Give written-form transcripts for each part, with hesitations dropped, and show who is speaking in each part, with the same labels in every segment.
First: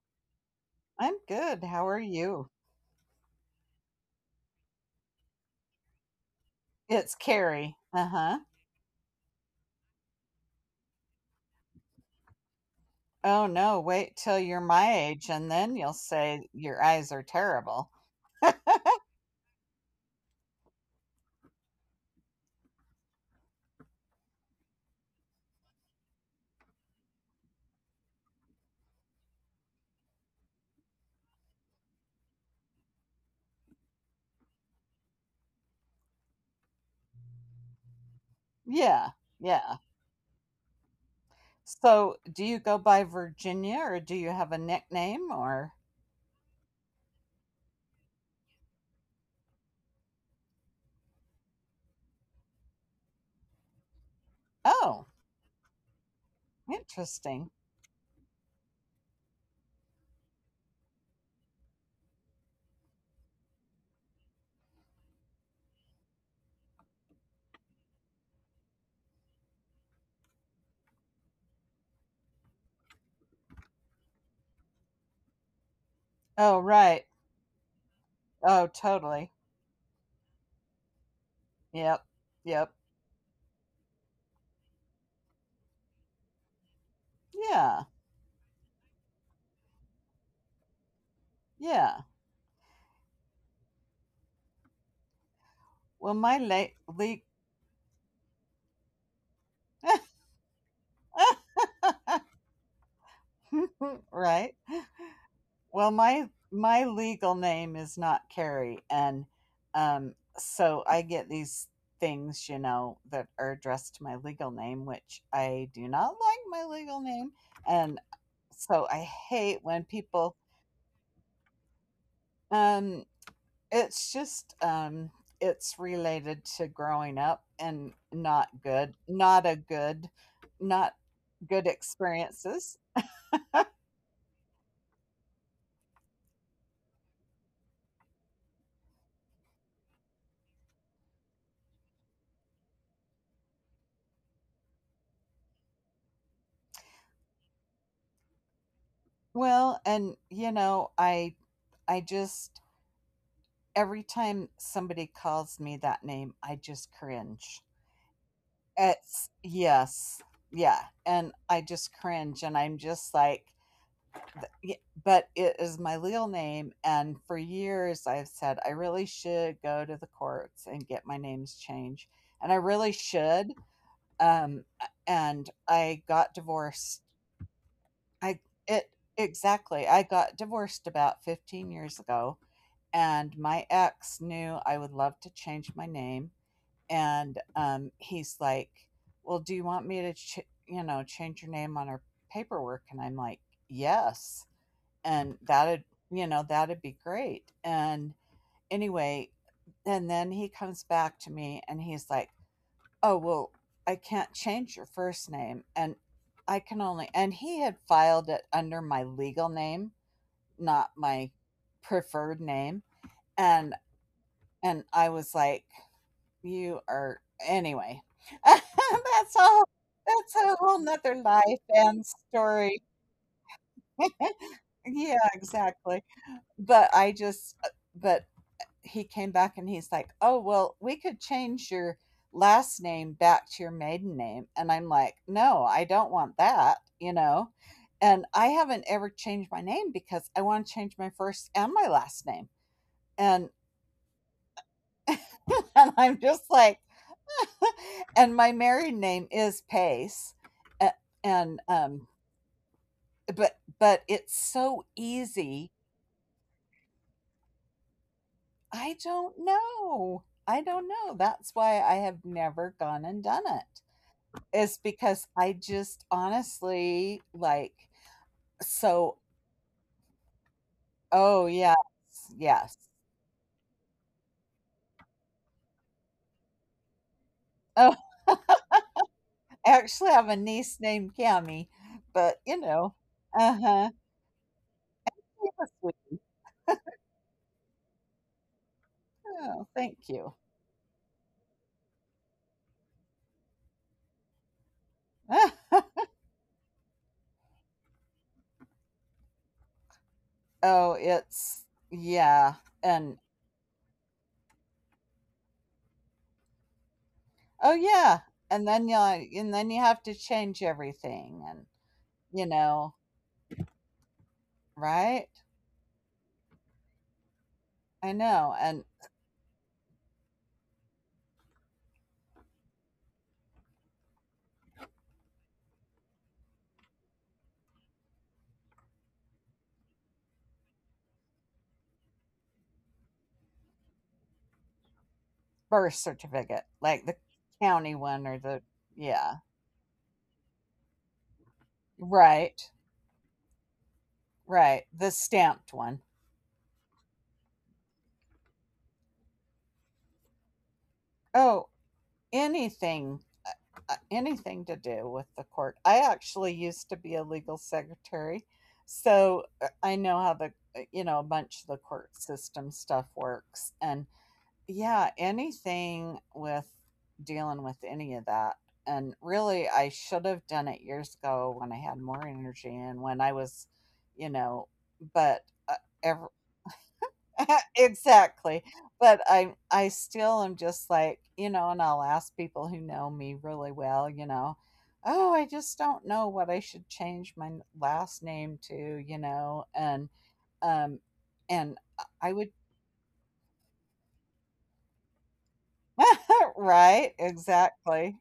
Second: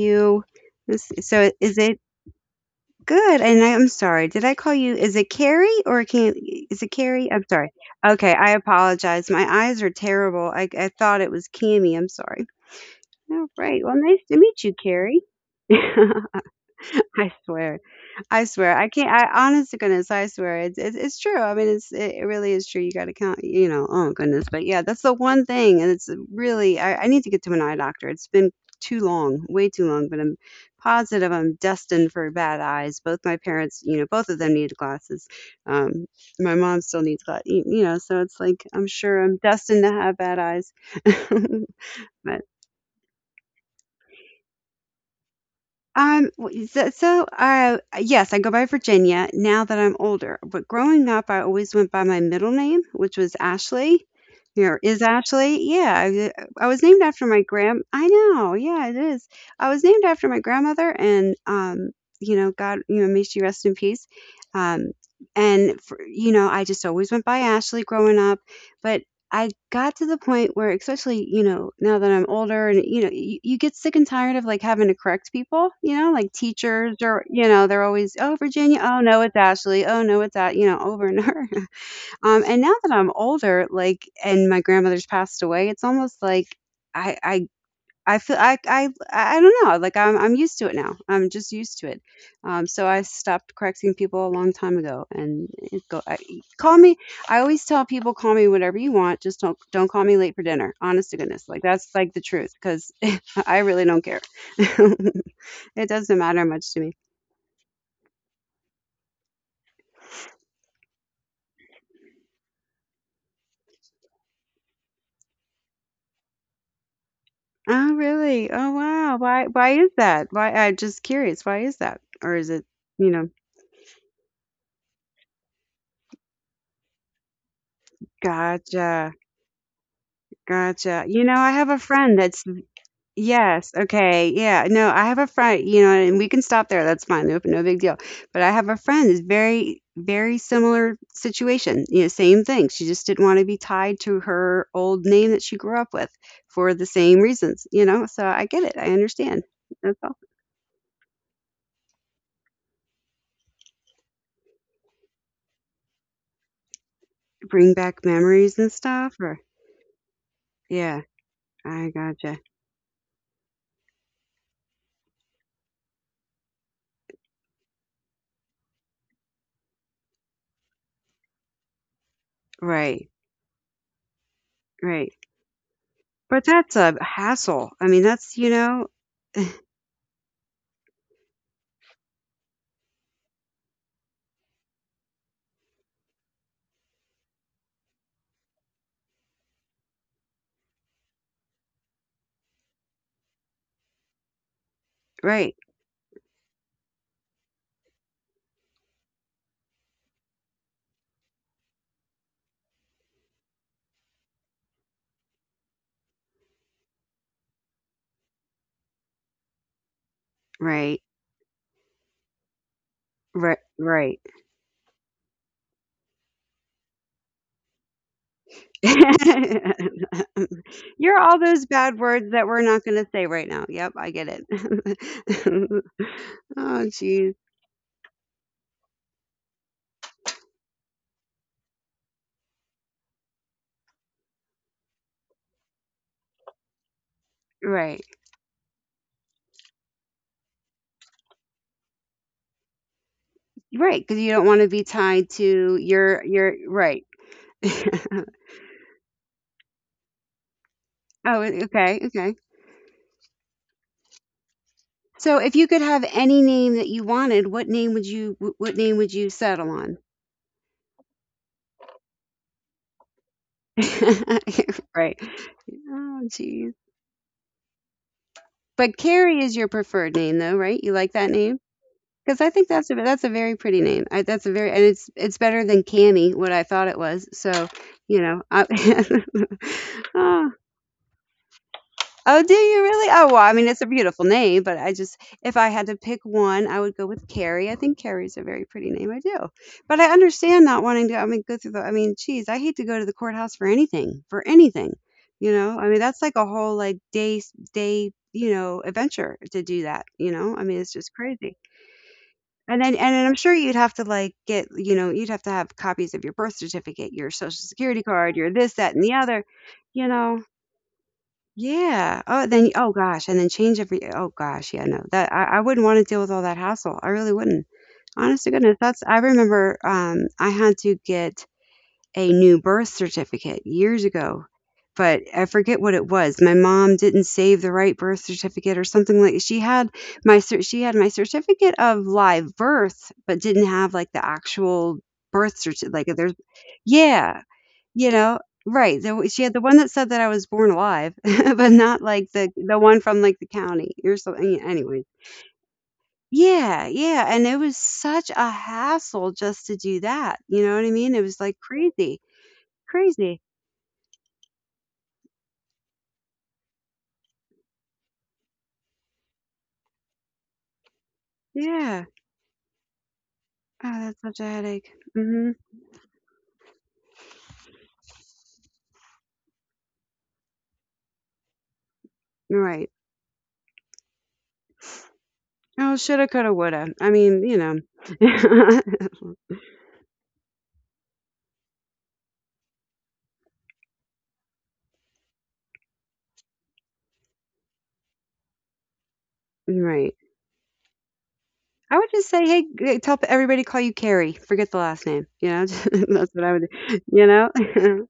Speaker 1: you? This,
Speaker 2: I'm
Speaker 1: so
Speaker 2: good.
Speaker 1: is
Speaker 2: How
Speaker 1: it
Speaker 2: are you?
Speaker 1: good? And I'm sorry. Did I call you? Is it Carrie or can is it
Speaker 2: It's
Speaker 1: Carrie? I'm sorry.
Speaker 2: Carrie. Uh
Speaker 1: Okay,
Speaker 2: huh.
Speaker 1: I apologize. My eyes are terrible. I thought it was Cammy. I'm sorry.
Speaker 2: Oh
Speaker 1: All
Speaker 2: no,
Speaker 1: right. Well,
Speaker 2: wait
Speaker 1: nice
Speaker 2: till
Speaker 1: to
Speaker 2: you're
Speaker 1: meet you,
Speaker 2: my age
Speaker 1: Carrie.
Speaker 2: and then you'll say
Speaker 1: I
Speaker 2: your eyes are terrible.
Speaker 1: swear. I swear, I can't. I honest to goodness, I swear, it's true. I mean, it really is true. You got to count, you know. Oh goodness, but yeah, that's the one thing, and it's really. I need to get to an eye doctor. It's been too long, way too long, but I'm positive I'm destined for bad eyes. Both my parents, you know, both of them needed glasses. Um, my mom still needs glasses, you know. So it's like I'm
Speaker 2: Yeah,
Speaker 1: sure I'm
Speaker 2: yeah.
Speaker 1: destined to have bad eyes.
Speaker 2: So do
Speaker 1: but
Speaker 2: you go by Virginia or do you have a nickname or?
Speaker 1: W- so, so Yes, I go by Virginia now that I'm older. But growing up, I always went by my middle name, which was Ashley. You know,
Speaker 2: Oh,
Speaker 1: is Ashley? Yeah, I was named after
Speaker 2: interesting.
Speaker 1: my grand. I know. Yeah, it is. I was named after my grandmother, and you know, God, you know, may she rest in peace. Um, and you know, I just always went by Ashley growing up. But I got to the point where, especially, you know, now that I'm older and, you know, you get sick and tired of like having to correct people, you know, like
Speaker 2: Oh, right.
Speaker 1: teachers or, you know, they're always, oh,
Speaker 2: Oh,
Speaker 1: Virginia, oh,
Speaker 2: totally.
Speaker 1: no, it's Ashley, oh, no, it's that, you know, over and over.
Speaker 2: Yep, yep.
Speaker 1: And now that I'm older, like, and my grandmother's passed away, it's almost like, I, I
Speaker 2: Yeah,
Speaker 1: I feel I don't know. Like I'm used to it now. I'm just used to
Speaker 2: yeah.
Speaker 1: it. So I stopped correcting people a long time ago. And it go
Speaker 2: Well,
Speaker 1: I,
Speaker 2: my late
Speaker 1: Call me.
Speaker 2: leak.
Speaker 1: I always tell people call me whatever you want. Just don't call me late for dinner. Honest to goodness, like that's like the truth because I really don't care.
Speaker 2: Right?
Speaker 1: It
Speaker 2: Well,
Speaker 1: doesn't
Speaker 2: my
Speaker 1: matter
Speaker 2: my
Speaker 1: much to me.
Speaker 2: legal name is not Carrie, and so I get these things, that are addressed to my legal name, which I do not like my legal name, and
Speaker 1: Oh really? Oh
Speaker 2: so I
Speaker 1: wow. Why
Speaker 2: hate when
Speaker 1: why is
Speaker 2: people.
Speaker 1: that? Why I'm just curious. Why is that? Or is it
Speaker 2: Um,
Speaker 1: you know?
Speaker 2: it's just it's related to growing up and not good,
Speaker 1: Gotcha.
Speaker 2: not
Speaker 1: Gotcha. You know, I
Speaker 2: good
Speaker 1: have a friend that's
Speaker 2: experiences.
Speaker 1: yes, okay. Yeah. No, I have a friend, you know, and we can stop there. That's fine. No, no big deal. But I have a friend is very, very similar situation. You know, same thing. She just didn't want to be tied to her old name that she grew up with for the same reasons, you know? So I get it. I understand.
Speaker 2: Well,
Speaker 1: That's
Speaker 2: and
Speaker 1: all.
Speaker 2: you know, I just every time somebody calls me that name, I just cringe.
Speaker 1: Bring back memories and stuff
Speaker 2: It's
Speaker 1: or
Speaker 2: yes, Yeah,
Speaker 1: yeah,
Speaker 2: and I just
Speaker 1: I gotcha.
Speaker 2: cringe, and I'm just like, yeah, but it is my legal name, and for years I've said I really should go to the courts and get my names changed, and I really
Speaker 1: Right.
Speaker 2: should. Um,
Speaker 1: Right.
Speaker 2: and I got
Speaker 1: But that's a
Speaker 2: divorced.
Speaker 1: hassle. I mean, that's,
Speaker 2: I
Speaker 1: you know,
Speaker 2: it exactly. I got divorced about 15 years ago, and my ex knew I would love to change my name and he's like, "Well, do you want me to, you know, change your name on our paperwork?" And I'm like, "Yes," and
Speaker 1: right.
Speaker 2: you know, that'd be great. And anyway, and then he comes back to me and he's like, "Oh, well, I can't change your first name, and I can only," and he had filed it under my legal name, not
Speaker 1: Right.
Speaker 2: my preferred name, and
Speaker 1: Right. Right.
Speaker 2: and I was like, you are anyway. That's all. That's a whole nother
Speaker 1: You're all
Speaker 2: life
Speaker 1: those
Speaker 2: and
Speaker 1: bad words that we're
Speaker 2: story.
Speaker 1: not gonna say right now. Yep, I get it.
Speaker 2: Yeah, exactly. But
Speaker 1: Oh,
Speaker 2: I
Speaker 1: jeez.
Speaker 2: just, but he came back and he's like, "Oh, well, we could change your last name back to your maiden name." And I'm like, "No, I don't want that," you know?
Speaker 1: Right.
Speaker 2: And I haven't ever changed my name because I want to change my first and my last name. And
Speaker 1: Right, 'cause you don't wanna be tied to
Speaker 2: and I'm
Speaker 1: your
Speaker 2: just
Speaker 1: your
Speaker 2: like,
Speaker 1: right.
Speaker 2: and my married name is Pace. a-
Speaker 1: Oh,
Speaker 2: And um,
Speaker 1: okay, okay.
Speaker 2: but it's so
Speaker 1: So if
Speaker 2: easy.
Speaker 1: you could have any name that you wanted, what name would you wh what
Speaker 2: I
Speaker 1: name would
Speaker 2: don't
Speaker 1: you settle on?
Speaker 2: know. I don't know. That's why I have never gone and done it. It's
Speaker 1: Right.
Speaker 2: because I just
Speaker 1: Oh, jeez.
Speaker 2: honestly like
Speaker 1: But
Speaker 2: so
Speaker 1: Carrie is your preferred name though, right? You like that
Speaker 2: oh yes,
Speaker 1: because I think
Speaker 2: yes.
Speaker 1: that's a very pretty name. That's a very and it's better than Canny, what I thought it was. So,
Speaker 2: Oh,
Speaker 1: you know, I,
Speaker 2: I actually have a
Speaker 1: oh,
Speaker 2: niece named Cami, but
Speaker 1: oh,
Speaker 2: you
Speaker 1: do you
Speaker 2: know,
Speaker 1: really? Oh, well, I mean, it's
Speaker 2: uh-huh.
Speaker 1: a beautiful name, but I just if
Speaker 2: Yes,
Speaker 1: I had to pick one, I would go with Carrie. I think Carrie's a very pretty name. I do,
Speaker 2: oh, thank
Speaker 1: but I
Speaker 2: you.
Speaker 1: understand not wanting to. I mean, go through the. I mean, geez, I hate to go to the courthouse for anything for anything. You know, I mean, that's like a whole like day you know adventure to do that. You know, I mean,
Speaker 2: Oh,
Speaker 1: it's just
Speaker 2: it's
Speaker 1: crazy.
Speaker 2: yeah.
Speaker 1: And then
Speaker 2: And
Speaker 1: and then I'm sure you'd have to, like, get you know, you'd have to have copies of your birth certificate, your Social
Speaker 2: oh,
Speaker 1: Security
Speaker 2: yeah,
Speaker 1: card, your this, that, and the
Speaker 2: and
Speaker 1: other,
Speaker 2: then you have to
Speaker 1: you know?
Speaker 2: change everything and,
Speaker 1: Yeah.
Speaker 2: you
Speaker 1: Oh, then
Speaker 2: know
Speaker 1: oh gosh, and then change every oh gosh, yeah, no,
Speaker 2: right?
Speaker 1: that I wouldn't wanna deal with all that hassle, I really wouldn't.
Speaker 2: I
Speaker 1: Honest
Speaker 2: know,
Speaker 1: to
Speaker 2: and
Speaker 1: goodness, that's I remember, I had to get a new birth certificate years ago, but I forget what it was. My mom didn't save the right birth certificate or something like she had she had my certificate of live birth, but didn't have like the actual birth
Speaker 2: birth
Speaker 1: certificate. Like there's,
Speaker 2: certificate, like the
Speaker 1: yeah,
Speaker 2: county
Speaker 1: you
Speaker 2: one or
Speaker 1: know,
Speaker 2: the
Speaker 1: right. The,
Speaker 2: yeah.
Speaker 1: she had the one that said that I was born alive, but not like the
Speaker 2: Right,
Speaker 1: the one from like the county or something.
Speaker 2: right,
Speaker 1: Anyway.
Speaker 2: the stamped one.
Speaker 1: Yeah, yeah. And it was such a hassle just to do that. You know what I mean? It was like
Speaker 2: Oh,
Speaker 1: crazy,
Speaker 2: anything,
Speaker 1: crazy.
Speaker 2: anything to do with the court. I actually used to be a legal secretary, so, I know how the, you know, a bunch of the court
Speaker 1: Yeah.
Speaker 2: system stuff works,
Speaker 1: Oh,
Speaker 2: and
Speaker 1: that's such a headache.
Speaker 2: yeah,
Speaker 1: Mhm.
Speaker 2: anything with dealing with any of that. And really, I should have done it years ago when I had more energy
Speaker 1: Right.
Speaker 2: and when I was, you know, but uh,
Speaker 1: Oh,
Speaker 2: ever
Speaker 1: shoulda, coulda, woulda. I mean, you know.
Speaker 2: exactly. But I still am just like, you know, and I'll ask people who know me really well, you know, oh, I just don't know what I should change my last name to, you know, and
Speaker 1: Right.
Speaker 2: um, and
Speaker 1: I
Speaker 2: I
Speaker 1: would just
Speaker 2: I
Speaker 1: say,
Speaker 2: would
Speaker 1: "Hey, g tell everybody to call you Carrie. Forget the last name." You know? That's what I would do,
Speaker 2: Right,
Speaker 1: you know?
Speaker 2: exactly,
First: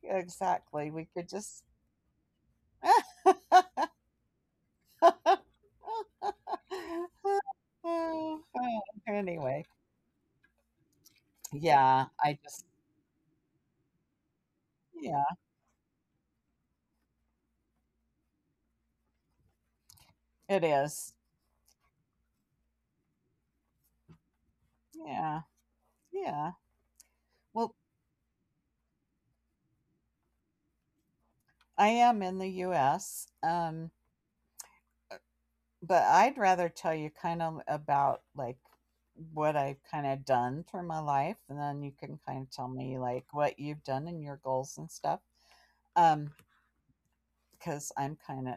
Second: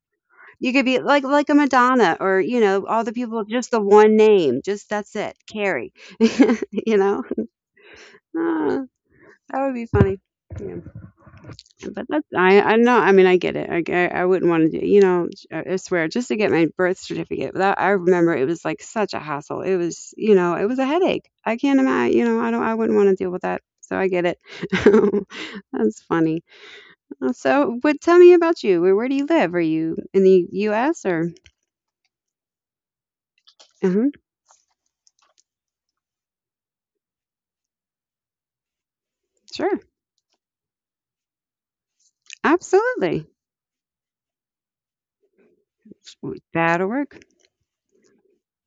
Speaker 1: You could
Speaker 2: exactly.
Speaker 1: be
Speaker 2: We
Speaker 1: like
Speaker 2: could
Speaker 1: a
Speaker 2: just
Speaker 1: Madonna or, you know, all the people just the one name. Just that's it, Carrie, you know? Ah, that
Speaker 2: anyway.
Speaker 1: would be funny. Yeah. But
Speaker 2: Yeah,
Speaker 1: that's,
Speaker 2: I
Speaker 1: I,
Speaker 2: just
Speaker 1: I know. I mean, I get it. I wouldn't want to do, you
Speaker 2: yeah,
Speaker 1: know, I swear, just to get my birth certificate. That I remember it was like such a hassle. It was, you know, it
Speaker 2: it
Speaker 1: was a
Speaker 2: is.
Speaker 1: headache. I can't imagine, you know, I don't, I wouldn't want to deal with that. So I get it.
Speaker 2: Yeah,
Speaker 1: That's funny.
Speaker 2: yeah.
Speaker 1: So,
Speaker 2: Well,
Speaker 1: but tell me about you. Where do you live? Are you in the U.S. or?
Speaker 2: I am in the US,
Speaker 1: uh
Speaker 2: uh, but I'd rather tell you kind of about, like, what
Speaker 1: Sure,
Speaker 2: I've kinda done for my life, and then you can kind of tell me, like,
Speaker 1: absolutely.
Speaker 2: what you've done and your goals and stuff. Um,
Speaker 1: That'll work.
Speaker 2: because I'm kind of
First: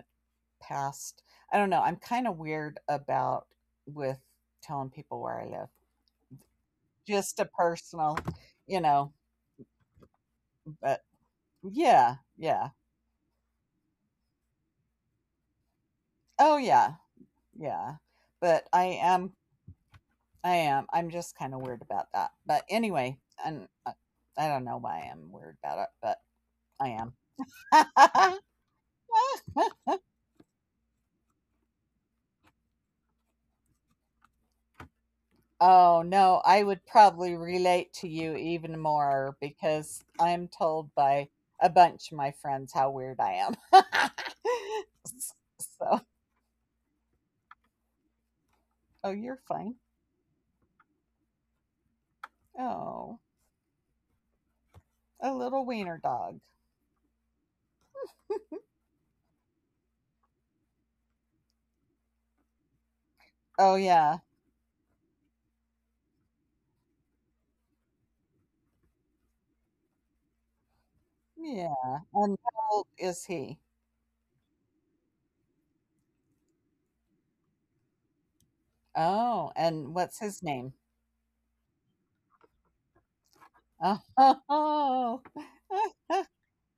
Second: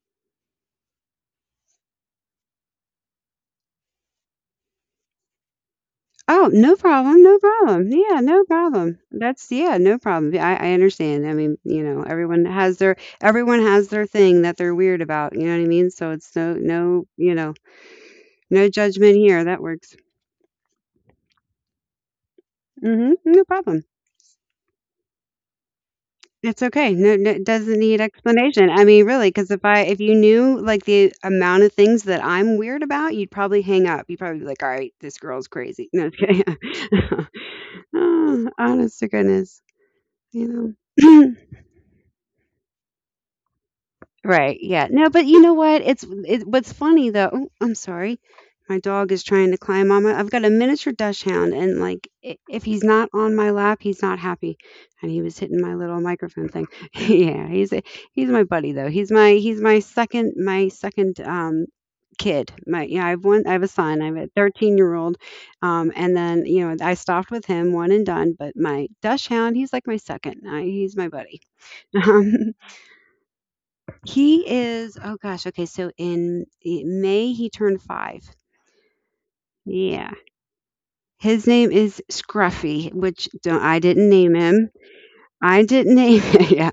Speaker 2: past. I don't know. I'm kind of weird about with telling people where I live.
Speaker 1: Oh, no problem, no
Speaker 2: Just a
Speaker 1: problem.
Speaker 2: personal,
Speaker 1: Yeah, no
Speaker 2: you
Speaker 1: problem.
Speaker 2: know.
Speaker 1: That's yeah, no problem. Yeah, I
Speaker 2: But
Speaker 1: understand. I mean, you know,
Speaker 2: yeah, yeah.
Speaker 1: everyone has their thing that they're weird about. You know what I mean? So it's
Speaker 2: Oh
Speaker 1: no
Speaker 2: yeah,
Speaker 1: no you know
Speaker 2: yeah. But
Speaker 1: no
Speaker 2: I
Speaker 1: judgment
Speaker 2: am.
Speaker 1: here. That works.
Speaker 2: I am. I'm just kind of weird about that. But anyway,
Speaker 1: Hmm. No
Speaker 2: and I,
Speaker 1: problem.
Speaker 2: I don't know why I'm weird about it, but
Speaker 1: It's
Speaker 2: I
Speaker 1: okay. No, no, it doesn't need
Speaker 2: am.
Speaker 1: explanation. I mean, really, because if you knew like the amount of things that I'm weird about, you'd probably hang up. You'd probably be like, "All right, this girl's crazy."
Speaker 2: Oh,
Speaker 1: No, just
Speaker 2: no, I
Speaker 1: kidding.
Speaker 2: would probably relate to you
Speaker 1: Oh,
Speaker 2: even
Speaker 1: honest to
Speaker 2: more
Speaker 1: goodness,
Speaker 2: because I'm
Speaker 1: you
Speaker 2: told by
Speaker 1: know.
Speaker 2: a bunch of my friends how weird I am.
Speaker 1: Right. Yeah. No, but
Speaker 2: S-
Speaker 1: you know what?
Speaker 2: So,
Speaker 1: What's funny though. Oh, I'm sorry. My
Speaker 2: oh,
Speaker 1: dog is
Speaker 2: you're
Speaker 1: trying to
Speaker 2: fine.
Speaker 1: climb on my. I've got a miniature dash hound, and like, if he's
Speaker 2: Oh,
Speaker 1: not on my lap, he's not happy. And he
Speaker 2: a
Speaker 1: was
Speaker 2: little
Speaker 1: hitting my
Speaker 2: wiener
Speaker 1: little
Speaker 2: dog.
Speaker 1: microphone thing. Yeah, he's my buddy though. He's my second kid. My Yeah, I have one. I have
Speaker 2: Oh,
Speaker 1: a son. I
Speaker 2: yeah.
Speaker 1: have a 13-year-old. And then you know I stopped with him one and done. But my dash hound, he's like my second. He's my buddy.
Speaker 2: Yeah. And how old is he?
Speaker 1: He is, oh gosh, okay, so May he turned five.
Speaker 2: Oh, and
Speaker 1: Yeah.
Speaker 2: what's his name?
Speaker 1: His name is Scruffy, which don't, I didn't name him.
Speaker 2: Oh,
Speaker 1: I didn't name him.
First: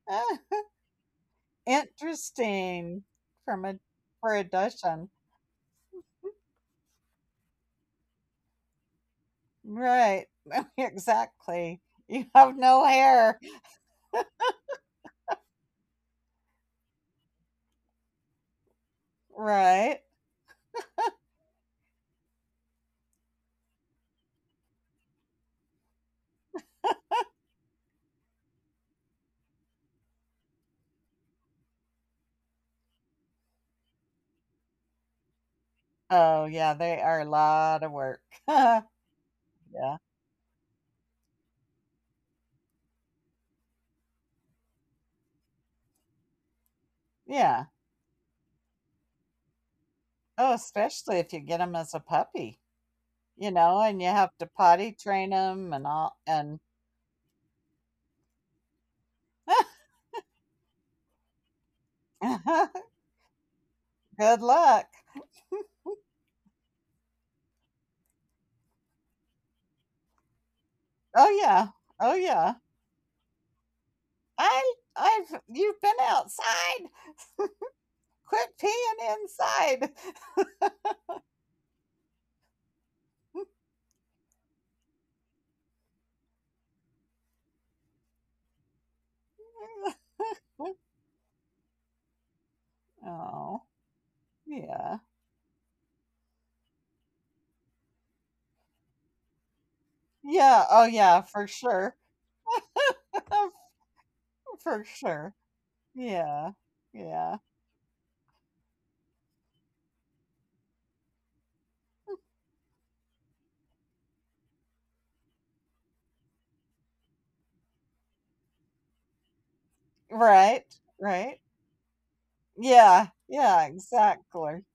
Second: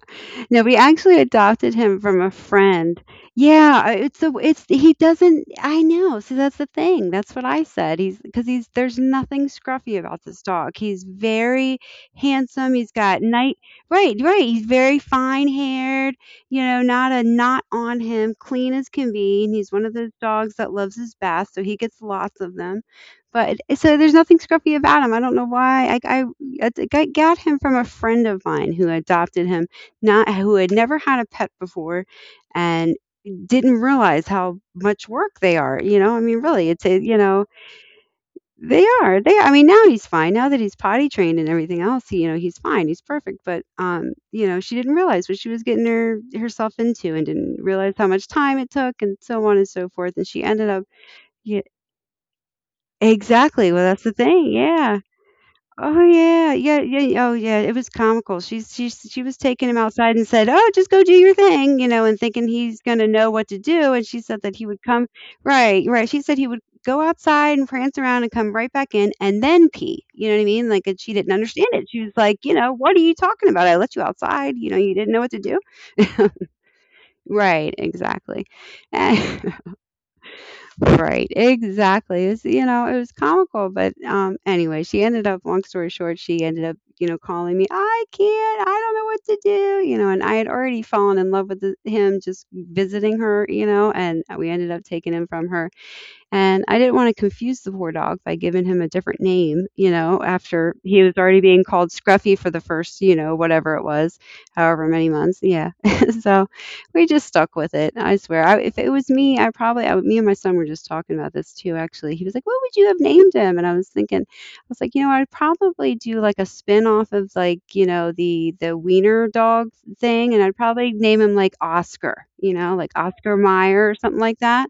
Speaker 1: No, we actually adopted him from a friend.
Speaker 2: interesting from a
Speaker 1: Yeah, I- it's the
Speaker 2: for a
Speaker 1: it's
Speaker 2: Dutch
Speaker 1: he doesn't. I know. See, that's the thing. That's what I said. He's because he's there's nothing scruffy about
Speaker 2: right.
Speaker 1: this dog. He's
Speaker 2: Exactly.
Speaker 1: very
Speaker 2: You have
Speaker 1: handsome.
Speaker 2: no
Speaker 1: He's got
Speaker 2: hair.
Speaker 1: night. Right, right. He's very fine haired. You know, not a knot on him. Clean as can be. And he's one of
Speaker 2: Right.
Speaker 1: those dogs that loves his bath, so he gets lots of them. But so there's nothing scruffy about him. I don't know why. I, I got him from a friend of mine who adopted him not who had never had a pet before and didn't realize how much work they are. You know, I mean,
Speaker 2: Oh, yeah,
Speaker 1: really, it's
Speaker 2: they
Speaker 1: a,
Speaker 2: are
Speaker 1: you
Speaker 2: a
Speaker 1: know,
Speaker 2: lot of work.
Speaker 1: they are. They, I mean, now
Speaker 2: Yeah.
Speaker 1: he's fine. Now that he's potty trained and everything else, he, you know, he's fine. He's perfect. But, you know, she didn't realize what she was getting herself into and didn't
Speaker 2: Yeah.
Speaker 1: realize how much time it took and so on and so forth. And she
Speaker 2: Oh,
Speaker 1: ended up,
Speaker 2: especially if you get
Speaker 1: yeah,
Speaker 2: them as a puppy, you
Speaker 1: exactly.
Speaker 2: know,
Speaker 1: Well,
Speaker 2: and you
Speaker 1: that's the
Speaker 2: have to
Speaker 1: thing.
Speaker 2: potty
Speaker 1: Yeah.
Speaker 2: train them and
Speaker 1: Oh
Speaker 2: all and
Speaker 1: yeah, yeah, yeah. Oh yeah, it was comical. She was taking him outside and said, "Oh, just go do your thing," you know, and thinking he's gonna know what to do. And she
Speaker 2: Good
Speaker 1: said that he would
Speaker 2: luck.
Speaker 1: come right, right. She said he would go outside and prance around and come right back in and then pee. You know what I mean? Like, and she
Speaker 2: Oh,
Speaker 1: didn't
Speaker 2: yeah.
Speaker 1: understand it. She
Speaker 2: Oh,
Speaker 1: was like,
Speaker 2: yeah.
Speaker 1: what are you talking about? I let you outside.
Speaker 2: "I
Speaker 1: You didn't know what
Speaker 2: I've
Speaker 1: to do.
Speaker 2: you've been outside.
Speaker 1: Right,
Speaker 2: Quit
Speaker 1: exactly.
Speaker 2: peeing inside."
Speaker 1: Right, exactly. It was comical, but anyway, she ended up. Long story short, she ended up, calling me. I can't. I don't know what to do. And I had already fallen in love with the, him just visiting her.
Speaker 2: Oh,
Speaker 1: And we ended up
Speaker 2: yeah.
Speaker 1: taking him from her and I didn't want to confuse the poor dog by giving him a different name,
Speaker 2: Yeah.
Speaker 1: after
Speaker 2: Oh,
Speaker 1: he was
Speaker 2: yeah,
Speaker 1: already
Speaker 2: for
Speaker 1: being called
Speaker 2: sure.
Speaker 1: Scruffy for the first, whatever it was,
Speaker 2: For
Speaker 1: however many
Speaker 2: sure.
Speaker 1: months. Yeah.
Speaker 2: Yeah,
Speaker 1: so we just
Speaker 2: yeah.
Speaker 1: stuck with it. I swear. I, if it was me, I probably, I, would- me and my son were just talking about this too, actually. He was like, what would you have named him? And I was thinking, I was like, I'd probably do like a spin off of like, the wiener dog thing. And I'd
Speaker 2: Right,
Speaker 1: probably name
Speaker 2: right.
Speaker 1: him like Oscar, like
Speaker 2: Yeah,
Speaker 1: Oscar
Speaker 2: yeah,
Speaker 1: Mayer or something like
Speaker 2: exactly,
Speaker 1: that.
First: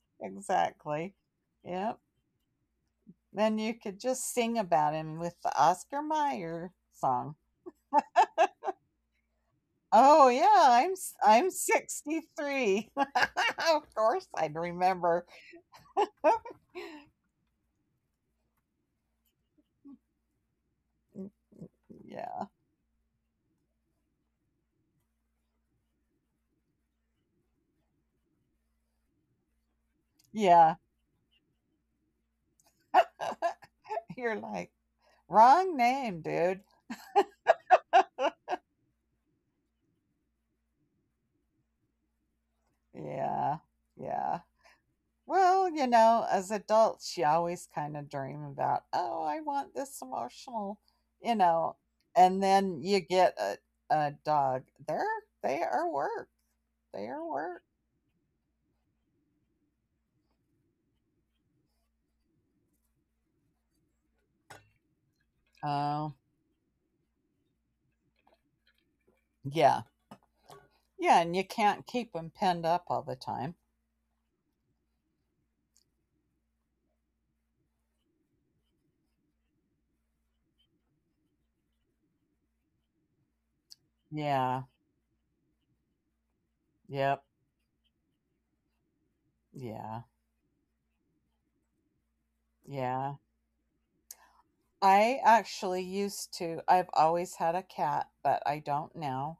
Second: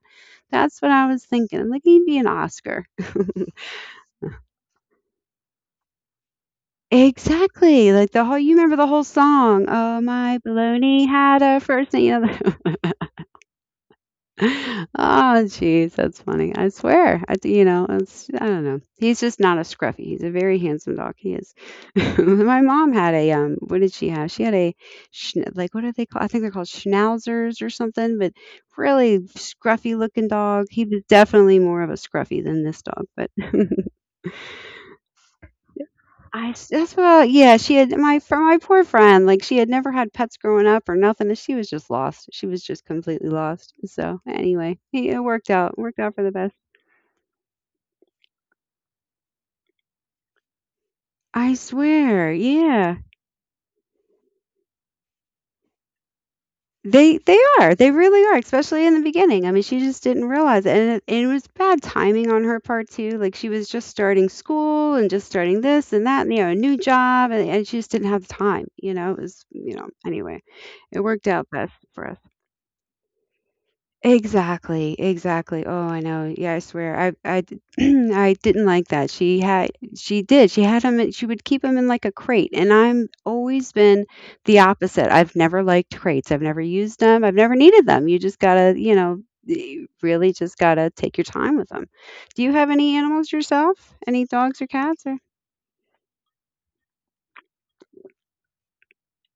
Speaker 1: That's what I
Speaker 2: exactly.
Speaker 1: was thinking. I'm like,
Speaker 2: Yep.
Speaker 1: "He'd be an Oscar."
Speaker 2: Then you could just sing about him with the Oscar Mayer song.
Speaker 1: Exactly, like, the whole you remember the whole song, "Oh,
Speaker 2: Oh
Speaker 1: my
Speaker 2: yeah,
Speaker 1: baloney had
Speaker 2: I'm
Speaker 1: a first name," you know?
Speaker 2: 63. Of course I'd
Speaker 1: Oh,
Speaker 2: remember.
Speaker 1: jeez, that's funny. I swear, it's I don't know. He's just not a scruffy. He's a very handsome dog. He is.
Speaker 2: Yeah,
Speaker 1: My mom had a, what did she have? She had a schn like, what are they called? I think they're called schnauzers or something, but really scruffy looking dog.
Speaker 2: yeah.
Speaker 1: He was definitely more of a scruffy than this dog, but
Speaker 2: You're like, wrong name,
Speaker 1: I
Speaker 2: dude.
Speaker 1: s that's well, yeah, she had my for my poor friend, like, she had never had pets growing up or nothing, and she was just lost. She was just completely
Speaker 2: Yeah,
Speaker 1: lost. So,
Speaker 2: yeah.
Speaker 1: anyway, it
Speaker 2: Well, you
Speaker 1: worked out for
Speaker 2: know,
Speaker 1: the
Speaker 2: as
Speaker 1: best.
Speaker 2: adults, she always kind of dream about, oh, I want this emotional, you
Speaker 1: I
Speaker 2: know,
Speaker 1: swear,
Speaker 2: and then
Speaker 1: yeah.
Speaker 2: you get a dog. They are work. They
Speaker 1: They
Speaker 2: are
Speaker 1: they
Speaker 2: work.
Speaker 1: are, they really are, especially in the beginning. I mean, she just didn't realize it, and it was bad timing on her part too. Like, she was just starting school and just starting this and
Speaker 2: Oh,
Speaker 1: that, and, a new job, and she just didn't have the time, you know? It was,
Speaker 2: yeah.
Speaker 1: anyway, it
Speaker 2: Yeah.
Speaker 1: worked
Speaker 2: And
Speaker 1: out
Speaker 2: you
Speaker 1: best
Speaker 2: can't
Speaker 1: for us.
Speaker 2: keep them penned up all the time.
Speaker 1: Exactly, exactly. Oh, I know. Yeah, I swear. I didn't like that. She had she did. She had him she would keep him in like a crate. And I'm always been the
Speaker 2: Yeah.
Speaker 1: opposite. I've never liked crates. I've never used them.
Speaker 2: Yep.
Speaker 1: I've never needed them. You just gotta, you
Speaker 2: Yeah.
Speaker 1: really just gotta take your time with them. Do you have any
Speaker 2: Yeah.
Speaker 1: animals yourself? Any dogs or cats
Speaker 2: I
Speaker 1: or
Speaker 2: actually used to, I've always had a cat, but I don't now.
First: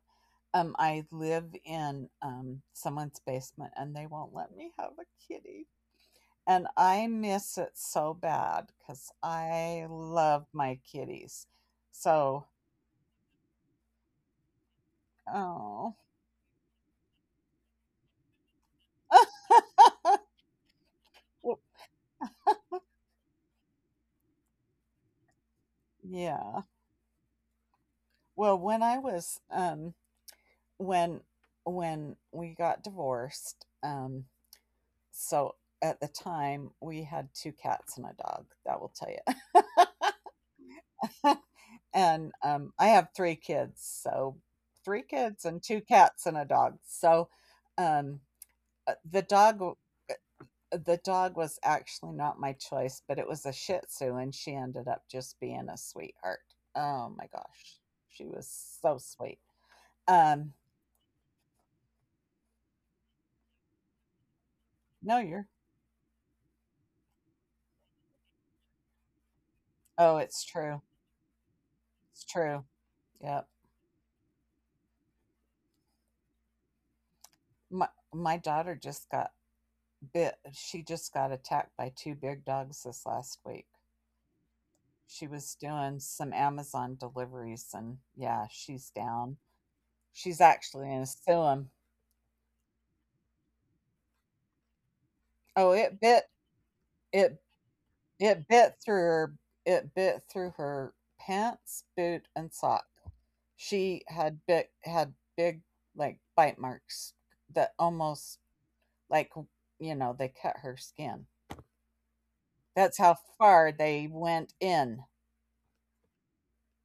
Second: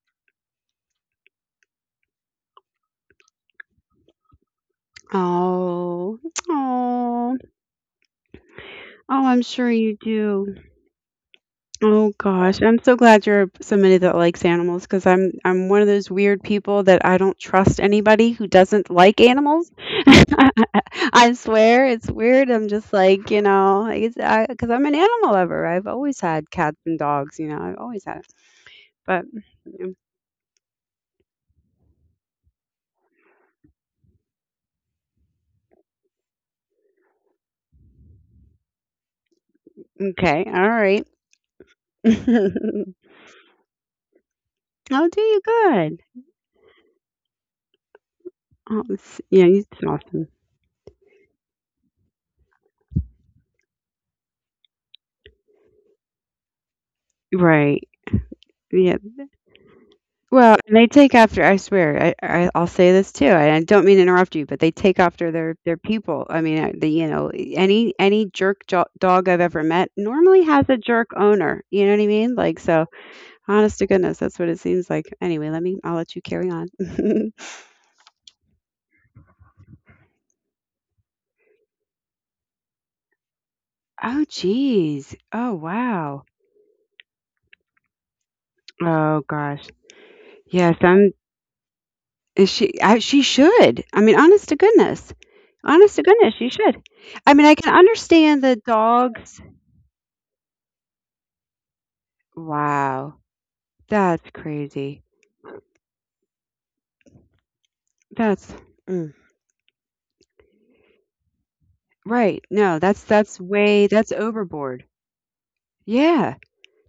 Speaker 2: I live in someone's basement and they won't let me have a kitty.
Speaker 1: Oh.
Speaker 2: And I
Speaker 1: Oh.
Speaker 2: miss it so bad because
Speaker 1: Oh, I'm sure
Speaker 2: I
Speaker 1: you
Speaker 2: love
Speaker 1: do.
Speaker 2: my kitties.
Speaker 1: Oh
Speaker 2: So
Speaker 1: gosh, I'm so glad you're somebody that likes animals because I'm one of
Speaker 2: oh.
Speaker 1: those weird people that I don't trust anybody who doesn't like animals. I
Speaker 2: Well
Speaker 1: swear it's weird. I'm just like because 'cause I'm an animal lover. I've always had
Speaker 2: yeah.
Speaker 1: cats and dogs. I've always had it.
Speaker 2: Well, when I
Speaker 1: But
Speaker 2: was,
Speaker 1: mm,
Speaker 2: when when we got divorced, so at the time, we had two cats and a dog, that will tell you.
Speaker 1: okay, all right. I'll
Speaker 2: And, I have three kids, so three
Speaker 1: do you
Speaker 2: kids and two
Speaker 1: good.
Speaker 2: cats and a dog. So, um,
Speaker 1: Oh,
Speaker 2: uh,
Speaker 1: it's-
Speaker 2: the
Speaker 1: yeah,
Speaker 2: dog
Speaker 1: it's
Speaker 2: uh,
Speaker 1: awesome.
Speaker 2: the dog was actually not my choice, but it was a Shih Tzu, and she ended up just being a sweetheart. Oh my gosh,
Speaker 1: Right.
Speaker 2: she was so
Speaker 1: Yeah.
Speaker 2: sweet. Um,
Speaker 1: Well, and they take after I swear, I'll say this too. And I don't mean to interrupt you, but they take
Speaker 2: no,
Speaker 1: after
Speaker 2: you're.
Speaker 1: their people. I mean, the any dog I've ever met
Speaker 2: Oh, it's
Speaker 1: normally has a
Speaker 2: true.
Speaker 1: jerk owner. You know what I
Speaker 2: It's
Speaker 1: mean? Like
Speaker 2: true.
Speaker 1: so,
Speaker 2: Yep.
Speaker 1: honest to goodness, that's what it seems like. Anyway, let me I'll let you carry on.
Speaker 2: My my daughter just got bit. She just got attacked by two big dogs this last week.
Speaker 1: Oh geez.
Speaker 2: She
Speaker 1: Oh
Speaker 2: was doing
Speaker 1: wow.
Speaker 2: some Amazon deliveries, and yeah, she's
Speaker 1: Oh
Speaker 2: down.
Speaker 1: gosh.
Speaker 2: She's
Speaker 1: Yeah,
Speaker 2: actually
Speaker 1: some
Speaker 2: gonna sue 'em.
Speaker 1: is she she should. I mean, honest to goodness.
Speaker 2: Oh,
Speaker 1: Honest to
Speaker 2: it bit.
Speaker 1: goodness, she should. I mean,
Speaker 2: It
Speaker 1: I can understand
Speaker 2: It
Speaker 1: the
Speaker 2: bit through
Speaker 1: dogs.
Speaker 2: her it bit through her pants, boot, and sock.
Speaker 1: Wow.
Speaker 2: She
Speaker 1: That's
Speaker 2: had big
Speaker 1: crazy.
Speaker 2: had big, like, bite marks that almost,
Speaker 1: That's mm,
Speaker 2: like, you know, they cut her skin.
Speaker 1: right. No, that's
Speaker 2: That's how
Speaker 1: that's
Speaker 2: far
Speaker 1: way that's
Speaker 2: they went
Speaker 1: overboard.
Speaker 2: in.
Speaker 1: Yeah.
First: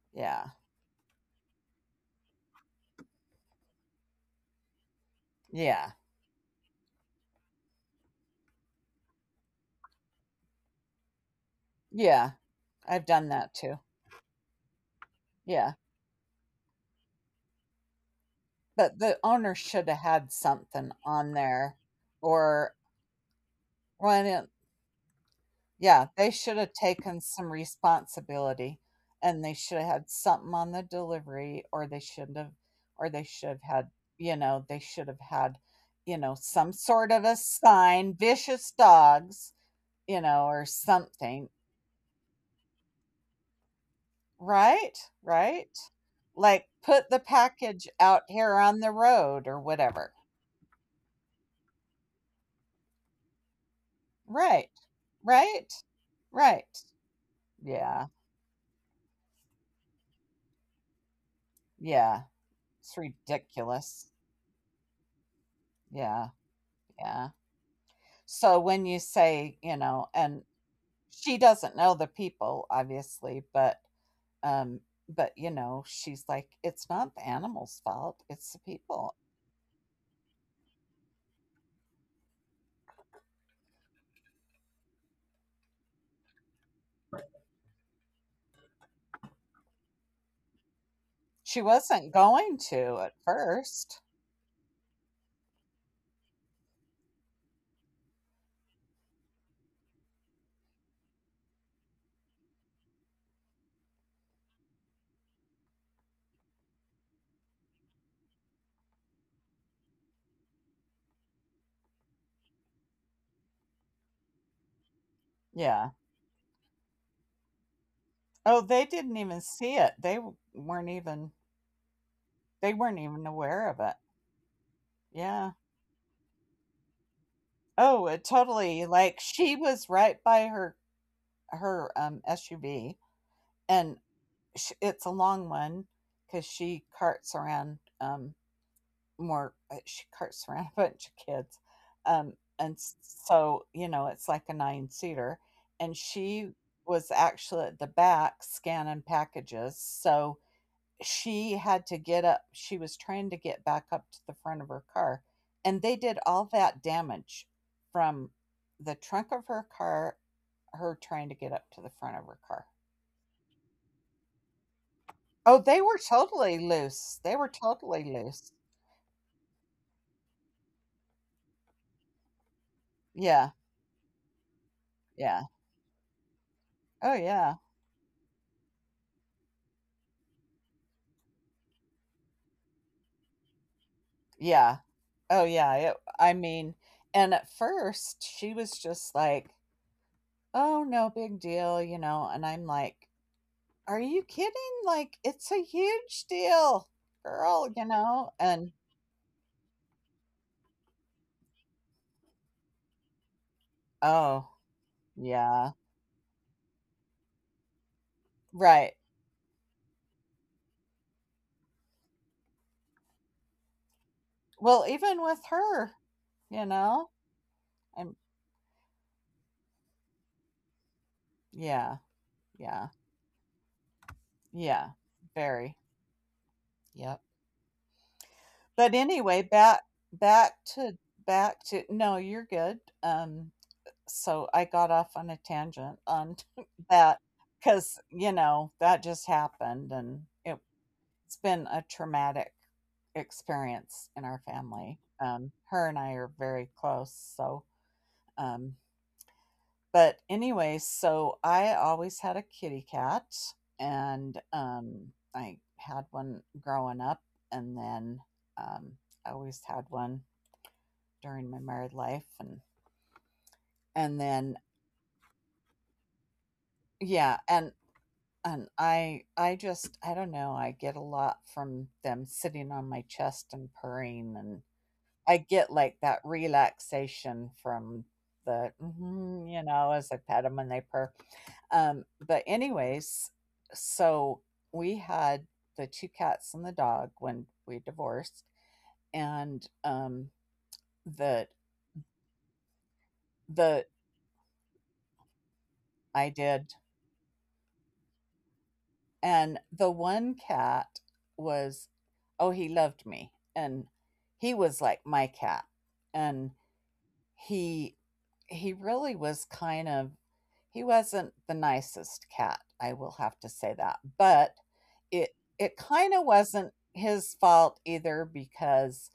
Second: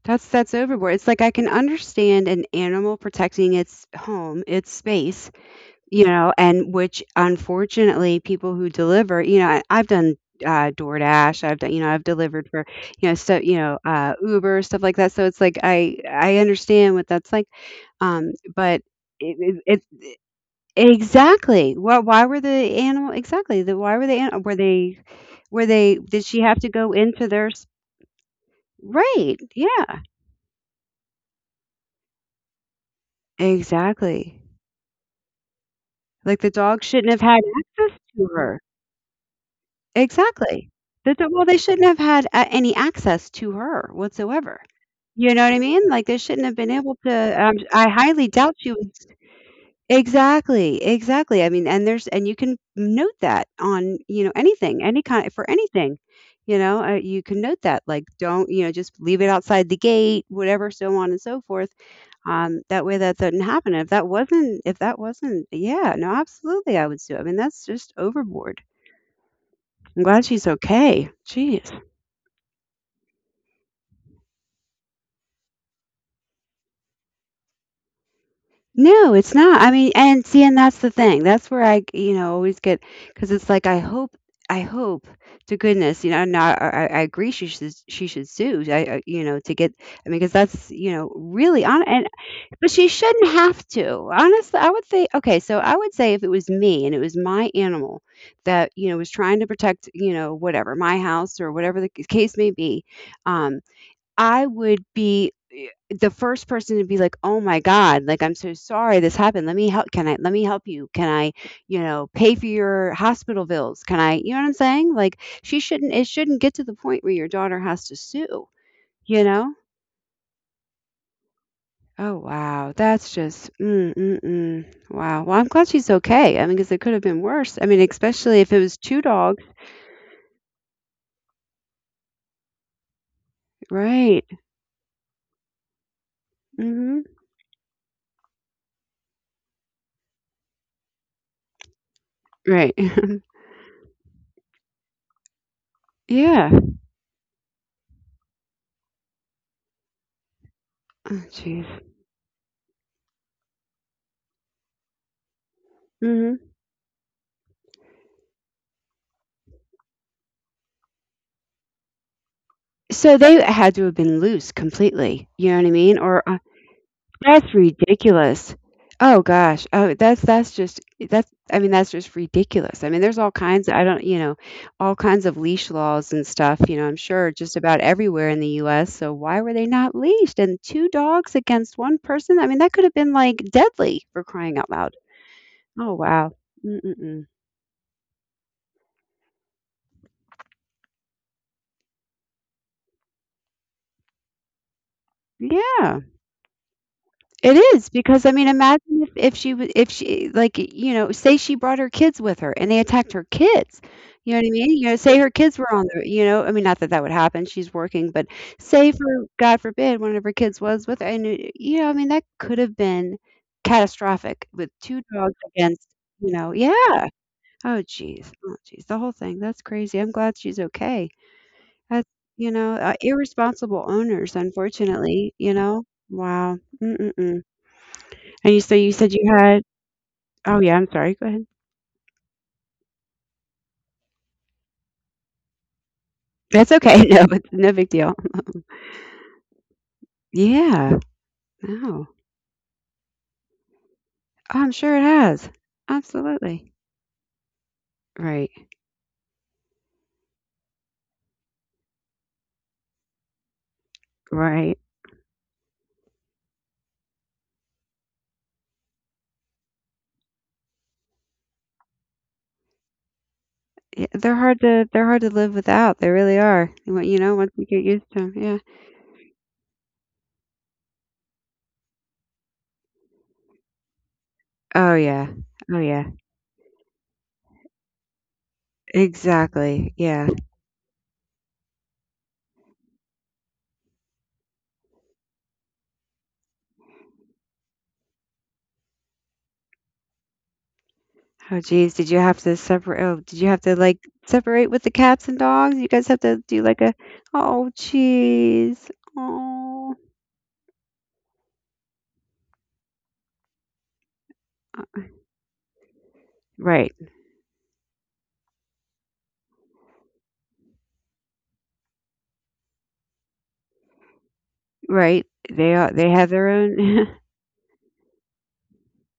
Speaker 1: That's
Speaker 2: Yeah.
Speaker 1: that's overboard. It's like I can understand an animal protecting its home, its space,
Speaker 2: Yeah.
Speaker 1: and which unfortunately people who deliver, I've done DoorDash, I've done, I've
Speaker 2: Yeah.
Speaker 1: delivered for,
Speaker 2: I've done
Speaker 1: so,
Speaker 2: that too.
Speaker 1: Uber, stuff like that. So it's like
Speaker 2: Yeah.
Speaker 1: I understand what that's like. Um, but
Speaker 2: But the owner
Speaker 1: it, it,
Speaker 2: shoulda
Speaker 1: it
Speaker 2: had something on
Speaker 1: exactly.
Speaker 2: there
Speaker 1: Why were the
Speaker 2: or
Speaker 1: animal exactly, the why
Speaker 2: well,
Speaker 1: were
Speaker 2: I
Speaker 1: they an
Speaker 2: didn't
Speaker 1: were they
Speaker 2: Yeah, they
Speaker 1: did she
Speaker 2: should
Speaker 1: have
Speaker 2: have
Speaker 1: to go
Speaker 2: taken
Speaker 1: into
Speaker 2: some
Speaker 1: their s
Speaker 2: responsibility, and
Speaker 1: right,
Speaker 2: they should have
Speaker 1: yeah.
Speaker 2: had something on the delivery, or they shouldn't have or they should have had you
Speaker 1: Exactly.
Speaker 2: know, they should have had, you know,
Speaker 1: Like, the
Speaker 2: some
Speaker 1: dog
Speaker 2: sort
Speaker 1: shouldn't
Speaker 2: of
Speaker 1: have
Speaker 2: a
Speaker 1: had access
Speaker 2: sign,
Speaker 1: to her.
Speaker 2: "Vicious dogs," you know, or
Speaker 1: Exactly. The do well,
Speaker 2: something.
Speaker 1: they shouldn't have had a any access to her whatsoever.
Speaker 2: Right?
Speaker 1: You know what I
Speaker 2: Right?
Speaker 1: mean? Like, they shouldn't have
Speaker 2: Like,
Speaker 1: been able
Speaker 2: "Put
Speaker 1: to,
Speaker 2: the
Speaker 1: I
Speaker 2: package out
Speaker 1: highly doubt
Speaker 2: here
Speaker 1: she
Speaker 2: on
Speaker 1: was
Speaker 2: the road," or whatever.
Speaker 1: exactly, exactly. I mean, and there's and you can note that on,
Speaker 2: Right.
Speaker 1: anything, any kind for
Speaker 2: Right?
Speaker 1: anything.
Speaker 2: Right.
Speaker 1: You can note that,
Speaker 2: Yeah.
Speaker 1: like, don't, just leave it outside the gate, whatever, so on and so forth.
Speaker 2: Yeah.
Speaker 1: That
Speaker 2: It's
Speaker 1: way that doesn't happen.
Speaker 2: ridiculous.
Speaker 1: If that wasn't, yeah, no,
Speaker 2: Yeah.
Speaker 1: absolutely, I would sue. I
Speaker 2: Yeah.
Speaker 1: mean, that's just
Speaker 2: So
Speaker 1: overboard.
Speaker 2: when you say, you know,
Speaker 1: I'm glad
Speaker 2: and
Speaker 1: she's okay.
Speaker 2: she doesn't
Speaker 1: Jeez.
Speaker 2: know the people, obviously, um, but you know, she's like, it's not the animal's fault, it's the people.
Speaker 1: No, it's not. I mean, and see, and that's the thing. That's where I, always get because it's like I hope to goodness, not. I agree she should sue. To get. I mean, because that's really
Speaker 2: She
Speaker 1: on and
Speaker 2: wasn't going
Speaker 1: but she
Speaker 2: to at
Speaker 1: shouldn't have
Speaker 2: first.
Speaker 1: to. Honestly, I would say okay. So I would say if it was me and it was my animal that was trying to protect whatever my house or whatever the case may be, um, I would be eh, the first person to be like, "Oh my god, like I'm so sorry this happened. Let me help. Can I let me help you? Can I, pay for your hospital bills? Can I, you know what I'm saying? Like she
Speaker 2: Yeah.
Speaker 1: shouldn't it shouldn't get to the point where your daughter has to sue,
Speaker 2: Oh, they didn't
Speaker 1: you
Speaker 2: even
Speaker 1: know?
Speaker 2: see it. They weren't even
Speaker 1: Oh wow,
Speaker 2: they weren't
Speaker 1: that's
Speaker 2: even
Speaker 1: just
Speaker 2: aware of
Speaker 1: mm,
Speaker 2: it.
Speaker 1: mm, mm. Wow. Well, I'm
Speaker 2: Yeah.
Speaker 1: glad she's okay. I mean, because it could have been worse. I mean,
Speaker 2: Oh, it
Speaker 1: especially if it was
Speaker 2: totally
Speaker 1: two
Speaker 2: like
Speaker 1: dogs,
Speaker 2: she was right by her SUV and
Speaker 1: right?
Speaker 2: sh it's a long one cuz she
Speaker 1: Hmm.
Speaker 2: carts around more she carts around a bunch of kids, um,
Speaker 1: Right.
Speaker 2: and s so, you know, it's like a nine-seater, and
Speaker 1: yeah.
Speaker 2: she was actually at the back scanning packages, so
Speaker 1: Oh,
Speaker 2: she
Speaker 1: jeez.
Speaker 2: had to get up she was trying to get back up to the front of her car, and they did
Speaker 1: Hmm.
Speaker 2: all that damage from the trunk of her car, her trying to get up to the front of her car.
Speaker 1: So they had to have been loose completely, you know
Speaker 2: Oh,
Speaker 1: what I mean? Or
Speaker 2: they
Speaker 1: that's
Speaker 2: were totally
Speaker 1: ridiculous.
Speaker 2: loose.
Speaker 1: Oh gosh. Oh, that's just that's I mean that's just ridiculous. I mean there's all
Speaker 2: Yeah,
Speaker 1: kinds I don't, all kinds of
Speaker 2: yeah.
Speaker 1: leash laws and stuff, I'm
Speaker 2: Oh,
Speaker 1: sure just
Speaker 2: yeah.
Speaker 1: about everywhere in the US. So why were they not leashed? And two dogs against one person? I mean that could have been like deadly for crying out
Speaker 2: Yeah.
Speaker 1: loud.
Speaker 2: Oh, yeah,
Speaker 1: Oh
Speaker 2: it
Speaker 1: wow.
Speaker 2: I mean
Speaker 1: Mm-mm-mm.
Speaker 2: and at first, she was just like, "Oh, no big deal," you know, and I'm like, "Are you kidding? Like, it's a
Speaker 1: Yeah.
Speaker 2: huge deal,
Speaker 1: It
Speaker 2: girl,"
Speaker 1: is
Speaker 2: you
Speaker 1: because, I
Speaker 2: know,
Speaker 1: mean,
Speaker 2: and
Speaker 1: imagine if she w if she like, say she brought her kids with her and they attacked her kids, you know what
Speaker 2: oh,
Speaker 1: I mean? Say her kids
Speaker 2: yeah,
Speaker 1: were on the I mean, not that that would happen, she's working, but
Speaker 2: right.
Speaker 1: say for God forbid, one of her kids was with her and, y you know, I mean, that could have been catastrophic with
Speaker 2: Well,
Speaker 1: 2
Speaker 2: even
Speaker 1: dogs
Speaker 2: with
Speaker 1: against,
Speaker 2: her, you know,
Speaker 1: yeah. Oh,
Speaker 2: and
Speaker 1: geez, oh, jeez, the whole thing, that's crazy. I'm glad she's okay.
Speaker 2: yeah,
Speaker 1: That's
Speaker 2: yeah,
Speaker 1: irresponsible owners,
Speaker 2: yeah,
Speaker 1: unfortunately, you
Speaker 2: very,
Speaker 1: know? Wow. Mm, mm,
Speaker 2: yep.
Speaker 1: mm. And you so you
Speaker 2: But
Speaker 1: said you
Speaker 2: anyway,
Speaker 1: had oh
Speaker 2: back
Speaker 1: yeah, I'm
Speaker 2: to
Speaker 1: sorry, go ahead.
Speaker 2: back to no, you're good, so I got off on a tangent on
Speaker 1: That's okay.
Speaker 2: that
Speaker 1: No, but no big
Speaker 2: because,
Speaker 1: deal.
Speaker 2: you know, that just happened and it,
Speaker 1: Yeah.
Speaker 2: it's been a
Speaker 1: No. Oh,
Speaker 2: traumatic experience in our
Speaker 1: I'm sure
Speaker 2: family.
Speaker 1: it has.
Speaker 2: Her and I are very
Speaker 1: Absolutely.
Speaker 2: close. So,
Speaker 1: Right.
Speaker 2: um, but anyway, so I always had a kitty cat, and
Speaker 1: Right.
Speaker 2: I had one growing up, and then um, I always had one during my married life, and
Speaker 1: Yeah,
Speaker 2: and then
Speaker 1: they're hard to live without. They really are. You want-
Speaker 2: yeah,
Speaker 1: once you
Speaker 2: and
Speaker 1: get used to 'em, yeah.
Speaker 2: and i i just, I don't know, I get a lot from them sitting on my chest and purring, and
Speaker 1: Oh yeah.
Speaker 2: I get
Speaker 1: Oh
Speaker 2: like
Speaker 1: yeah.
Speaker 2: that relaxation from the "Mhm," you know,
Speaker 1: Exactly.
Speaker 2: as I
Speaker 1: Yeah.
Speaker 2: pet them and they purr. But anyways, so we had the two cats and the dog when we divorced, and the
Speaker 1: Oh geez, did you have to separate? Oh, did you have to
Speaker 2: the
Speaker 1: like separate with the cats and dogs? You guys have
Speaker 2: I
Speaker 1: to do
Speaker 2: did.
Speaker 1: like a oh geez.
Speaker 2: And the
Speaker 1: Oh.
Speaker 2: one cat was, oh, he loved me. And he was like
Speaker 1: Uh,
Speaker 2: my cat. And
Speaker 1: right.
Speaker 2: he, he really was kind of— he wasn't the nicest cat. I will have to say that. But
Speaker 1: Right.
Speaker 2: it,
Speaker 1: They
Speaker 2: it
Speaker 1: are, they
Speaker 2: kind of
Speaker 1: have their
Speaker 2: wasn't
Speaker 1: own.
Speaker 2: his fault either, because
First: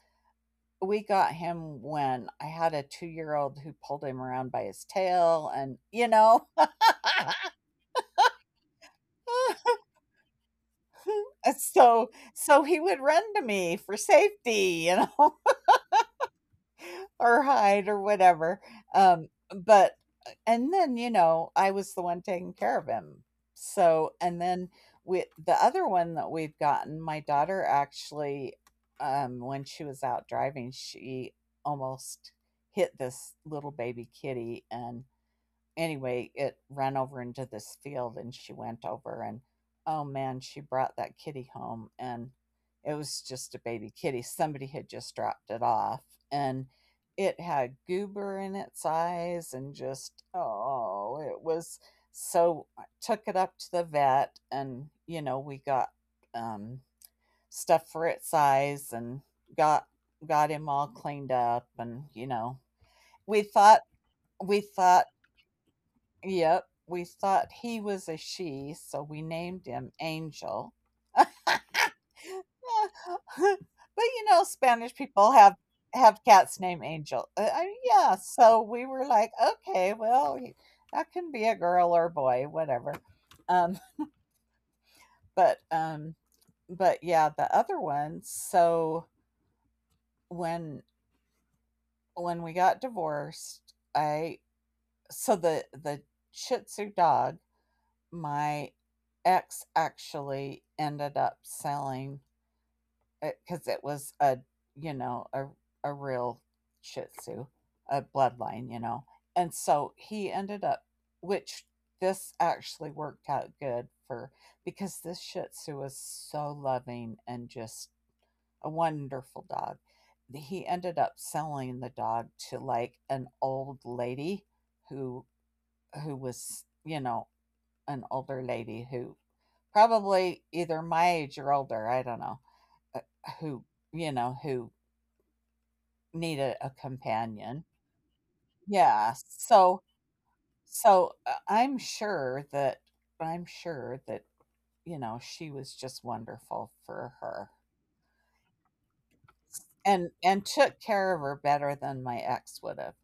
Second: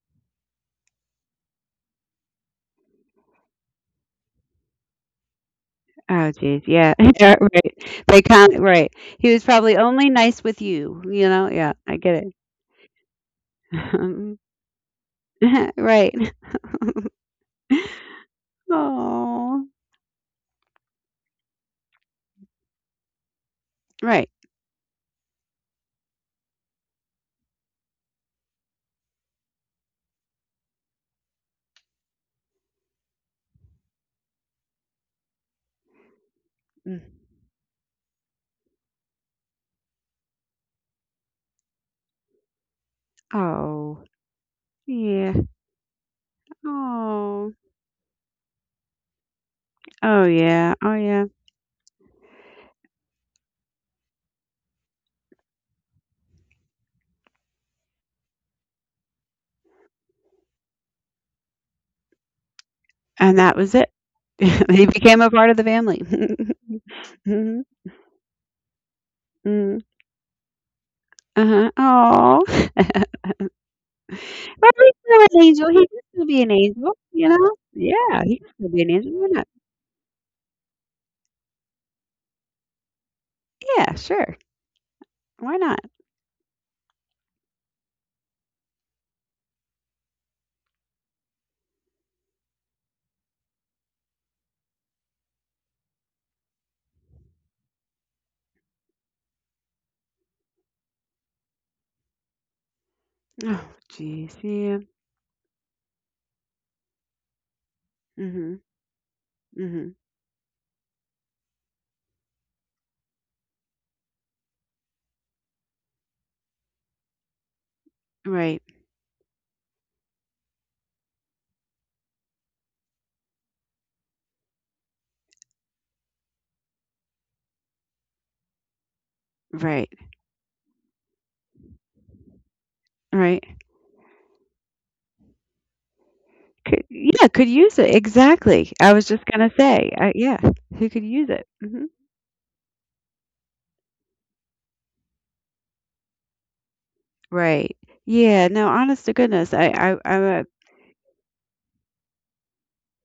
Speaker 2: we got him when I had a 2-year old who pulled him around by his tail and, you
Speaker 1: Oh,
Speaker 2: know,
Speaker 1: jeez. Yeah. Yeah. Right. They can't. Right. He was probably only nice with you. You know.
Speaker 2: and
Speaker 1: Yeah. I
Speaker 2: so
Speaker 1: get
Speaker 2: so he would run to me for
Speaker 1: it.
Speaker 2: safety, you know,
Speaker 1: right.
Speaker 2: or hide or whatever. Um,
Speaker 1: Oh.
Speaker 2: but and then, you know, I was the one taking care of him. So,
Speaker 1: Right.
Speaker 2: and then we— the other one that we've gotten, my daughter actually, when she was out driving, she almost hit this little baby kitty, and anyway, it ran over
Speaker 1: Mm.
Speaker 2: into this field and she went over and, oh man, she brought that kitty home, and it was just a baby
Speaker 1: Oh.
Speaker 2: kitty. Somebody had just
Speaker 1: Yeah.
Speaker 2: dropped it off, and it
Speaker 1: Oh.
Speaker 2: had goober in its eyes, and just—
Speaker 1: Oh yeah. Oh
Speaker 2: oh,
Speaker 1: yeah.
Speaker 2: it was— so I took it up to the vet and, you know, we got um stuff for its eyes, and got got him all cleaned up, and, you know, we
Speaker 1: And that was
Speaker 2: thought—
Speaker 1: it.
Speaker 2: we
Speaker 1: He
Speaker 2: thought
Speaker 1: became a part of the family.
Speaker 2: yep, we thought
Speaker 1: Mhm.
Speaker 2: he was a she, so we named
Speaker 1: Mm.
Speaker 2: him Angel. But,
Speaker 1: Uh-huh. Oh.
Speaker 2: you know,
Speaker 1: But
Speaker 2: Spanish
Speaker 1: he's still
Speaker 2: people
Speaker 1: an
Speaker 2: have
Speaker 1: angel. He can
Speaker 2: have
Speaker 1: still be an
Speaker 2: cats named
Speaker 1: angel.
Speaker 2: Angel.
Speaker 1: You know.
Speaker 2: Yeah,
Speaker 1: Yeah. He can
Speaker 2: so
Speaker 1: still
Speaker 2: we
Speaker 1: be an
Speaker 2: were
Speaker 1: angel.
Speaker 2: like,
Speaker 1: Why not?
Speaker 2: okay, well, that can be a girl or a boy, whatever. Um,
Speaker 1: Yeah. Sure.
Speaker 2: but
Speaker 1: Why not?
Speaker 2: um, but yeah, the other one. So when when we got divorced, I— so the Shih Tzu dog— my ex actually ended up selling it, because it
Speaker 1: Oh,
Speaker 2: was a,
Speaker 1: jeez. Yeah.
Speaker 2: you know, a real Shih Tzu, a
Speaker 1: Mhm.
Speaker 2: bloodline, you know, and so
Speaker 1: Mhm.
Speaker 2: he ended up— which this actually worked out good for, because this Shih Tzu was so loving and just
Speaker 1: Right.
Speaker 2: a wonderful dog. He ended up selling the dog to, like, an old lady who who was, you know, an older lady who
Speaker 1: Right.
Speaker 2: probably either my age or older, I don't know, uh,
Speaker 1: Right.
Speaker 2: who, you know, who need a
Speaker 1: Could, yeah, could
Speaker 2: companion.
Speaker 1: use it. Exactly. I was
Speaker 2: Yeah.
Speaker 1: just gonna
Speaker 2: So,
Speaker 1: say. Yeah, who could use it?
Speaker 2: I'm
Speaker 1: Hmm.
Speaker 2: sure that— I'm sure that, you know, she was just wonderful for her,
Speaker 1: Right. Yeah. No. Honest to goodness,
Speaker 2: and,
Speaker 1: I
Speaker 2: and took care of her better than my ex would have.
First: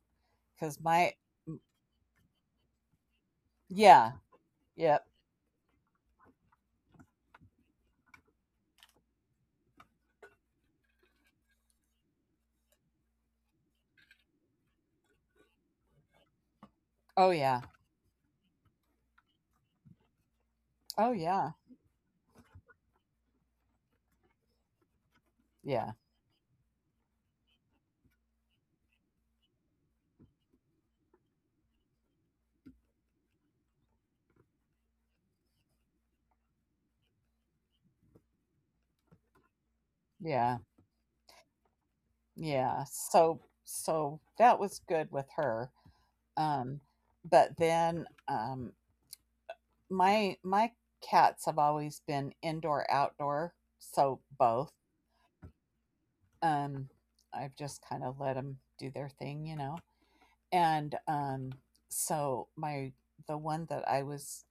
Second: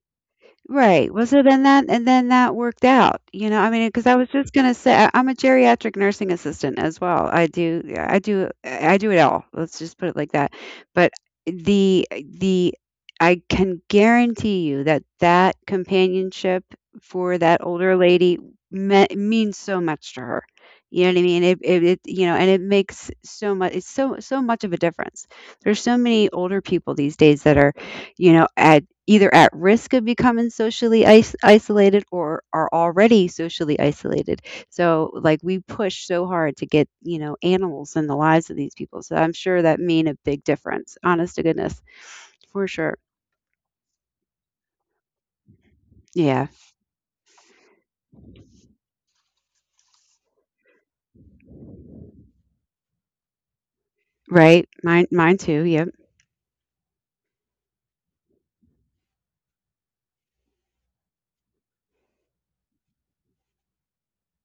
Speaker 2: Cause
Speaker 1: right.
Speaker 2: my—
Speaker 1: Well, so then that and then that worked out, you know. I mean, because
Speaker 2: yeah.
Speaker 1: I was just gonna say,
Speaker 2: Yep.
Speaker 1: I'm a geriatric nursing assistant as well. I do, yeah, I do it all. Let's just put it like that. But the I can guarantee you that that companionship
Speaker 2: Oh,
Speaker 1: for
Speaker 2: yeah.
Speaker 1: that older lady means so much to her. You know
Speaker 2: Oh,
Speaker 1: what I mean?
Speaker 2: yeah.
Speaker 1: It, you know, and it makes so much. It's so much of a difference. There's
Speaker 2: Yeah.
Speaker 1: so many older people these days that are you know, either at risk of becoming isolated or are already socially isolated. So, like, we push so hard to get, you know, animals in the lives of these people. So, I'm sure that made a big
Speaker 2: Yeah.
Speaker 1: difference, honest to goodness, for
Speaker 2: Yeah.
Speaker 1: sure.
Speaker 2: So, that was good with her.
Speaker 1: Yeah,
Speaker 2: Um, but then, my cats have always been indoor outdoor, so
Speaker 1: right.
Speaker 2: both.
Speaker 1: Mine too. Yep.
Speaker 2: Um, I've just kind of let them do their thing, you know. And so my— the one that I was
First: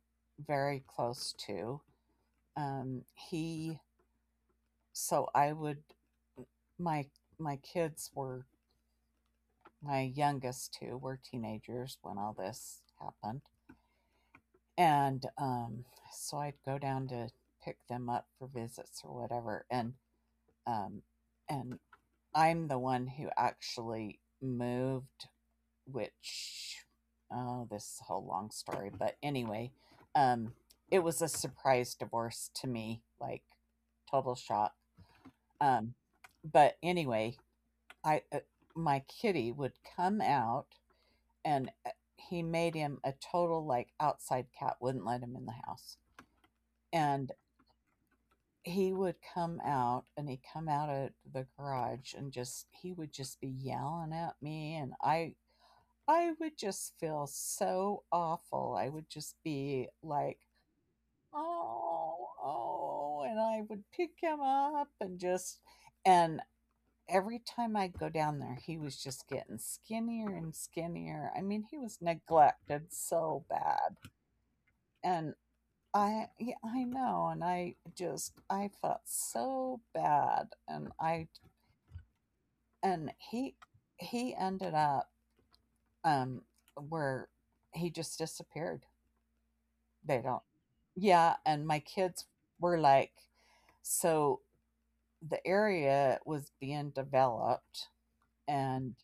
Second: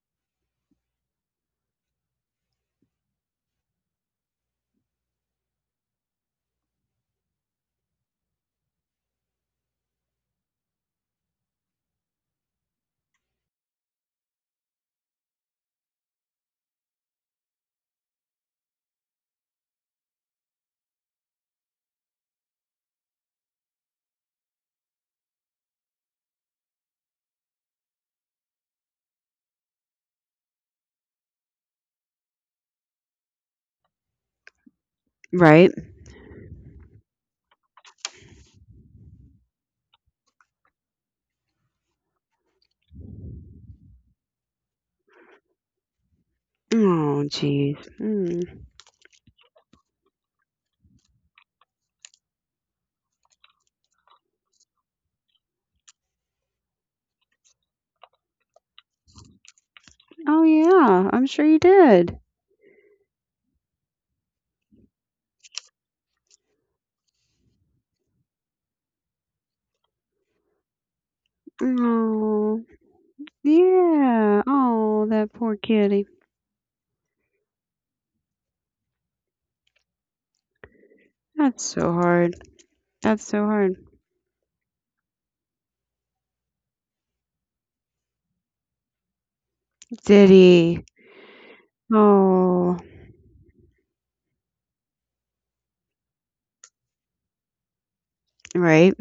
Speaker 2: very close to, he— so I would— my my kids were— my youngest two were teenagers when all this happened, and so I'd go down to pick them up for visits or whatever, and Um, and I'm the one who actually moved, which— oh, this is a whole long story. But anyway, um, it was a surprise divorce to me, like total shock.
Speaker 1: Right.
Speaker 2: Um, but anyway, I, uh, my kitty would come out, and he made him a total like outside cat, wouldn't let him in the house.
Speaker 1: Oh,
Speaker 2: And
Speaker 1: jeez. Mm.
Speaker 2: he would come out, and he'd come out of the garage, and just— he would just be yelling at me, and I would just feel so awful, I would just be like,
Speaker 1: Oh, yeah. I'm sure you did.
Speaker 2: oh, oh, and I would pick him up and just— and every time I'd go down there, he was just getting skinnier and skinnier. I mean, he was
Speaker 1: Oh,
Speaker 2: neglected so bad,
Speaker 1: yeah. Oh,
Speaker 2: and—
Speaker 1: that poor kitty.
Speaker 2: I— yeah, I know, and I felt so bad, and I—
Speaker 1: That's so hard.
Speaker 2: and
Speaker 1: That's so
Speaker 2: he
Speaker 1: hard.
Speaker 2: he ended up, um where he just disappeared. They
Speaker 1: Did
Speaker 2: don't—
Speaker 1: he?
Speaker 2: yeah, and my kids were
Speaker 1: Oh.
Speaker 2: like— so the area was being developed, and
Speaker 1: Right.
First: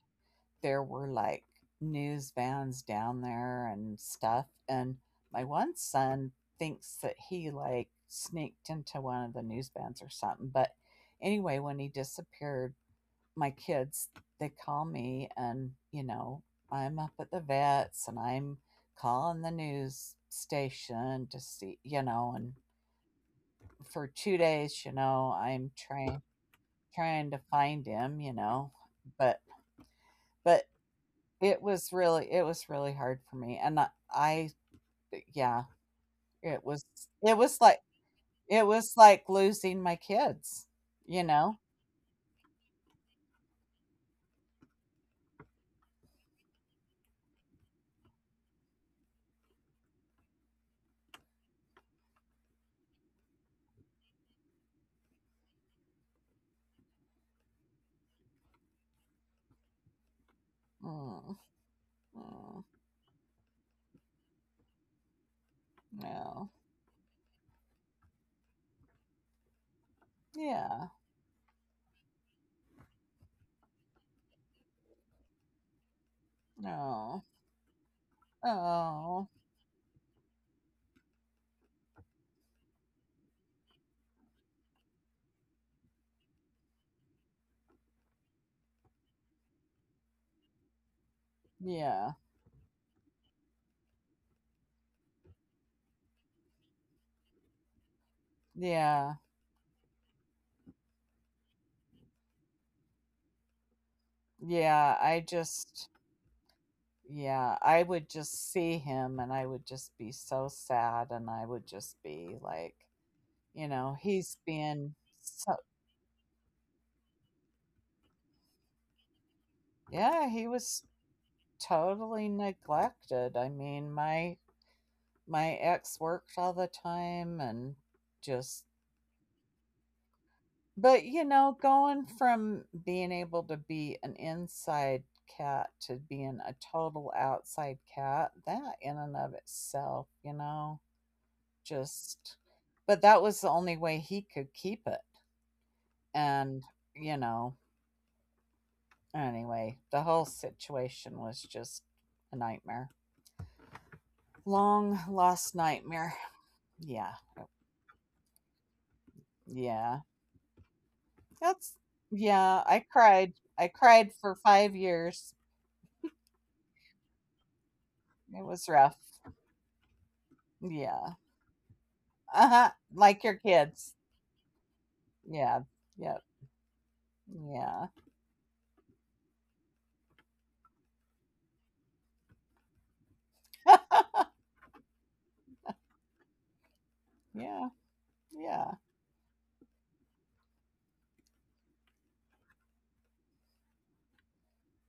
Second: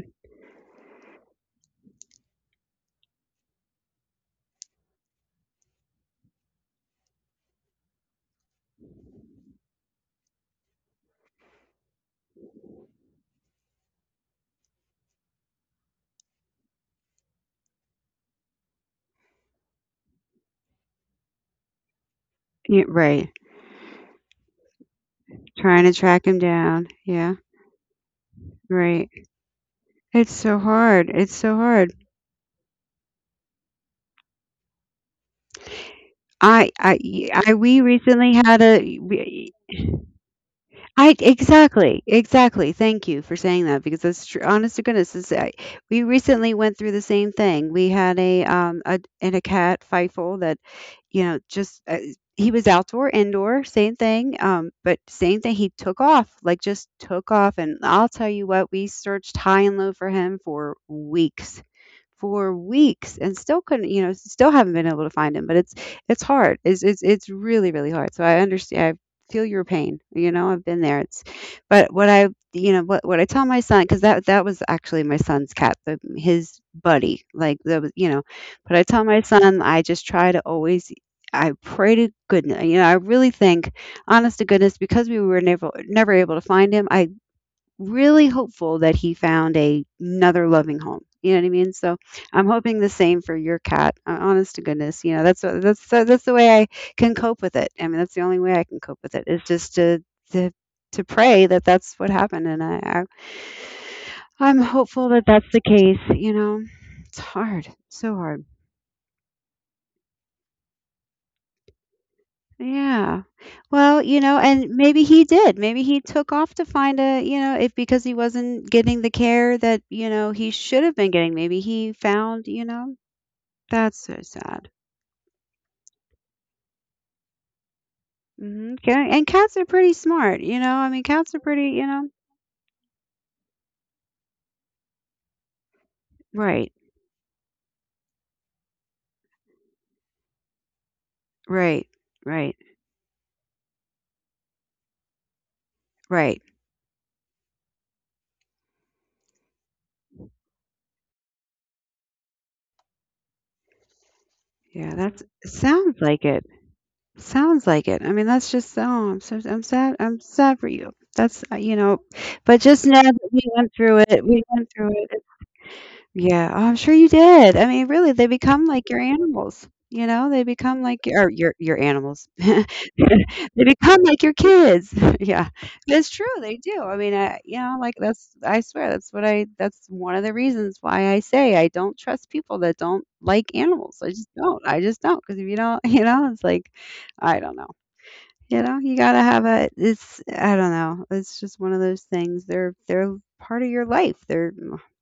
Speaker 2: there were, like, news vans down there and stuff. And my one son thinks that he, like, sneaked into one of the news vans or something. But anyway, when he disappeared, my kids, they call me, and, you know, I'm up at the vets, and I'm calling the news station to see, you know, and
Speaker 1: Yeah, right.
Speaker 2: for 2 days, you know, I'm
Speaker 1: Trying to track him down. Yeah.
Speaker 2: trying to find him, you know,
Speaker 1: Right.
Speaker 2: but
Speaker 1: It's so
Speaker 2: but
Speaker 1: hard. It's so hard.
Speaker 2: It was really hard for me, and I yeah, it was it
Speaker 1: I.
Speaker 2: was
Speaker 1: we
Speaker 2: like
Speaker 1: recently had
Speaker 2: it was
Speaker 1: a
Speaker 2: like
Speaker 1: we,
Speaker 2: losing my kids,
Speaker 1: I
Speaker 2: you know?
Speaker 1: exactly, exactly. Thank you for saying that because that's true. Honest to goodness, we recently went through the same thing. We had a cat Fifel that, you know, just he was outdoor, indoor, same thing. But same thing. He took off, like just took off, and I'll tell you what, we searched high and low for him
Speaker 2: Mm,
Speaker 1: for
Speaker 2: mm,
Speaker 1: weeks and still couldn't, you know, still haven't been able to find him. But it's
Speaker 2: no.
Speaker 1: hard. It's really really hard. So I understand. I feel your pain. You know, I've been
Speaker 2: Yeah.
Speaker 1: there. It's but what I you know what I tell my son because that was actually my son's cat, his buddy.
Speaker 2: No.
Speaker 1: Like the you know, but I tell my
Speaker 2: Oh.
Speaker 1: son I just try to always. I pray to goodness, you know. I really think, honest to goodness, because we were never able to find him. I really hopeful that he found another loving home. You know what I mean? So
Speaker 2: Yeah.
Speaker 1: I'm hoping the same for your cat. Honest to goodness, you know that's what- that's so that's the way I can cope with it. I mean, that's the only way I can cope
Speaker 2: Yeah.
Speaker 1: with it is just to to pray that that's what happened, and I'm
Speaker 2: Yeah,
Speaker 1: hopeful
Speaker 2: I
Speaker 1: that that's the
Speaker 2: just
Speaker 1: case. You know, it's
Speaker 2: yeah,
Speaker 1: hard,
Speaker 2: I would
Speaker 1: so hard.
Speaker 2: just see him and I would just be so sad, and I would just be like,
Speaker 1: Yeah.
Speaker 2: you know,
Speaker 1: Well, you
Speaker 2: he's
Speaker 1: know, and
Speaker 2: been—
Speaker 1: maybe he
Speaker 2: so
Speaker 1: did. Maybe he took off to find you know, if because he wasn't getting the care that, you
Speaker 2: yeah,
Speaker 1: know,
Speaker 2: he
Speaker 1: he
Speaker 2: was
Speaker 1: should have been getting. Maybe he
Speaker 2: totally
Speaker 1: found, you know,
Speaker 2: neglected. I mean,
Speaker 1: that's so
Speaker 2: my
Speaker 1: sad.
Speaker 2: my ex worked all the time, and just—
Speaker 1: Hmm. Okay. And cats are pretty smart, you know. I
Speaker 2: but,
Speaker 1: mean,
Speaker 2: you
Speaker 1: cats are
Speaker 2: know,
Speaker 1: pretty, you
Speaker 2: going
Speaker 1: know.
Speaker 2: from being able to be an inside cat to being a
Speaker 1: Right.
Speaker 2: total outside cat, that, in and of itself, you know,
Speaker 1: Right.
Speaker 2: just—
Speaker 1: Right.
Speaker 2: but that was the only way he could keep it.
Speaker 1: Right.
Speaker 2: And, you know, anyway, the whole situation was just a nightmare.
Speaker 1: Yeah,
Speaker 2: Long
Speaker 1: that's
Speaker 2: lost
Speaker 1: sounds like
Speaker 2: nightmare.
Speaker 1: it.
Speaker 2: Yeah.
Speaker 1: Sounds like it. I mean, that's just oh, I'm sad.
Speaker 2: Yeah.
Speaker 1: I'm sad for you. That's you
Speaker 2: That's—
Speaker 1: know, but
Speaker 2: yeah,
Speaker 1: just
Speaker 2: I
Speaker 1: know that we
Speaker 2: cried.
Speaker 1: went
Speaker 2: I
Speaker 1: through
Speaker 2: cried
Speaker 1: it.
Speaker 2: for
Speaker 1: We went
Speaker 2: 5
Speaker 1: through it.
Speaker 2: years.
Speaker 1: Yeah, oh, I'm sure you did. I mean, really, they
Speaker 2: It
Speaker 1: become
Speaker 2: was
Speaker 1: like your
Speaker 2: rough.
Speaker 1: animals, you know? They become like or
Speaker 2: Yeah.
Speaker 1: your animals.
Speaker 2: Uh-huh. Like your
Speaker 1: They
Speaker 2: kids.
Speaker 1: become like your kids. Yeah.
Speaker 2: Yeah.
Speaker 1: It's true,
Speaker 2: Yep.
Speaker 1: they do. I mean, I, you know, like
Speaker 2: Yeah.
Speaker 1: that's I swear that's what I that's one of the reasons why I say I don't trust people that don't like animals. I just don't. I just don't not Because if you don't, you know, it's like I don't know.
Speaker 2: Yeah.
Speaker 1: You know,
Speaker 2: Yeah.
Speaker 1: you gotta have a it's I don't know. It's just one of those things. They're part of your life. They're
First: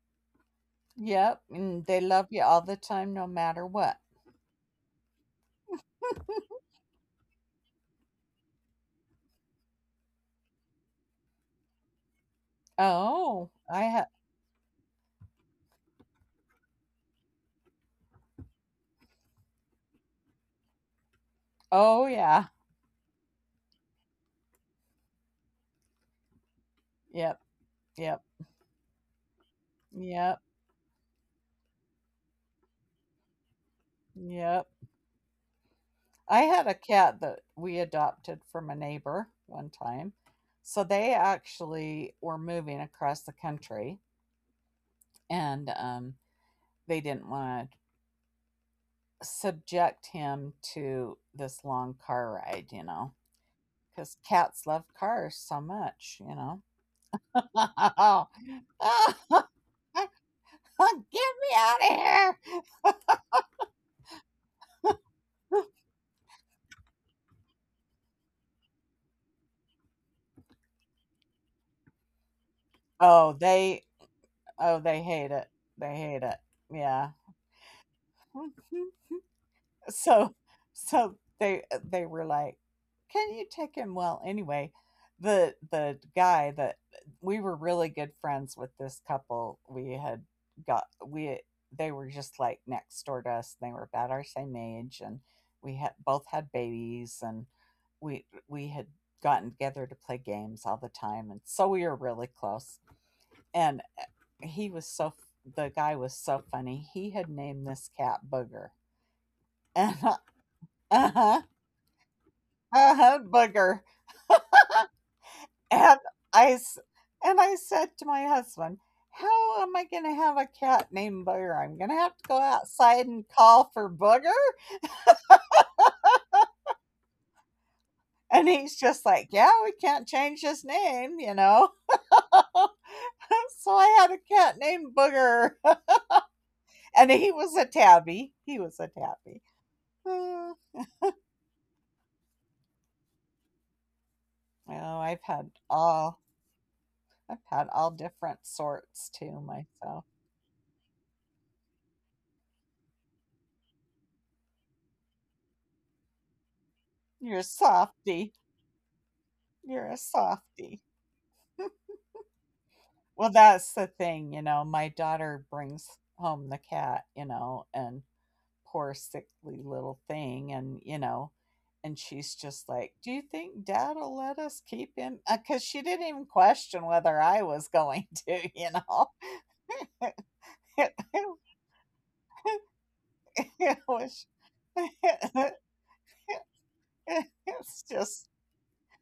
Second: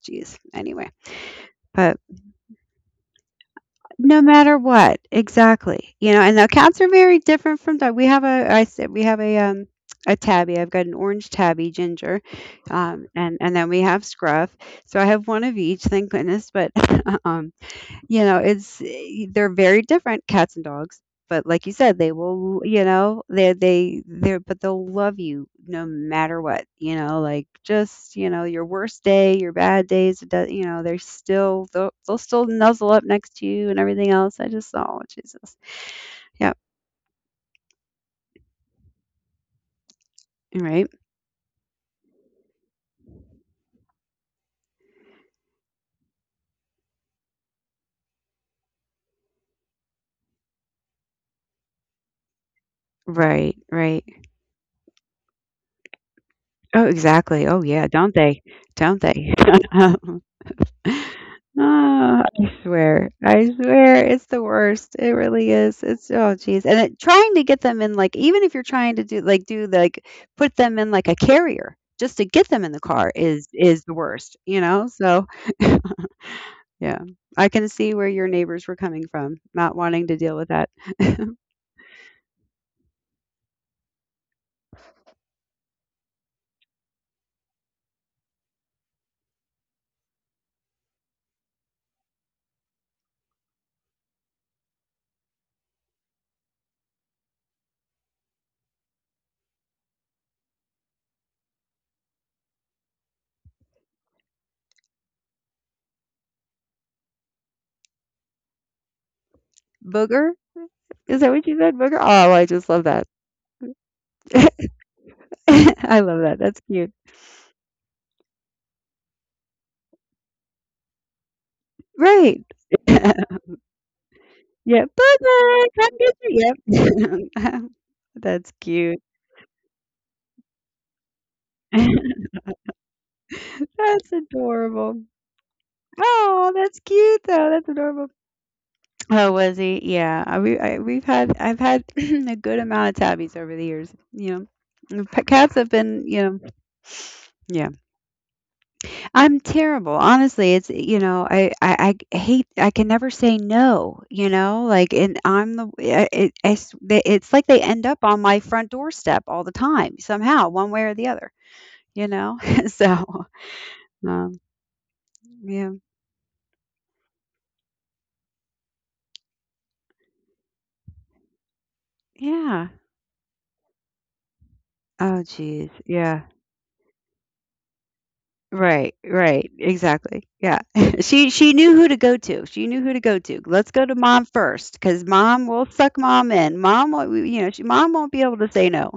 Speaker 1: jeez. Anyway.
Speaker 2: Yep. And they
Speaker 1: But
Speaker 2: love you all the time, no matter what.
Speaker 1: no matter what, exactly. You know, and the accounts are very different from that. We have a tabby. I've got an orange tabby, ginger,
Speaker 2: Oh,
Speaker 1: and then
Speaker 2: I
Speaker 1: we
Speaker 2: had—
Speaker 1: have scruff. So I have one of each, thank goodness. But um, you know it's eh, they're very different cats and dogs but like you said
Speaker 2: oh
Speaker 1: they
Speaker 2: yeah.
Speaker 1: will you know they'll love you no matter what you know
Speaker 2: Yep.
Speaker 1: like
Speaker 2: Yep.
Speaker 1: just you know your worst day your bad days it
Speaker 2: Yep.
Speaker 1: you know they're still they'll still nuzzle up next to you and everything else I
Speaker 2: Yep.
Speaker 1: just oh jesus.
Speaker 2: I
Speaker 1: Yep.
Speaker 2: had a cat that we adopted from a neighbor one time. So
Speaker 1: Right,
Speaker 2: they actually were moving across the country, and they didn't want to subject him to this long car ride, you know,
Speaker 1: right, right.
Speaker 2: because cats love cars so much, you know.
Speaker 1: Oh exactly, oh yeah don't
Speaker 2: Oh,
Speaker 1: they don't they
Speaker 2: get me out
Speaker 1: Ah,
Speaker 2: of here!
Speaker 1: I swear. I swear it's the worst. It really is. It's oh geez. And it, trying to get them in like even if you're trying to do like put them in like a carrier just to get them in the car
Speaker 2: Oh,
Speaker 1: is the worst, you
Speaker 2: oh,
Speaker 1: know?
Speaker 2: they hate
Speaker 1: So
Speaker 2: it. They hate it. Yeah.
Speaker 1: yeah. I can see where your neighbors were coming from, not wanting to
Speaker 2: so
Speaker 1: deal with that.
Speaker 2: so, they— they were like, can you take him? Well, anyway, the guy that— we were really good friends with this couple. We had got— we they were just, like, next door to us. They were about our same age, and we had both had babies, and we had gotten together to play games all the time, and so we were really close. And he was so— the guy was so funny. He had named this cat Booger. And
Speaker 1: Booger? Is
Speaker 2: uh-huh,
Speaker 1: that what you said, booger? Oh, I just
Speaker 2: a
Speaker 1: love that.
Speaker 2: head booger. And
Speaker 1: I love
Speaker 2: I,
Speaker 1: that. That's
Speaker 2: s-
Speaker 1: cute.
Speaker 2: and I said to my husband, "How am I going to have a cat named Booger? I'm going to have to go
Speaker 1: Right.
Speaker 2: outside and call for Booger."
Speaker 1: Yeah, booger, come get you. Yep.
Speaker 2: And
Speaker 1: That's
Speaker 2: he's just
Speaker 1: cute.
Speaker 2: like, "Yeah, we can't change his name, you know." So I had a
Speaker 1: That's
Speaker 2: cat named
Speaker 1: adorable.
Speaker 2: Booger.
Speaker 1: Oh, that's
Speaker 2: And he
Speaker 1: cute
Speaker 2: was
Speaker 1: though.
Speaker 2: a
Speaker 1: That's adorable.
Speaker 2: tabby. He was a tabby.
Speaker 1: Oh, was he? Yeah,
Speaker 2: Oh,
Speaker 1: we've had I've had a good amount of tabbies over the years. You know,
Speaker 2: I've had
Speaker 1: cats have been
Speaker 2: all—
Speaker 1: you know
Speaker 2: I've had
Speaker 1: yeah.
Speaker 2: all different sorts too
Speaker 1: I'm terrible.
Speaker 2: myself.
Speaker 1: Honestly, it's you know, I hate I can never say no, you know? Like and I'm the it's
Speaker 2: You're a
Speaker 1: like they end up on
Speaker 2: softy.
Speaker 1: my front doorstep all the
Speaker 2: You're a
Speaker 1: time somehow, one
Speaker 2: softy.
Speaker 1: way or the other, you know?
Speaker 2: Well,
Speaker 1: so,
Speaker 2: that's the thing, you
Speaker 1: um
Speaker 2: know, my daughter
Speaker 1: yeah.
Speaker 2: brings home the cat, you know, and poor sickly little thing and, you know, and she's just
Speaker 1: Yeah.
Speaker 2: like, "Do you think dad'll let us keep him?"
Speaker 1: Oh
Speaker 2: Because
Speaker 1: geez.
Speaker 2: she didn't even
Speaker 1: Yeah.
Speaker 2: question whether I was going to, you
Speaker 1: Right,
Speaker 2: know.
Speaker 1: right. Exactly. Yeah.
Speaker 2: It
Speaker 1: She knew who to go to. She knew who to go to. Let's go to
Speaker 2: was-
Speaker 1: mom first cuz mom will suck mom in. Mom will, you know,
Speaker 2: it's
Speaker 1: mom won't be
Speaker 2: just—
Speaker 1: able to say no.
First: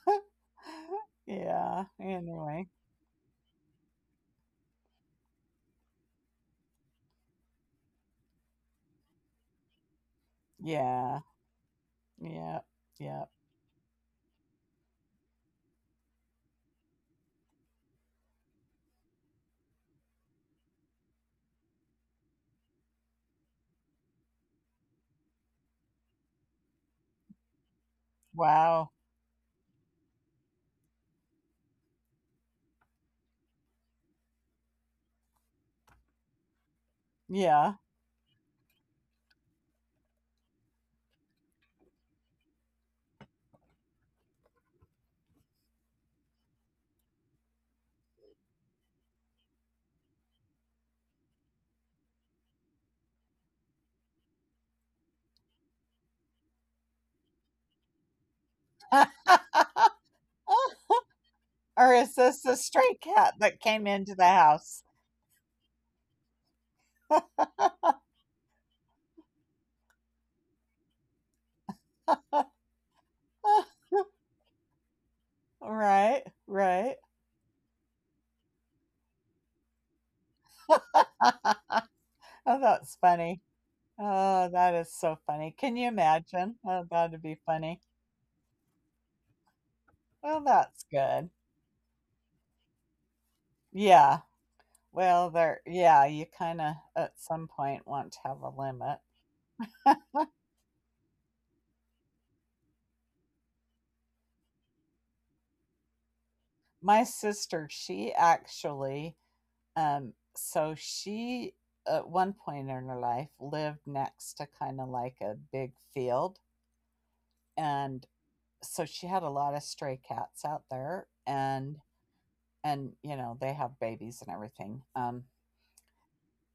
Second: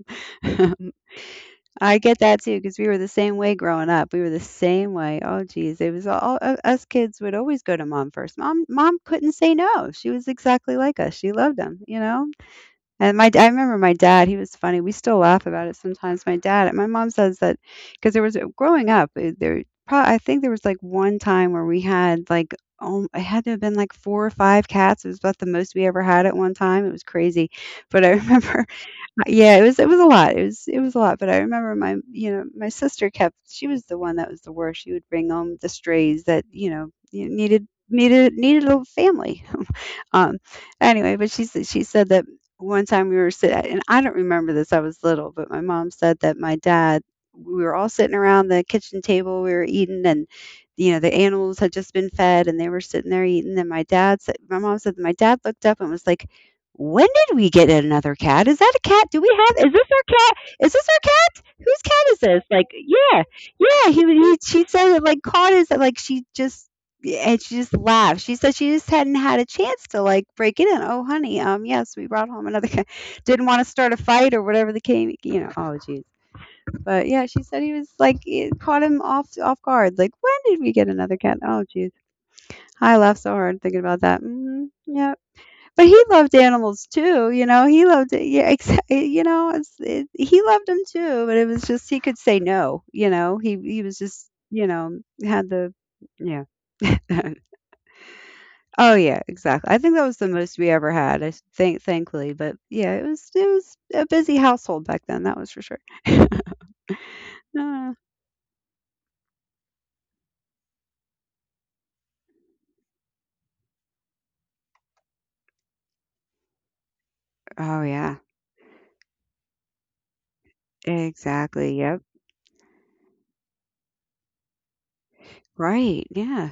Speaker 2: yeah,
Speaker 1: I get that too,
Speaker 2: anyway.
Speaker 1: because we were the same way growing up. We were the same way. Oh, geez. It was all u Us kids would always go to mom first. Mom couldn't say no. She was exactly like us.
Speaker 2: Yeah.
Speaker 1: She loved them, you know?
Speaker 2: Yeah.
Speaker 1: And
Speaker 2: Yeah.
Speaker 1: my I remember my dad, he was funny. We still laugh about it sometimes. My mom says that because there was growing up, eh, there prob I think there was, like, one time where we had, like, oh, it had to have been, like, 4 or 5 cats. It was about the most we ever had at one time. It was crazy. But I remember
Speaker 2: Wow.
Speaker 1: yeah, it was a lot. It was a lot, but I remember my, you know, my sister kept she was the one that was the worst. She would bring home the strays that, you know, you
Speaker 2: Yeah.
Speaker 1: needed a little family. Um, anyway, but she said that one time we were sitting, and I don't remember this. I was little, but my mom said that my dad. We were all sitting around the kitchen table. We were eating, and you know the animals had just been fed, and they were sitting there eating. And my mom said, that my dad looked up and was like. When did we get another cat? Is that a cat? Do we have? Is this our cat? Is this our cat? Whose
Speaker 2: Or
Speaker 1: cat
Speaker 2: is
Speaker 1: is
Speaker 2: this
Speaker 1: this?
Speaker 2: the
Speaker 1: Like,
Speaker 2: stray
Speaker 1: yeah,
Speaker 2: cat that came
Speaker 1: yeah.
Speaker 2: into the
Speaker 1: He she
Speaker 2: house?
Speaker 1: said it like caught his like she just laughed. She said she just hadn't had a chance to like break it in. Oh, honey, yes, we brought home another guy. Didn't want to start a fight or whatever the case, you know. Oh, jeez.
Speaker 2: Right, right.
Speaker 1: But yeah, she said he was like it caught him off guard. Like, when did we get another cat? Oh, jeez.
Speaker 2: Oh,
Speaker 1: I
Speaker 2: that's
Speaker 1: laughed so
Speaker 2: funny.
Speaker 1: hard thinking about that.
Speaker 2: Oh,
Speaker 1: Hmm.
Speaker 2: that is
Speaker 1: Yeah,
Speaker 2: so funny. Can
Speaker 1: but
Speaker 2: you
Speaker 1: he loved
Speaker 2: imagine?
Speaker 1: animals
Speaker 2: Oh, that'd
Speaker 1: too.
Speaker 2: be
Speaker 1: You know, he
Speaker 2: funny.
Speaker 1: loved it. Yeah, exactly. You know, he
Speaker 2: Well,
Speaker 1: loved them
Speaker 2: that's
Speaker 1: too. But
Speaker 2: good.
Speaker 1: it was just he could say no. You know, he was
Speaker 2: Yeah.
Speaker 1: just you know
Speaker 2: Well,
Speaker 1: had
Speaker 2: there—
Speaker 1: the
Speaker 2: yeah, you
Speaker 1: yeah.
Speaker 2: kind of at some point want to have a
Speaker 1: Oh,
Speaker 2: limit.
Speaker 1: yeah, exactly. I think that was the most we ever had, I think thankfully, but yeah, it was a busy household back then, that was for sure.
Speaker 2: My sister,
Speaker 1: Uh,
Speaker 2: she actually— so she at one point in her life lived next to kind of, like, a big field.
Speaker 1: oh,
Speaker 2: And
Speaker 1: yeah.
Speaker 2: so she had a lot of stray cats out there, and
Speaker 1: Exactly, yep.
Speaker 2: and you know, they have babies and everything.
Speaker 1: Right, yeah.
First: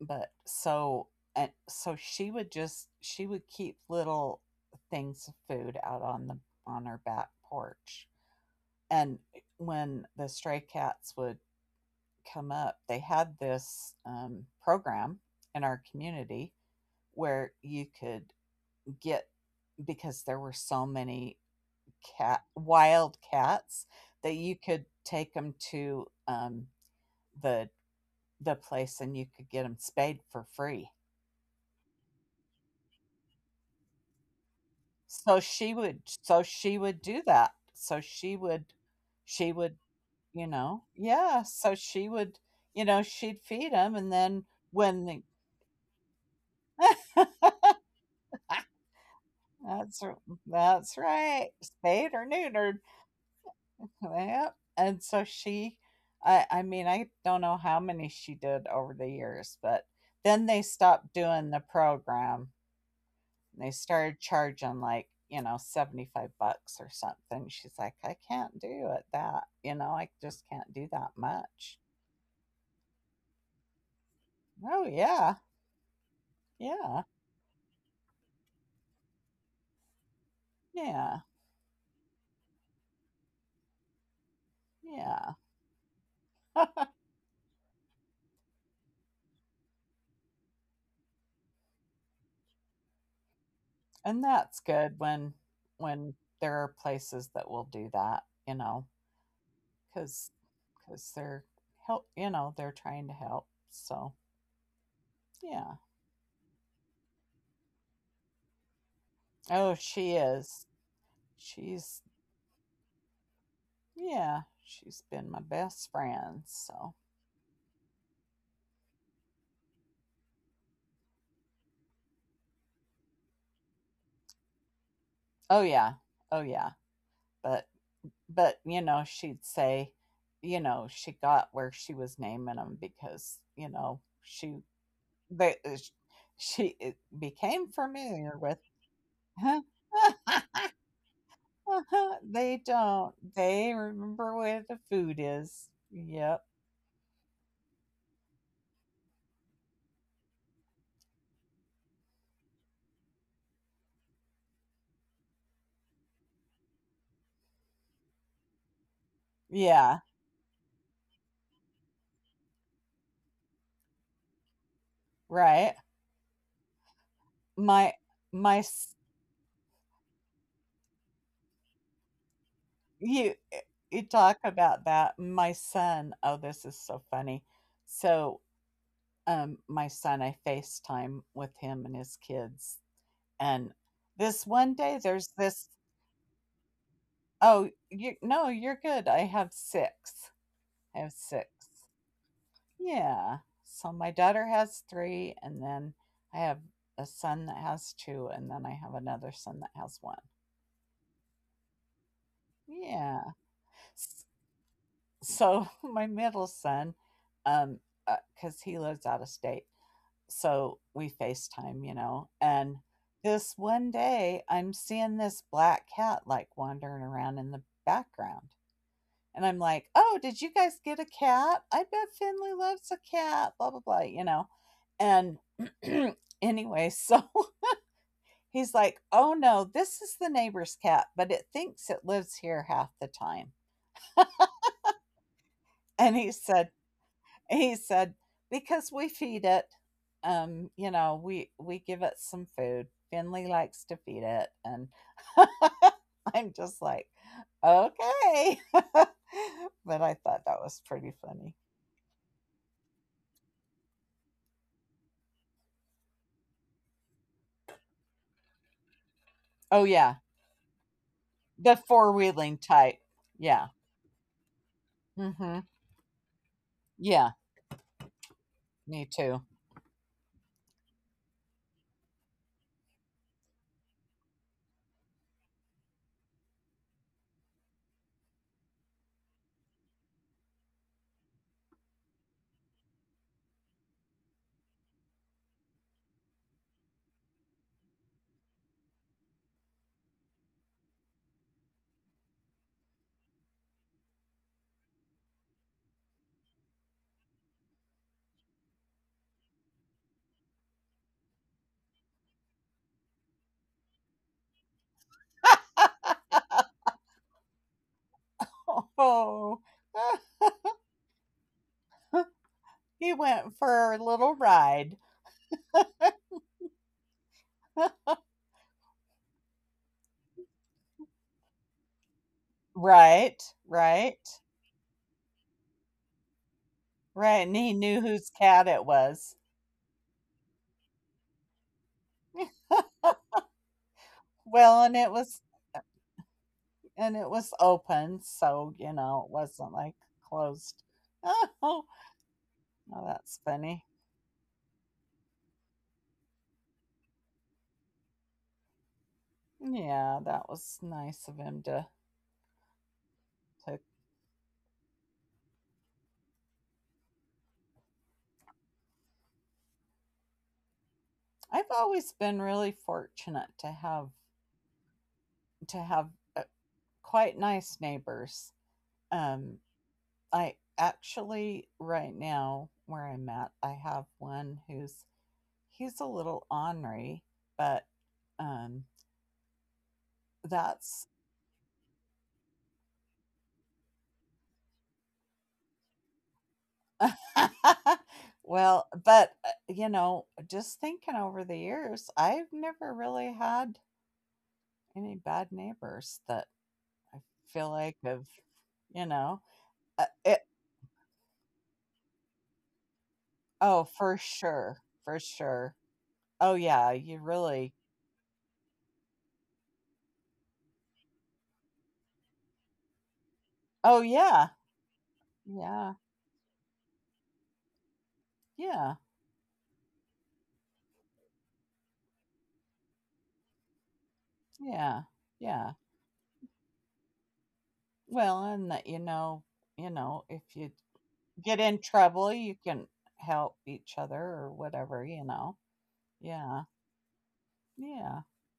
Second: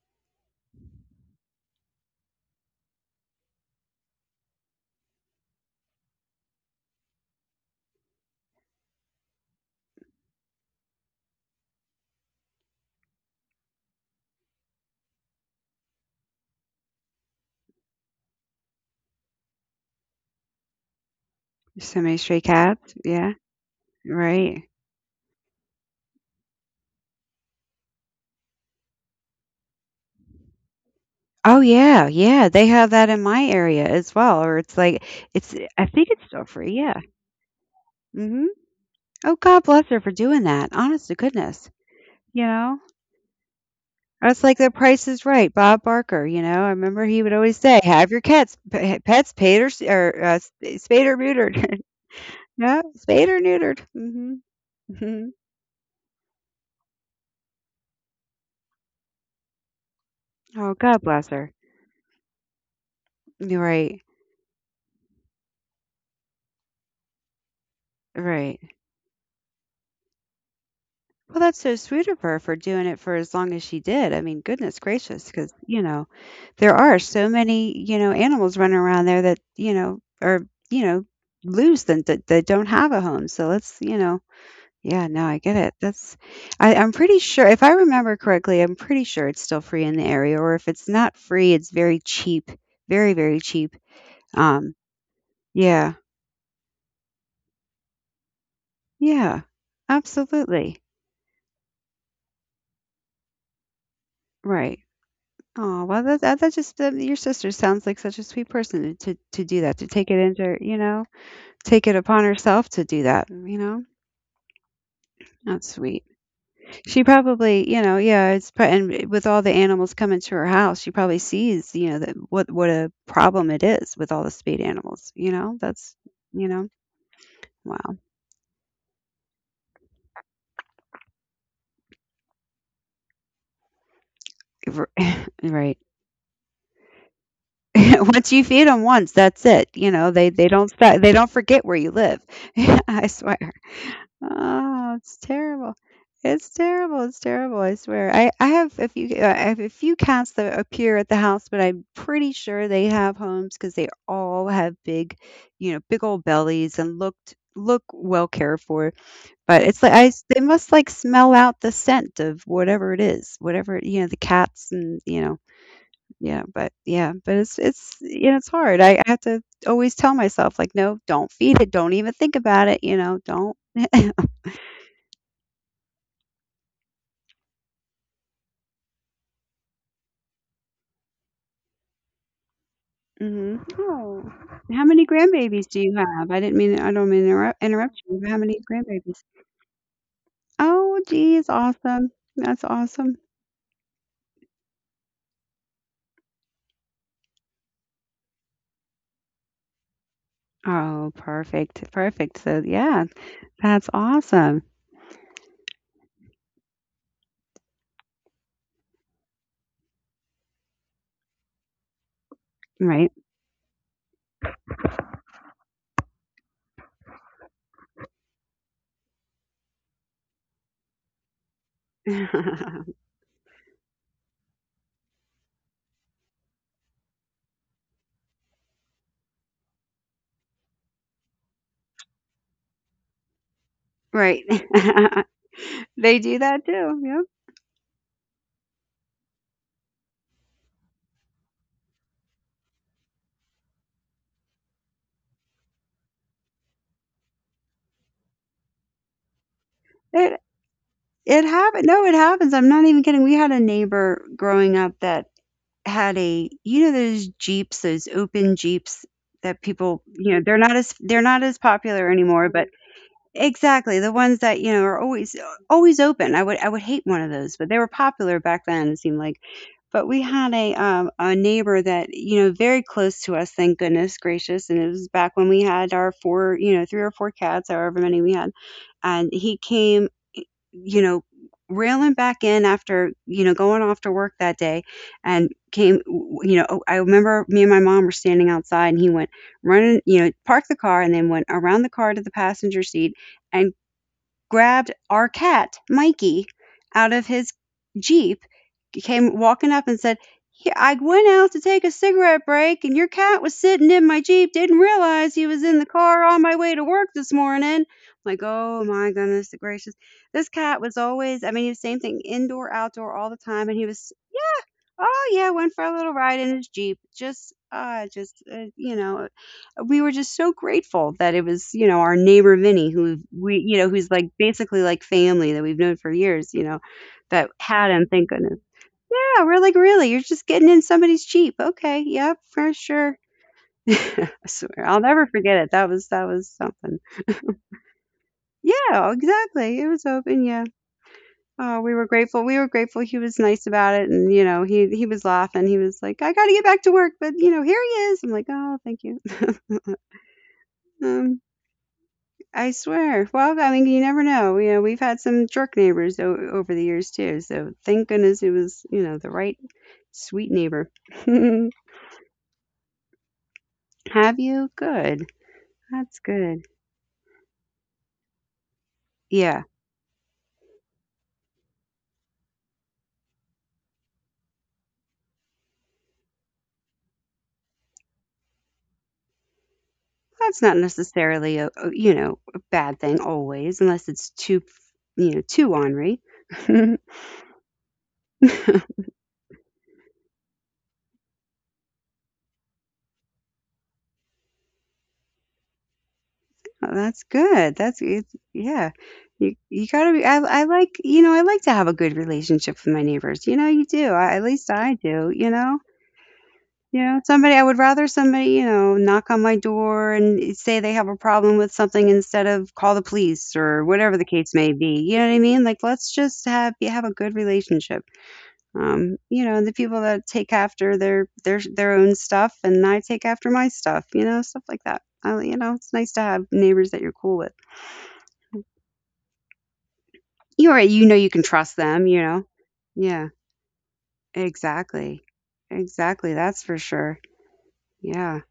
Speaker 2: But so— and so she would just— she would keep little things of food out on her back porch, and when the stray cats would come up, they had this program in our community where you could get— because there were so many
Speaker 1: So many
Speaker 2: cat
Speaker 1: stray cats,
Speaker 2: wild
Speaker 1: yeah,
Speaker 2: cats— that you
Speaker 1: right.
Speaker 2: could take them to, the the place, and you could get them spayed for free.
Speaker 1: Oh, yeah, yeah, they have that in my area as well, or
Speaker 2: So
Speaker 1: it's
Speaker 2: she
Speaker 1: I
Speaker 2: would—
Speaker 1: think it's still free, yeah.
Speaker 2: do that. So
Speaker 1: Mhm. Oh,
Speaker 2: she
Speaker 1: God
Speaker 2: would
Speaker 1: bless her for
Speaker 2: you
Speaker 1: doing that,
Speaker 2: know,
Speaker 1: honest to
Speaker 2: yeah,
Speaker 1: goodness,
Speaker 2: so she would,
Speaker 1: you know?
Speaker 2: you know, she'd feed them, and
Speaker 1: That's
Speaker 2: then
Speaker 1: like The
Speaker 2: when
Speaker 1: Price
Speaker 2: the—
Speaker 1: is Right, Bob Barker, you know, I remember he would always say, "Have your cats
Speaker 2: ah,
Speaker 1: p pets paid
Speaker 2: that's
Speaker 1: or, s
Speaker 2: that's
Speaker 1: spayed or
Speaker 2: right,
Speaker 1: neutered."
Speaker 2: spayed or neutered.
Speaker 1: No, spayed or neutered. Mhm,
Speaker 2: Yeah, and so
Speaker 1: mhm.
Speaker 2: she— I mean, I don't know how many she did over the years, but then they
Speaker 1: Oh, God
Speaker 2: stopped
Speaker 1: bless
Speaker 2: doing
Speaker 1: her.
Speaker 2: the program. And they
Speaker 1: Right,
Speaker 2: started charging, like, you know, 75 bucks or something. She's like, I can't
Speaker 1: right.
Speaker 2: do it that, you know, I just can't do that
Speaker 1: Well, that's
Speaker 2: much.
Speaker 1: so sweet of her for doing it for as long as she did. I mean,
Speaker 2: Oh,
Speaker 1: goodness
Speaker 2: yeah.
Speaker 1: gracious, because you know, there
Speaker 2: Yeah.
Speaker 1: are so many, you know, animals running around there that, you know, are, you know,
Speaker 2: Yeah.
Speaker 1: loose and that don't have a home, so let's, you know. Yeah, no,
Speaker 2: Yeah.
Speaker 1: I get it. That's I'm pretty sure if I remember correctly, I'm pretty sure it's still free in the area, or if it's not free, it's very cheap. Very, very cheap.
Speaker 2: And that's
Speaker 1: Um,
Speaker 2: good when—
Speaker 1: yeah.
Speaker 2: when there are places that will do that, you know,
Speaker 1: Yeah.
Speaker 2: because
Speaker 1: Absolutely.
Speaker 2: they're— help, you know, they're trying to help, so
Speaker 1: Right.
Speaker 2: yeah.
Speaker 1: Oh, well your sister sounds like such a sweet person to to do
Speaker 2: Oh,
Speaker 1: that, to take
Speaker 2: she
Speaker 1: it into,
Speaker 2: is—
Speaker 1: you know, take it
Speaker 2: she's—
Speaker 1: upon herself to do that, you know?
Speaker 2: yeah, she's been my
Speaker 1: That's
Speaker 2: best
Speaker 1: sweet.
Speaker 2: friend. So,
Speaker 1: She probably, you know, yeah, it's and with all the animals coming to her house, she probably sees, you know, that what a problem it is with all the spayed animals. You
Speaker 2: oh
Speaker 1: know,
Speaker 2: yeah.
Speaker 1: that's,
Speaker 2: Oh
Speaker 1: you
Speaker 2: yeah.
Speaker 1: know,
Speaker 2: But
Speaker 1: wow,
Speaker 2: you know, she'd say, you know, she got where she was naming them because, you know, she
Speaker 1: R-
Speaker 2: they—
Speaker 1: right.
Speaker 2: she became
Speaker 1: Once
Speaker 2: familiar
Speaker 1: you
Speaker 2: with
Speaker 1: feed them once, that's it. You know, they don't forget where you live.
Speaker 2: they
Speaker 1: I
Speaker 2: don't—
Speaker 1: swear.
Speaker 2: they remember where the
Speaker 1: Oh,
Speaker 2: food
Speaker 1: it's
Speaker 2: is.
Speaker 1: terrible.
Speaker 2: Yep.
Speaker 1: It's terrible. It's terrible. I swear. I have a few, I have a few cats that appear at the house, but I'm pretty sure they have homes because they all have big, you know, big old bellies and look well cared for. But it's like
Speaker 2: Yeah,
Speaker 1: they must like smell out the scent of whatever it is, whatever, you know, the cats and, you know,
Speaker 2: right.
Speaker 1: yeah, but it's,
Speaker 2: My
Speaker 1: it's, you know, it's
Speaker 2: my
Speaker 1: hard.
Speaker 2: s—
Speaker 1: I have to always tell myself like, no, don't feed it. Don't even think about it. You know,
Speaker 2: you eh,
Speaker 1: don't.
Speaker 2: you talk about that. My son, oh, this is so funny. So, my son, I FaceTime with him and his kids, and
Speaker 1: Mhm. Oh.
Speaker 2: this one
Speaker 1: How
Speaker 2: day
Speaker 1: many
Speaker 2: there's this
Speaker 1: grandbabies do you have? I didn't mean I don't mean to
Speaker 2: oh,
Speaker 1: interrupt
Speaker 2: you
Speaker 1: you. But how
Speaker 2: no,
Speaker 1: many
Speaker 2: you're good. I
Speaker 1: grandbabies?
Speaker 2: have six. I
Speaker 1: Oh,
Speaker 2: have six.
Speaker 1: geez, awesome. That's awesome.
Speaker 2: Yeah. So my daughter has three, and then I have a son that has two, and then I have another son that has one.
Speaker 1: Oh, perfect. Perfect. So, yeah,
Speaker 2: Yeah.
Speaker 1: that's awesome.
Speaker 2: So, my middle son, um because he lives out of state, so we FaceTime, and
Speaker 1: Right.
Speaker 2: this one day I'm seeing this black cat like wandering around in the background, and I'm like, oh, did you guys get a cat? I bet Finley loves a cat, blah blah blah, and anyway, so he's like, oh no, this is the neighbor's cat, but it thinks it lives here half the time.
Speaker 1: Right.
Speaker 2: And
Speaker 1: They
Speaker 2: he
Speaker 1: do
Speaker 2: said
Speaker 1: that too. Yep.
Speaker 2: he said, because we feed it, we give it some food. Finley likes to feed it, and I'm just like, okay. But I
Speaker 1: It
Speaker 2: thought that was pretty
Speaker 1: it
Speaker 2: funny.
Speaker 1: happen No, it happens. I'm not even kidding. We had a neighbor growing up that had a you know those Jeeps, those open Jeeps that
Speaker 2: Oh
Speaker 1: people,
Speaker 2: yeah,
Speaker 1: you know, they're not as
Speaker 2: the
Speaker 1: popular
Speaker 2: four
Speaker 1: anymore,
Speaker 2: wheeling
Speaker 1: but
Speaker 2: type. Yeah.
Speaker 1: exactly, the ones that, you know, are always
Speaker 2: Mm-hmm.
Speaker 1: always open. I would hate one of
Speaker 2: Yeah.
Speaker 1: those, but they were popular back then, it
Speaker 2: Me
Speaker 1: seemed like.
Speaker 2: too.
Speaker 1: But we had a neighbor that, you know, very close to us, thank goodness gracious, and it was back when we had our 4, you know, 3 or 4 cats, however many we had, and he came, you know, railing back in after, you know, going off to work that day and came, w you know, I remember me and my mom were standing outside, and he went running, you know, parked the car and then went around the car to the passenger seat and grabbed our cat, Mikey, out of his Jeep, came walking up and said, I went out to take a cigarette break and your cat was sitting in my Jeep. Didn't realize he was in the car on my way to work this morning. I'm like, oh my goodness
Speaker 2: Oh,
Speaker 1: gracious. This cat was always, I mean, he was the same thing, indoor,
Speaker 2: he
Speaker 1: outdoor all the
Speaker 2: went
Speaker 1: time. And he
Speaker 2: for a
Speaker 1: was.
Speaker 2: little ride.
Speaker 1: Oh yeah, went for a little ride in his Jeep. Just you know, we were just so grateful that it was, you know, our neighbor Vinny who
Speaker 2: Right.
Speaker 1: we you know, who's
Speaker 2: Right.
Speaker 1: like basically like family that we've known for years, you know,
Speaker 2: Right. And
Speaker 1: that
Speaker 2: he
Speaker 1: had
Speaker 2: knew
Speaker 1: him,
Speaker 2: whose
Speaker 1: thank goodness.
Speaker 2: cat it was.
Speaker 1: Yeah, we're like, really? You're just getting in somebody's Jeep. Okay, yep, for sure. I
Speaker 2: Well,
Speaker 1: swear,
Speaker 2: and
Speaker 1: I'll
Speaker 2: it
Speaker 1: never
Speaker 2: was.
Speaker 1: forget it. That was something.
Speaker 2: and it was open, so you
Speaker 1: Yeah,
Speaker 2: know it wasn't
Speaker 1: exactly. It
Speaker 2: like
Speaker 1: was open, yeah.
Speaker 2: closed.
Speaker 1: Oh, we were grateful. We were
Speaker 2: Oh, well,
Speaker 1: grateful he
Speaker 2: that's
Speaker 1: was nice
Speaker 2: funny.
Speaker 1: about it and you know, he was laughing. He was like, "I got to get back to work, but you know, here he is." I'm like, "Oh, thank you."
Speaker 2: Yeah, that was nice of
Speaker 1: Um,
Speaker 2: him to
Speaker 1: I swear. Well, I
Speaker 2: pick.
Speaker 1: mean, you never know. You know, we've had some jerk neighbors over the years too. So, thank goodness it was, you know, the right sweet neighbor.
Speaker 2: I've always been really fortunate to have
Speaker 1: Have you? Good.
Speaker 2: to have
Speaker 1: That's
Speaker 2: uh,
Speaker 1: good.
Speaker 2: quite nice neighbors. Um,
Speaker 1: Yeah.
Speaker 2: I actually right now where I'm at, I have one who's he's a little ornery, but um,
Speaker 1: That's not
Speaker 2: that's
Speaker 1: necessarily a, you know, a bad thing always unless it's too you know, too ornery.
Speaker 2: well, but just thinking over the years, I've never really had any bad neighbors that
Speaker 1: Oh,
Speaker 2: I
Speaker 1: that's
Speaker 2: feel
Speaker 1: good.
Speaker 2: like
Speaker 1: That's
Speaker 2: have,
Speaker 1: it's yeah.
Speaker 2: you know,
Speaker 1: You
Speaker 2: uh,
Speaker 1: gotta be I
Speaker 2: it,
Speaker 1: I like you know, I like to have a good relationship with my neighbors, you know,
Speaker 2: oh,
Speaker 1: you do,
Speaker 2: for
Speaker 1: I at least
Speaker 2: sure,
Speaker 1: I
Speaker 2: for
Speaker 1: do, you
Speaker 2: sure.
Speaker 1: know?
Speaker 2: Oh yeah,
Speaker 1: You
Speaker 2: you
Speaker 1: know, somebody I
Speaker 2: really.
Speaker 1: would rather somebody, you know, knock on my door and say they have a problem with something instead of call the police or
Speaker 2: Oh
Speaker 1: whatever the
Speaker 2: yeah,
Speaker 1: case may be, you know what I mean? Like,
Speaker 2: yeah,
Speaker 1: let's just have you have a good relationship.
Speaker 2: yeah,
Speaker 1: You know, the people that take after their their own stuff and I take after my stuff, you know, stuff like
Speaker 2: yeah,
Speaker 1: that. I, you
Speaker 2: yeah.
Speaker 1: know, it's nice to have neighbors that you're cool with.
Speaker 2: Well, and that you know, if you
Speaker 1: You're right. You know you can
Speaker 2: get in
Speaker 1: trust them,
Speaker 2: trouble,
Speaker 1: you
Speaker 2: you
Speaker 1: know?
Speaker 2: can
Speaker 1: Yeah,
Speaker 2: help each other or whatever, you
Speaker 1: exactly.
Speaker 2: know.
Speaker 1: Exactly.
Speaker 2: Yeah,
Speaker 1: That's for sure.
Speaker 2: yeah.
Speaker 1: Yeah.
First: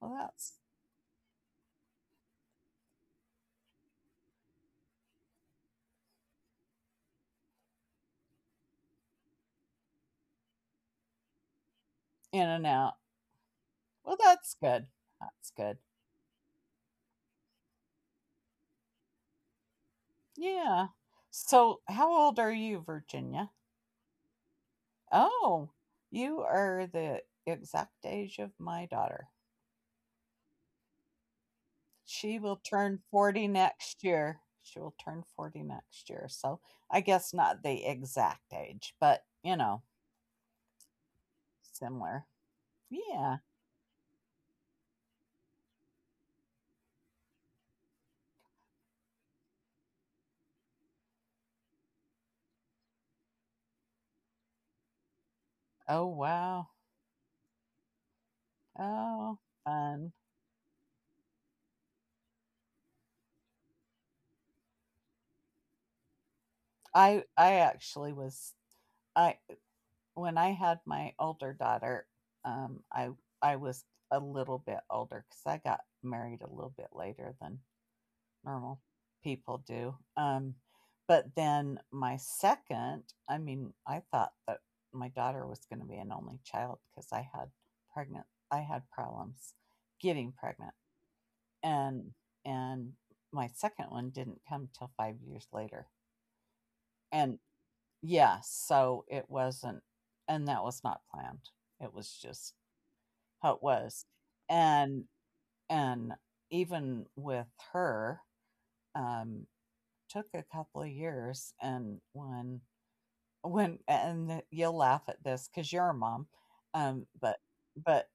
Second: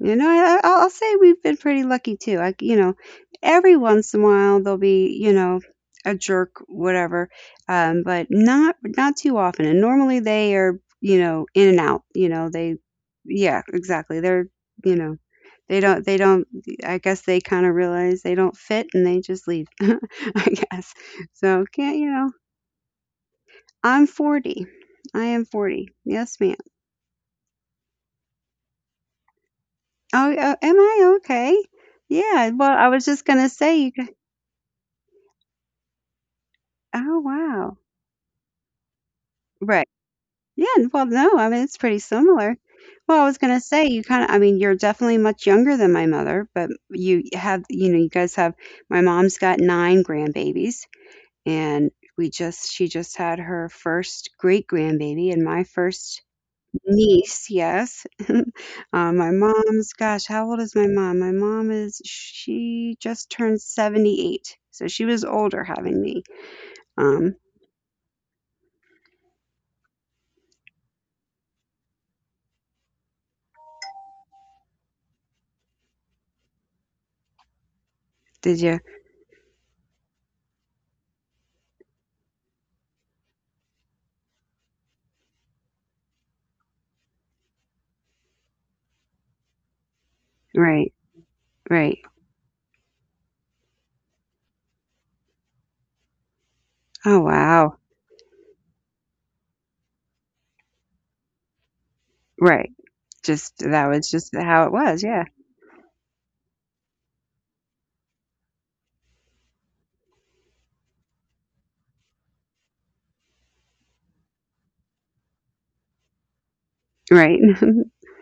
Speaker 2: Well,
Speaker 1: know,
Speaker 2: that's
Speaker 1: I'll say we've been pretty lucky too. Like, you know, every once in a while there'll be, you know, a jerk, whatever, but not too often. And normally they are, you know, in and out. You know,
Speaker 2: in and
Speaker 1: they,
Speaker 2: out.
Speaker 1: yeah, exactly.
Speaker 2: Well,
Speaker 1: They're,
Speaker 2: that's good.
Speaker 1: you know,
Speaker 2: That's good.
Speaker 1: they don't. I guess they kind of realize they don't fit and they just leave. I
Speaker 2: Yeah.
Speaker 1: guess so.
Speaker 2: So,
Speaker 1: Can't you
Speaker 2: how
Speaker 1: know?
Speaker 2: old are you, Virginia?
Speaker 1: I'm 40. I am
Speaker 2: Oh,
Speaker 1: 40. Yes,
Speaker 2: you
Speaker 1: ma'am.
Speaker 2: are the exact age of my daughter.
Speaker 1: Oh, oh, am I okay?
Speaker 2: She
Speaker 1: Yeah.
Speaker 2: will
Speaker 1: Well, I
Speaker 2: turn
Speaker 1: was just
Speaker 2: 40
Speaker 1: gonna say you
Speaker 2: next
Speaker 1: could.
Speaker 2: year. She will turn 40 next year. So, I
Speaker 1: Oh,
Speaker 2: guess not
Speaker 1: wow.
Speaker 2: the exact age, but you know,
Speaker 1: Right. Yeah. Well, no. I mean, it's pretty
Speaker 2: similar.
Speaker 1: similar. Well, I was
Speaker 2: Yeah.
Speaker 1: gonna say you kind of. I mean, you're definitely much younger than my mother, but you have. You know, you guys have. My mom's got nine grandbabies, and we just. She just had her first great grandbaby, and my
Speaker 2: Oh,
Speaker 1: first
Speaker 2: wow.
Speaker 1: niece, yes. My
Speaker 2: Oh,
Speaker 1: mom's,
Speaker 2: fun.
Speaker 1: gosh, how old is my mom? My mom is she just turned 78, so she was older having me. Um,
Speaker 2: I actually was I When I had my older daughter, um, I I was a little bit older because I got married a little bit later than
Speaker 1: did you?
Speaker 2: normal people do. But then my second, I mean, I thought that my daughter was going to be an only child because pregnant, I had problems getting pregnant,
Speaker 1: Right, right.
Speaker 2: and and my second one didn't come till 5 years later,
Speaker 1: Oh,
Speaker 2: and
Speaker 1: wow.
Speaker 2: yeah, so it wasn't, and that was not planned. It was just
Speaker 1: Right.
Speaker 2: how
Speaker 1: Just
Speaker 2: it
Speaker 1: that
Speaker 2: was.
Speaker 1: was just how it was,
Speaker 2: And
Speaker 1: yeah.
Speaker 2: and even with her, um, took a couple of years. And when when and you'll laugh at this because 'cause you're a mom, um,
Speaker 1: Right.
Speaker 2: but but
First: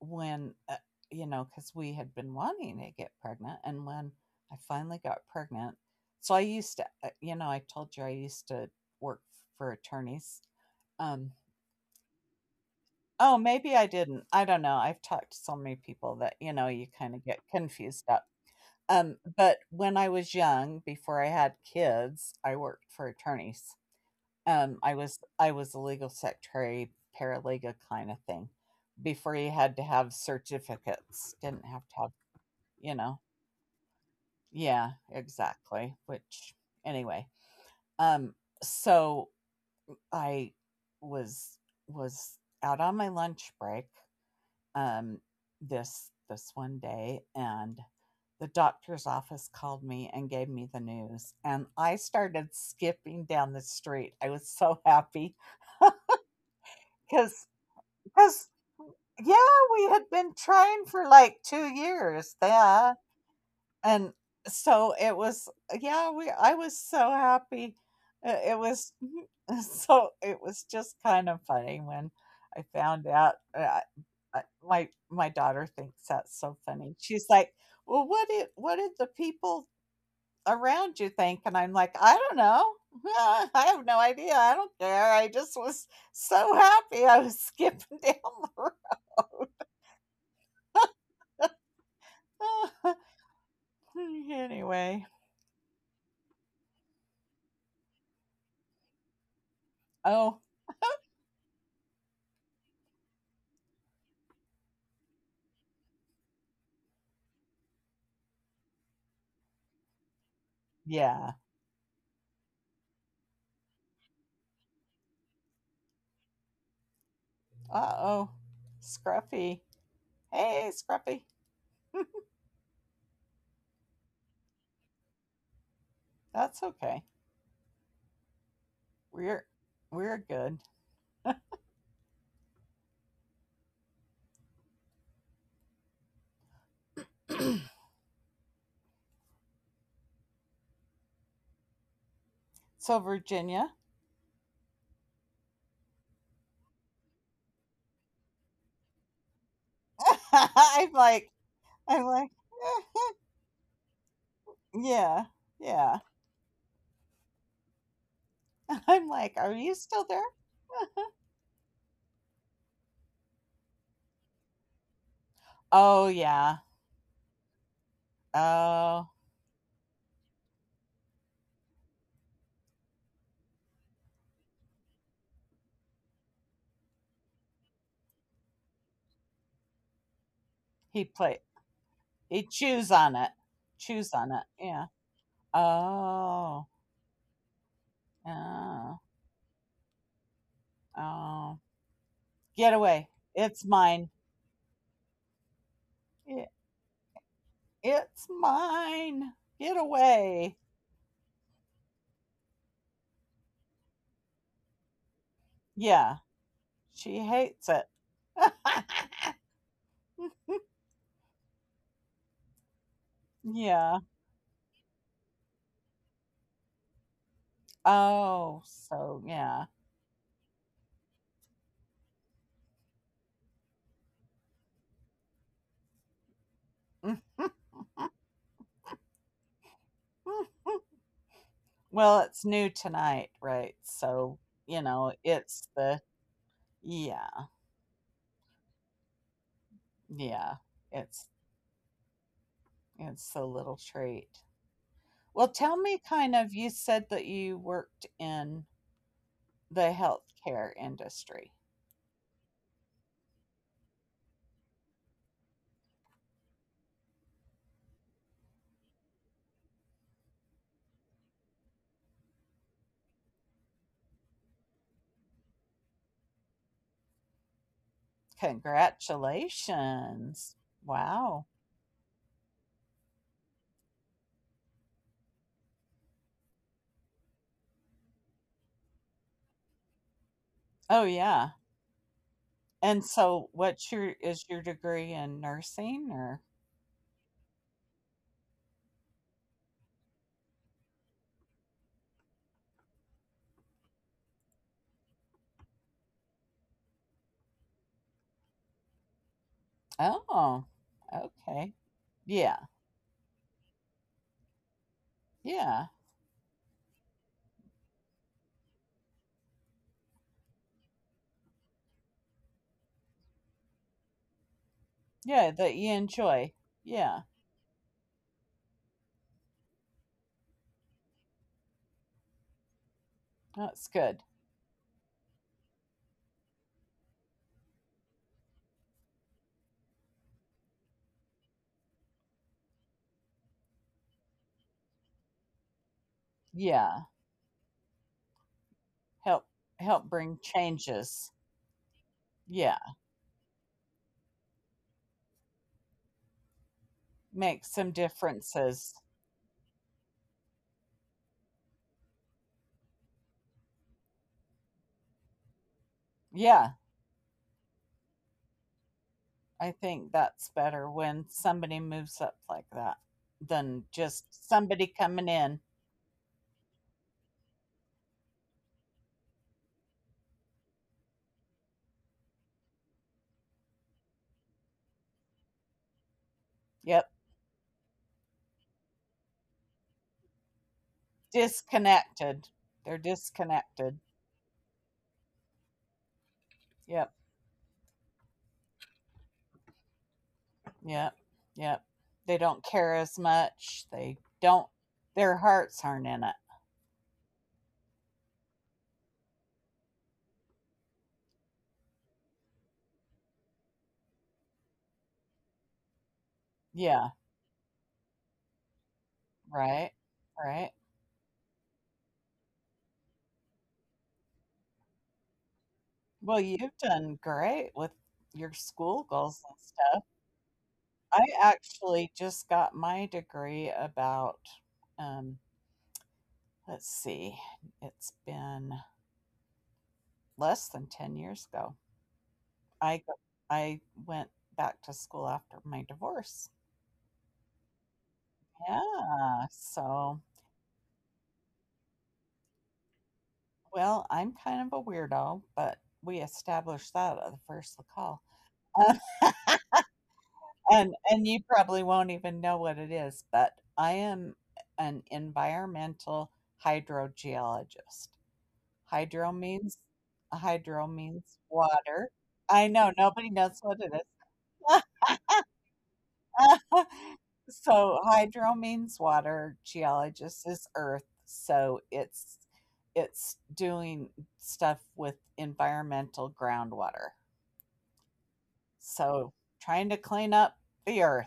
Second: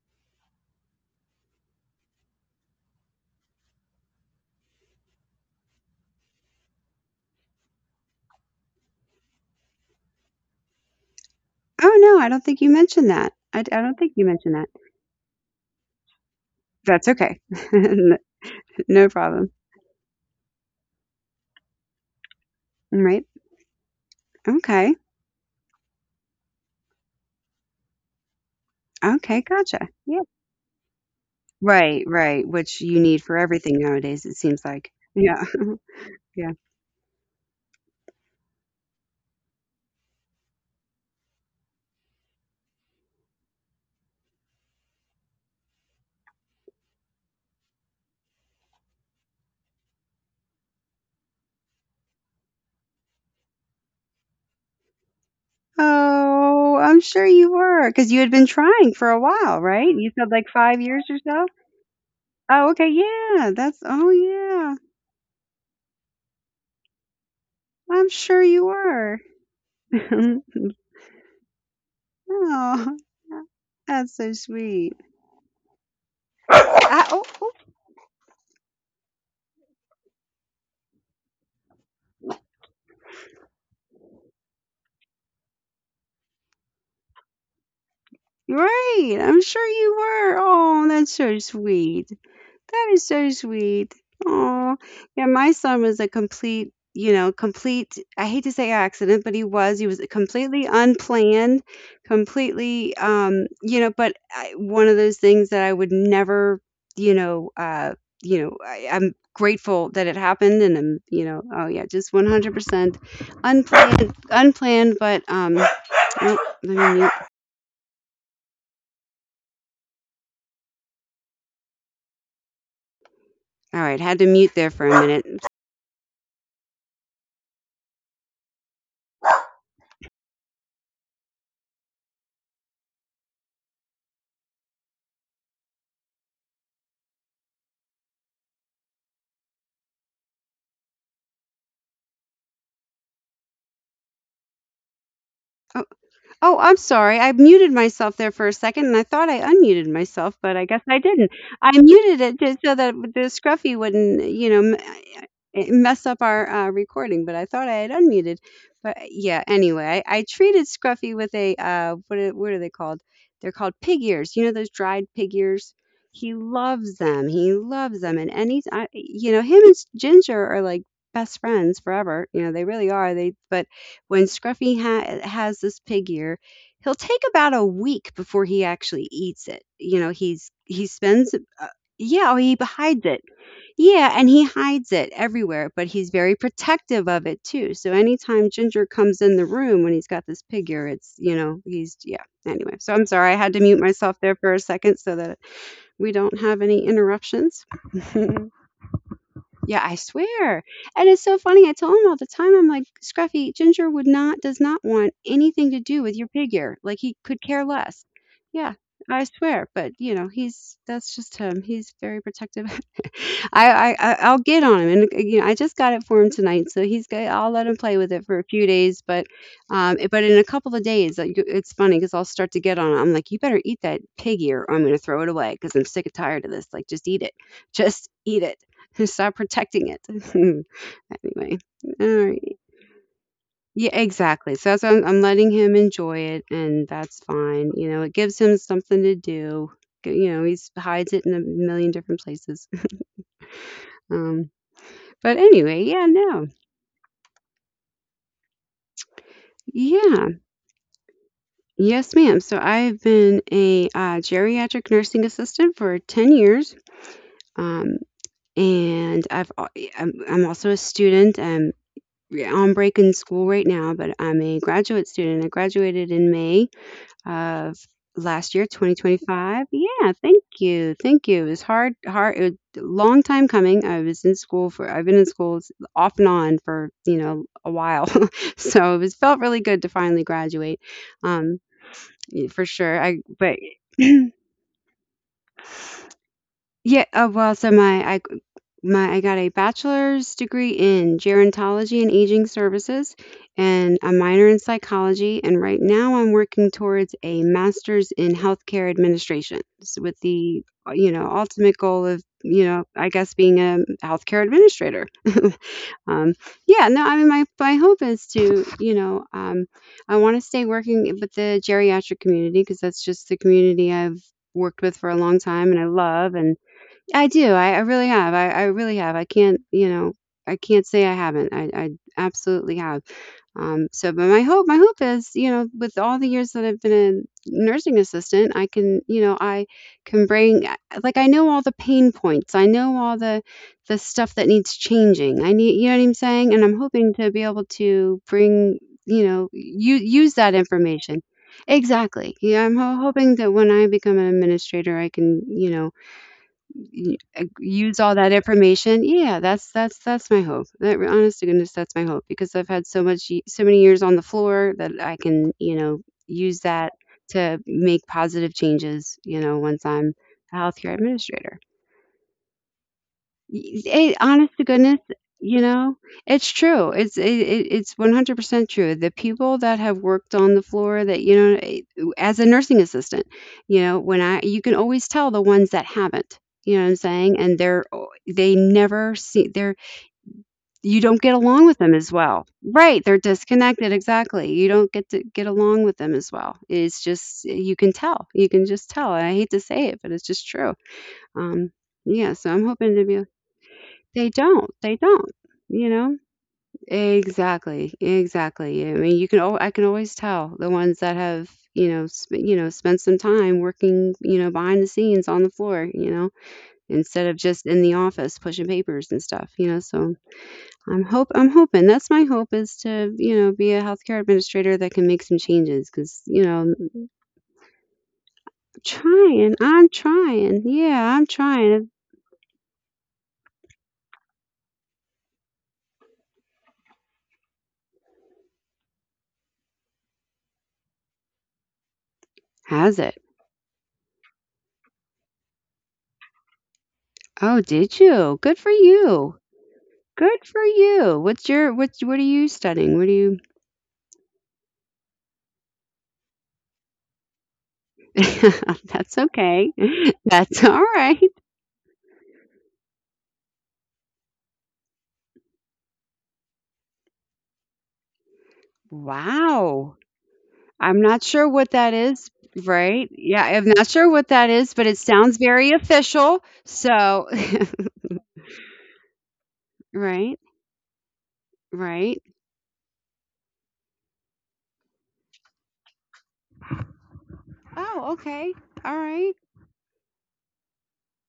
Speaker 2: when, uh, because we had been wanting to get pregnant, and when I finally got pregnant, so I used to, you know, I told you, I used to work for attorneys, um
Speaker 1: Oh, no, I don't think you mentioned that.
Speaker 2: oh, maybe
Speaker 1: I
Speaker 2: I
Speaker 1: don't think you
Speaker 2: didn't. I
Speaker 1: mentioned
Speaker 2: don't
Speaker 1: that.
Speaker 2: know. I've talked to so many people that, you know, you
Speaker 1: That's
Speaker 2: kind of get
Speaker 1: okay.
Speaker 2: confused
Speaker 1: N-
Speaker 2: up.
Speaker 1: No problem.
Speaker 2: But when I was young, before I had kids, I worked for
Speaker 1: Right.
Speaker 2: attorneys. I
Speaker 1: Okay.
Speaker 2: was I was a legal secretary, paralegal kind of thing. Before
Speaker 1: Okay,
Speaker 2: you had to
Speaker 1: gotcha.
Speaker 2: have
Speaker 1: Yeah.
Speaker 2: certificates, didn't have to
Speaker 1: Right,
Speaker 2: have,
Speaker 1: right, which
Speaker 2: you
Speaker 1: you
Speaker 2: know.
Speaker 1: need for everything nowadays, it seems like.
Speaker 2: Yeah,
Speaker 1: Yeah.
Speaker 2: exactly.
Speaker 1: Yeah.
Speaker 2: Which anyway, um, so I was was out on my lunch break, um, this one day, and the doctor's office called me and gave me the news, and I started skipping down the street. I was so happy
Speaker 1: Oh, I'm sure
Speaker 2: because
Speaker 1: you were, because you had been
Speaker 2: because
Speaker 1: trying for a
Speaker 2: yeah,
Speaker 1: while, right?
Speaker 2: we had
Speaker 1: You said
Speaker 2: been
Speaker 1: like 5
Speaker 2: trying
Speaker 1: years
Speaker 2: for
Speaker 1: or
Speaker 2: like
Speaker 1: so?
Speaker 2: 2 years.
Speaker 1: Oh,
Speaker 2: Yeah.
Speaker 1: okay, yeah, that's
Speaker 2: And
Speaker 1: oh, yeah,
Speaker 2: so it was, yeah, we I was so happy.
Speaker 1: I'm sure
Speaker 2: It
Speaker 1: you
Speaker 2: was
Speaker 1: were.
Speaker 2: so it was just kind of funny when I
Speaker 1: Oh,
Speaker 2: found out.
Speaker 1: that's so
Speaker 2: I, my
Speaker 1: sweet.
Speaker 2: my daughter thinks that's so funny.
Speaker 1: I
Speaker 2: She's
Speaker 1: oh,
Speaker 2: like,
Speaker 1: oh,
Speaker 2: "Well, what did the people around you think?" And I'm like, "I don't know. I have no idea. I don't care. I just was so happy. I was skipping down the
Speaker 1: right, I'm sure you were. Oh, that's so sweet.
Speaker 2: road."
Speaker 1: That is so sweet. Oh,
Speaker 2: Anyway,
Speaker 1: yeah, my son was a complete, you know, complete I hate to say accident, but he was. He was
Speaker 2: oh
Speaker 1: completely unplanned, completely, you know, but I one of those things that I would never, you know, uh, you know, I'm grateful that it happened and I'm, you
Speaker 2: yeah.
Speaker 1: know, oh yeah, just 100% unplanned, unplanned, but oh, let me mute.
Speaker 2: Uh oh. Scruffy. Hey, Scruffy.
Speaker 1: All right, had to mute there for a minute.
Speaker 2: That's okay. We're we're good. So, Virginia.
Speaker 1: Oh, I'm sorry. I muted myself there for a second, and I thought I unmuted myself, but I guess
Speaker 2: I'm
Speaker 1: I didn't.
Speaker 2: like
Speaker 1: I
Speaker 2: I'm
Speaker 1: muted
Speaker 2: like
Speaker 1: it just so that the scruffy wouldn't, you know,
Speaker 2: yeah. Yeah.
Speaker 1: mess up our recording. But I thought I had unmuted. But
Speaker 2: I'm like,
Speaker 1: yeah,
Speaker 2: are you
Speaker 1: anyway,
Speaker 2: still
Speaker 1: I
Speaker 2: there?
Speaker 1: treated scruffy with a what are they called? They're called pig ears. You know those dried pig ears.
Speaker 2: Oh
Speaker 1: He
Speaker 2: yeah.
Speaker 1: loves them. He loves them, and
Speaker 2: Oh,
Speaker 1: you know, him and Ginger are like best friends forever. You know, they really are. They, but when Scruffy has this pig ear, he'll take about a week before he actually eats it. You know, he
Speaker 2: he
Speaker 1: spends
Speaker 2: played.
Speaker 1: yeah, oh,
Speaker 2: He
Speaker 1: he
Speaker 2: chews
Speaker 1: hides
Speaker 2: on
Speaker 1: it.
Speaker 2: it.
Speaker 1: Yeah,
Speaker 2: Chews
Speaker 1: and
Speaker 2: on
Speaker 1: he
Speaker 2: it. Yeah.
Speaker 1: hides it everywhere, but he's very
Speaker 2: Oh.
Speaker 1: protective of it too. So anytime Ginger
Speaker 2: Oh.
Speaker 1: comes in the room when he's got this pig ear, it's, you
Speaker 2: Oh.
Speaker 1: know, he's yeah.
Speaker 2: Get
Speaker 1: Anyway, so I'm
Speaker 2: away.
Speaker 1: sorry I had to
Speaker 2: It's
Speaker 1: mute
Speaker 2: mine.
Speaker 1: myself there for a second so that we don't
Speaker 2: It,
Speaker 1: have any interruptions.
Speaker 2: it's mine. Get
Speaker 1: Yeah, I
Speaker 2: away.
Speaker 1: swear. And it's so funny. I tell him all the time, I'm like, Scruffy, Ginger would not, does not want anything to do
Speaker 2: Yeah.
Speaker 1: with your figure. Like he
Speaker 2: She
Speaker 1: could care
Speaker 2: hates it.
Speaker 1: less. Yeah, I swear. But you know, he's that's just him. He's very protective. I, I
Speaker 2: Yeah.
Speaker 1: I- I'll get on him, and you know, I just got it for him tonight, so he's good. I'll let him play with it for a
Speaker 2: Oh,
Speaker 1: few days,
Speaker 2: so
Speaker 1: but
Speaker 2: yeah.
Speaker 1: but in a couple of days, like, it's funny because I'll start to get on him. I'm like, you better eat that pig ear, or I'm gonna throw it away because I'm sick and tired of this. Like, just eat it, just eat it, and stop protecting it. Anyway, all
Speaker 2: Well, it's
Speaker 1: right.
Speaker 2: new tonight, right?
Speaker 1: Yeah,
Speaker 2: So,
Speaker 1: exactly. So that's
Speaker 2: you
Speaker 1: why I'm,
Speaker 2: know,
Speaker 1: I'm letting
Speaker 2: it's
Speaker 1: him
Speaker 2: the
Speaker 1: enjoy it, and that's
Speaker 2: yeah.
Speaker 1: fine. You know, it gives him something to do. You know,
Speaker 2: Yeah.
Speaker 1: he hides
Speaker 2: It's
Speaker 1: it in a million different places.
Speaker 2: it's a little treat.
Speaker 1: Um,
Speaker 2: Well,
Speaker 1: but
Speaker 2: tell
Speaker 1: anyway,
Speaker 2: me,
Speaker 1: yeah,
Speaker 2: kind of,
Speaker 1: no,
Speaker 2: you said that you worked in the
Speaker 1: yeah,
Speaker 2: healthcare industry.
Speaker 1: yes, ma'am. So I've been a geriatric nursing assistant for 10 years. Um, and I've al- I'm also a student. I'm Yeah, on break in school right now, but I'm a graduate student. I graduated in May of last year, 2025. Yeah, thank
Speaker 2: Congratulations.
Speaker 1: you, thank you.
Speaker 2: Wow.
Speaker 1: It was hard, hard, it was a long time coming. I've been in school off and on for you know a while, so it was felt really good to finally graduate,
Speaker 2: Oh yeah.
Speaker 1: um, for sure.
Speaker 2: And
Speaker 1: I
Speaker 2: so
Speaker 1: But
Speaker 2: what's your is your degree in nursing or
Speaker 1: yeah, well, I got a bachelor's degree in gerontology and aging services and a minor in psychology. And right now I'm working towards a master's in healthcare administration with the,
Speaker 2: oh,
Speaker 1: you know, ultimate
Speaker 2: okay.
Speaker 1: goal of, you
Speaker 2: Yeah,
Speaker 1: know, I guess being a healthcare administrator.
Speaker 2: yeah,
Speaker 1: um, yeah, no, I mean, my hope is to, you know, I want to stay working with the geriatric community because that's just the community I've worked with for a long
Speaker 2: yeah.
Speaker 1: time
Speaker 2: That
Speaker 1: and I
Speaker 2: you
Speaker 1: love.
Speaker 2: enjoy.
Speaker 1: And
Speaker 2: Yeah,
Speaker 1: I do. I really have. I really have. I can't, you know, I can't say I haven't. I absolutely have.
Speaker 2: that's
Speaker 1: So,
Speaker 2: good.
Speaker 1: but my hope is, you know, with all the years that I've been a nursing assistant, I can, you know, I can bring, like, I know all the pain points. I know all the stuff that needs changing. You know what I'm saying? And I'm
Speaker 2: Yeah,
Speaker 1: hoping to be able to bring, you
Speaker 2: help
Speaker 1: know, you
Speaker 2: help
Speaker 1: use
Speaker 2: bring
Speaker 1: that information.
Speaker 2: changes.
Speaker 1: Exactly. Yeah, I'm
Speaker 2: Yeah,
Speaker 1: ho- hoping that when I become an administrator, I can, you know,
Speaker 2: make some
Speaker 1: use all that
Speaker 2: differences.
Speaker 1: information. Yeah, that's my hope. That, honest to goodness, that's my hope, because I've had so many years on the floor that I can, you know, use
Speaker 2: Yeah,
Speaker 1: that to make positive changes, you know,
Speaker 2: I
Speaker 1: once
Speaker 2: think
Speaker 1: I'm
Speaker 2: that's
Speaker 1: a
Speaker 2: better
Speaker 1: healthcare
Speaker 2: when
Speaker 1: administrator.
Speaker 2: somebody moves up like that than
Speaker 1: It,
Speaker 2: just
Speaker 1: honest to
Speaker 2: somebody
Speaker 1: goodness,
Speaker 2: coming in.
Speaker 1: you know, it's true. It's 100% true. The people that have worked on the floor that, you know, as a nursing assistant, you know, when I you can always tell the ones that haven't. You know what I'm
Speaker 2: Yep,
Speaker 1: saying? And they never see they're you don't get along with them as well.
Speaker 2: disconnected. They're
Speaker 1: Right, they're disconnected,
Speaker 2: disconnected.
Speaker 1: exactly. You don't get to get along with them as well. It's
Speaker 2: Yep,
Speaker 1: just you can tell. You can just tell. And I hate to say it, but it's just true.
Speaker 2: yep,
Speaker 1: Um
Speaker 2: yep.
Speaker 1: yeah,
Speaker 2: They
Speaker 1: so I'm
Speaker 2: don't
Speaker 1: hoping
Speaker 2: care
Speaker 1: to
Speaker 2: as
Speaker 1: be
Speaker 2: much. They
Speaker 1: they
Speaker 2: don't.
Speaker 1: don't. They don't.
Speaker 2: Their hearts
Speaker 1: You
Speaker 2: aren't
Speaker 1: know?
Speaker 2: in it.
Speaker 1: Exactly. Exactly. I mean, you can. I can always tell the ones that have, you know, you know, spent some time working, you know, behind the scenes on the floor, you know,
Speaker 2: Yeah.
Speaker 1: instead of just in the office pushing papers and stuff, you know.
Speaker 2: Right,
Speaker 1: So
Speaker 2: right.
Speaker 1: I'm hope. I'm hoping. That's my hope is to, you know, be a healthcare administrator that can make some changes because,
Speaker 2: Well,
Speaker 1: you know, I'm
Speaker 2: you've done great with your school goals
Speaker 1: trying.
Speaker 2: and
Speaker 1: I'm
Speaker 2: stuff.
Speaker 1: trying. Yeah,
Speaker 2: I
Speaker 1: I'm trying.
Speaker 2: actually just got my degree about, um, let's see, it's been less than 10 years ago. I
Speaker 1: Has
Speaker 2: go
Speaker 1: it?
Speaker 2: I went back to school after my divorce.
Speaker 1: Oh, did you? Good for you.
Speaker 2: Yeah, so,
Speaker 1: Good for you. What are you studying? What are you
Speaker 2: well, I'm kind of a weirdo, but we established that at the first of the call.
Speaker 1: That's okay. That's all
Speaker 2: And
Speaker 1: right.
Speaker 2: you probably won't even know what it is, but I am an environmental hydrogeologist. Hydro means
Speaker 1: Wow.
Speaker 2: hydro
Speaker 1: I'm not
Speaker 2: means
Speaker 1: sure what that
Speaker 2: water.
Speaker 1: is,
Speaker 2: I know
Speaker 1: right?
Speaker 2: nobody
Speaker 1: Yeah,
Speaker 2: knows
Speaker 1: I'm
Speaker 2: what
Speaker 1: not
Speaker 2: it
Speaker 1: sure what that is,
Speaker 2: is.
Speaker 1: but it sounds very official. So,
Speaker 2: So hydro means water,
Speaker 1: right?
Speaker 2: geologist is earth, so
Speaker 1: Right.
Speaker 2: it's doing stuff with environmental groundwater.
Speaker 1: Oh, okay. All right.
Speaker 2: So trying to clean up the earth.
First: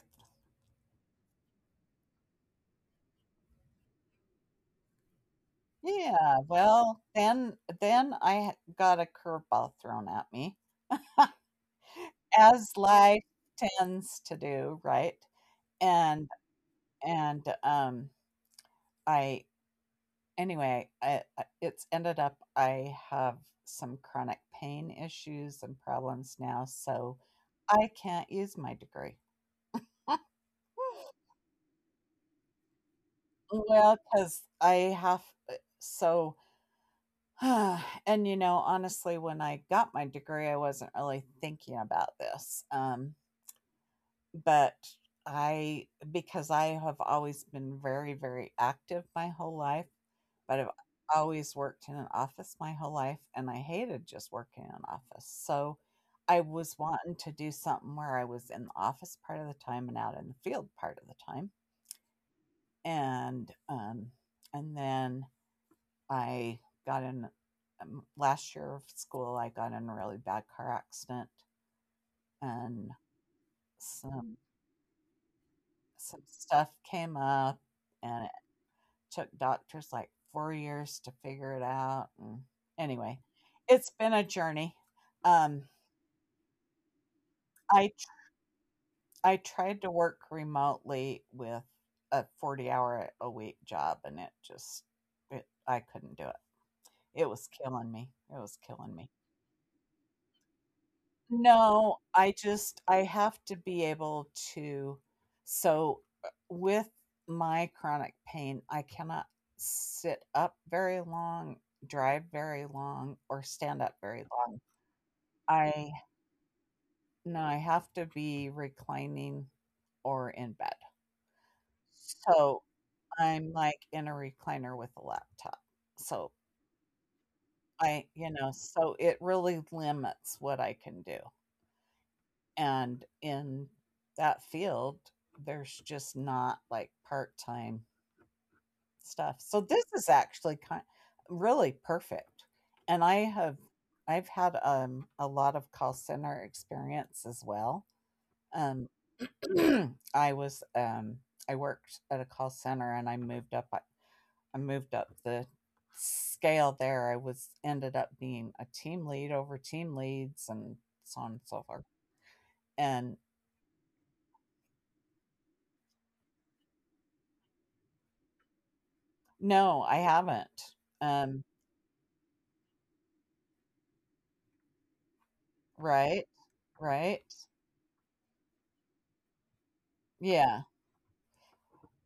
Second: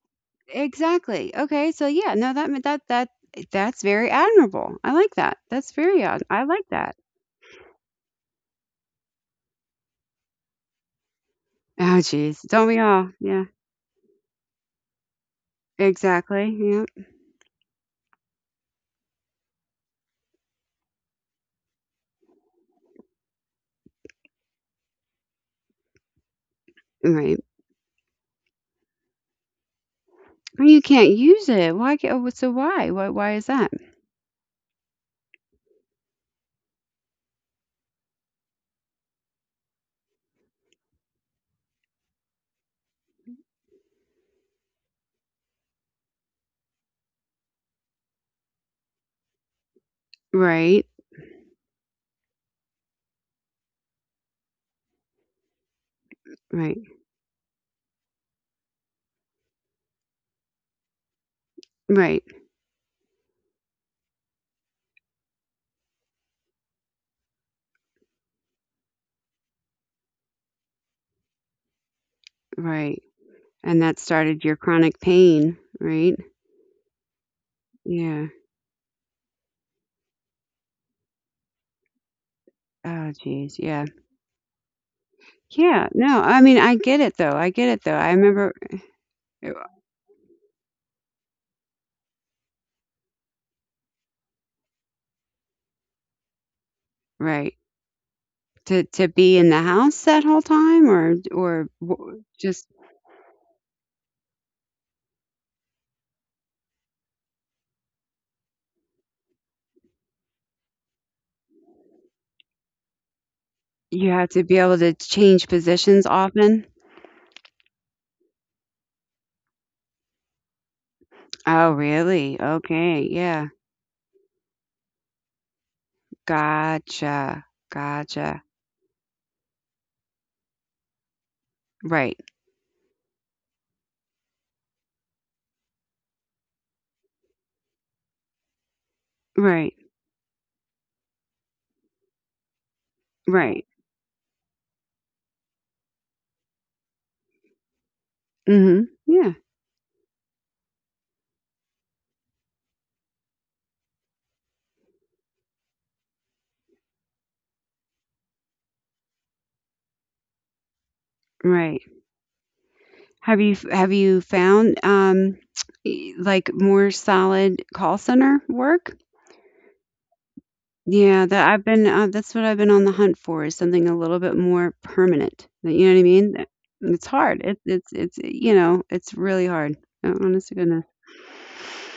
Speaker 1: Exactly. Okay. So, yeah, no that that's very admirable. I like that. That's very odd.
Speaker 2: Yeah,
Speaker 1: I like that.
Speaker 2: well, then I ha got a curveball thrown at me,
Speaker 1: Oh, geez.
Speaker 2: as
Speaker 1: Don't we all?
Speaker 2: life
Speaker 1: Yeah.
Speaker 2: tends to do, right? And
Speaker 1: Exactly. Yeah.
Speaker 2: and I anyway, I it's ended up I have some chronic pain issues and problems now, so
Speaker 1: Right.
Speaker 2: I can't use my degree.
Speaker 1: Or you can't use it. Why can oh, so why? Why is that?
Speaker 2: Well, because I have so and, you know, honestly, when I got my degree, I wasn't really thinking about this, but I because I have always been very, very active my whole life, but I've
Speaker 1: Right.
Speaker 2: always worked in an office my whole life and I hated just working in an office. So I was
Speaker 1: Right.
Speaker 2: wanting to do something where I was in the office part of the time and out in the field part of the time.
Speaker 1: Right.
Speaker 2: And um and then I got in last year of school I got in a really bad car accident, and
Speaker 1: Right. And that
Speaker 2: some
Speaker 1: started your chronic pain,
Speaker 2: some
Speaker 1: right?
Speaker 2: stuff came up, and
Speaker 1: Yeah.
Speaker 2: took doctors like 4 years to figure it out, and anyway,
Speaker 1: Oh jeez,
Speaker 2: it's
Speaker 1: yeah.
Speaker 2: been a journey um
Speaker 1: Yeah. No, I mean, I get it though. I get
Speaker 2: i
Speaker 1: it though. I remember
Speaker 2: I
Speaker 1: uh,
Speaker 2: tried to work remotely with a 40 hour a week job, and it just it, I couldn't do it, it was
Speaker 1: right.
Speaker 2: killing me, it was killing
Speaker 1: To
Speaker 2: me.
Speaker 1: to be in the house that whole time or
Speaker 2: No, I just
Speaker 1: just
Speaker 2: I have to be able to, so with my chronic pain, I cannot sit up very long, drive very long, or stand up
Speaker 1: you
Speaker 2: very
Speaker 1: have to
Speaker 2: long.
Speaker 1: be able to change
Speaker 2: I
Speaker 1: positions often?
Speaker 2: No, I have to be reclining or in bed.
Speaker 1: Oh, really?
Speaker 2: So
Speaker 1: Okay.
Speaker 2: I'm
Speaker 1: Yeah.
Speaker 2: like in a recliner with a laptop. So
Speaker 1: Gotcha.
Speaker 2: I, you
Speaker 1: Gotcha.
Speaker 2: know, so it really limits what I can do.
Speaker 1: Right.
Speaker 2: And in that field there's just not like part-time stuff, so
Speaker 1: Right.
Speaker 2: this is actually kind really perfect, and i have
Speaker 1: Right.
Speaker 2: i've had a lot of call center experience as well, um
Speaker 1: Mhm. Yeah,
Speaker 2: i was um I worked at a call center, and I moved up, I moved up the scale there, I was ended up being a team lead over team leads, and so on and so forth,
Speaker 1: right.
Speaker 2: and
Speaker 1: Have you found, like, more solid call center work?
Speaker 2: no, I haven't.
Speaker 1: Yeah,
Speaker 2: Um,
Speaker 1: that I've been, that's what I've been on the hunt for is something a little bit more permanent. You know what I
Speaker 2: right,
Speaker 1: mean? That it's
Speaker 2: right.
Speaker 1: hard. It's, you know, it's really hard. Honest
Speaker 2: Yeah,
Speaker 1: to goodness.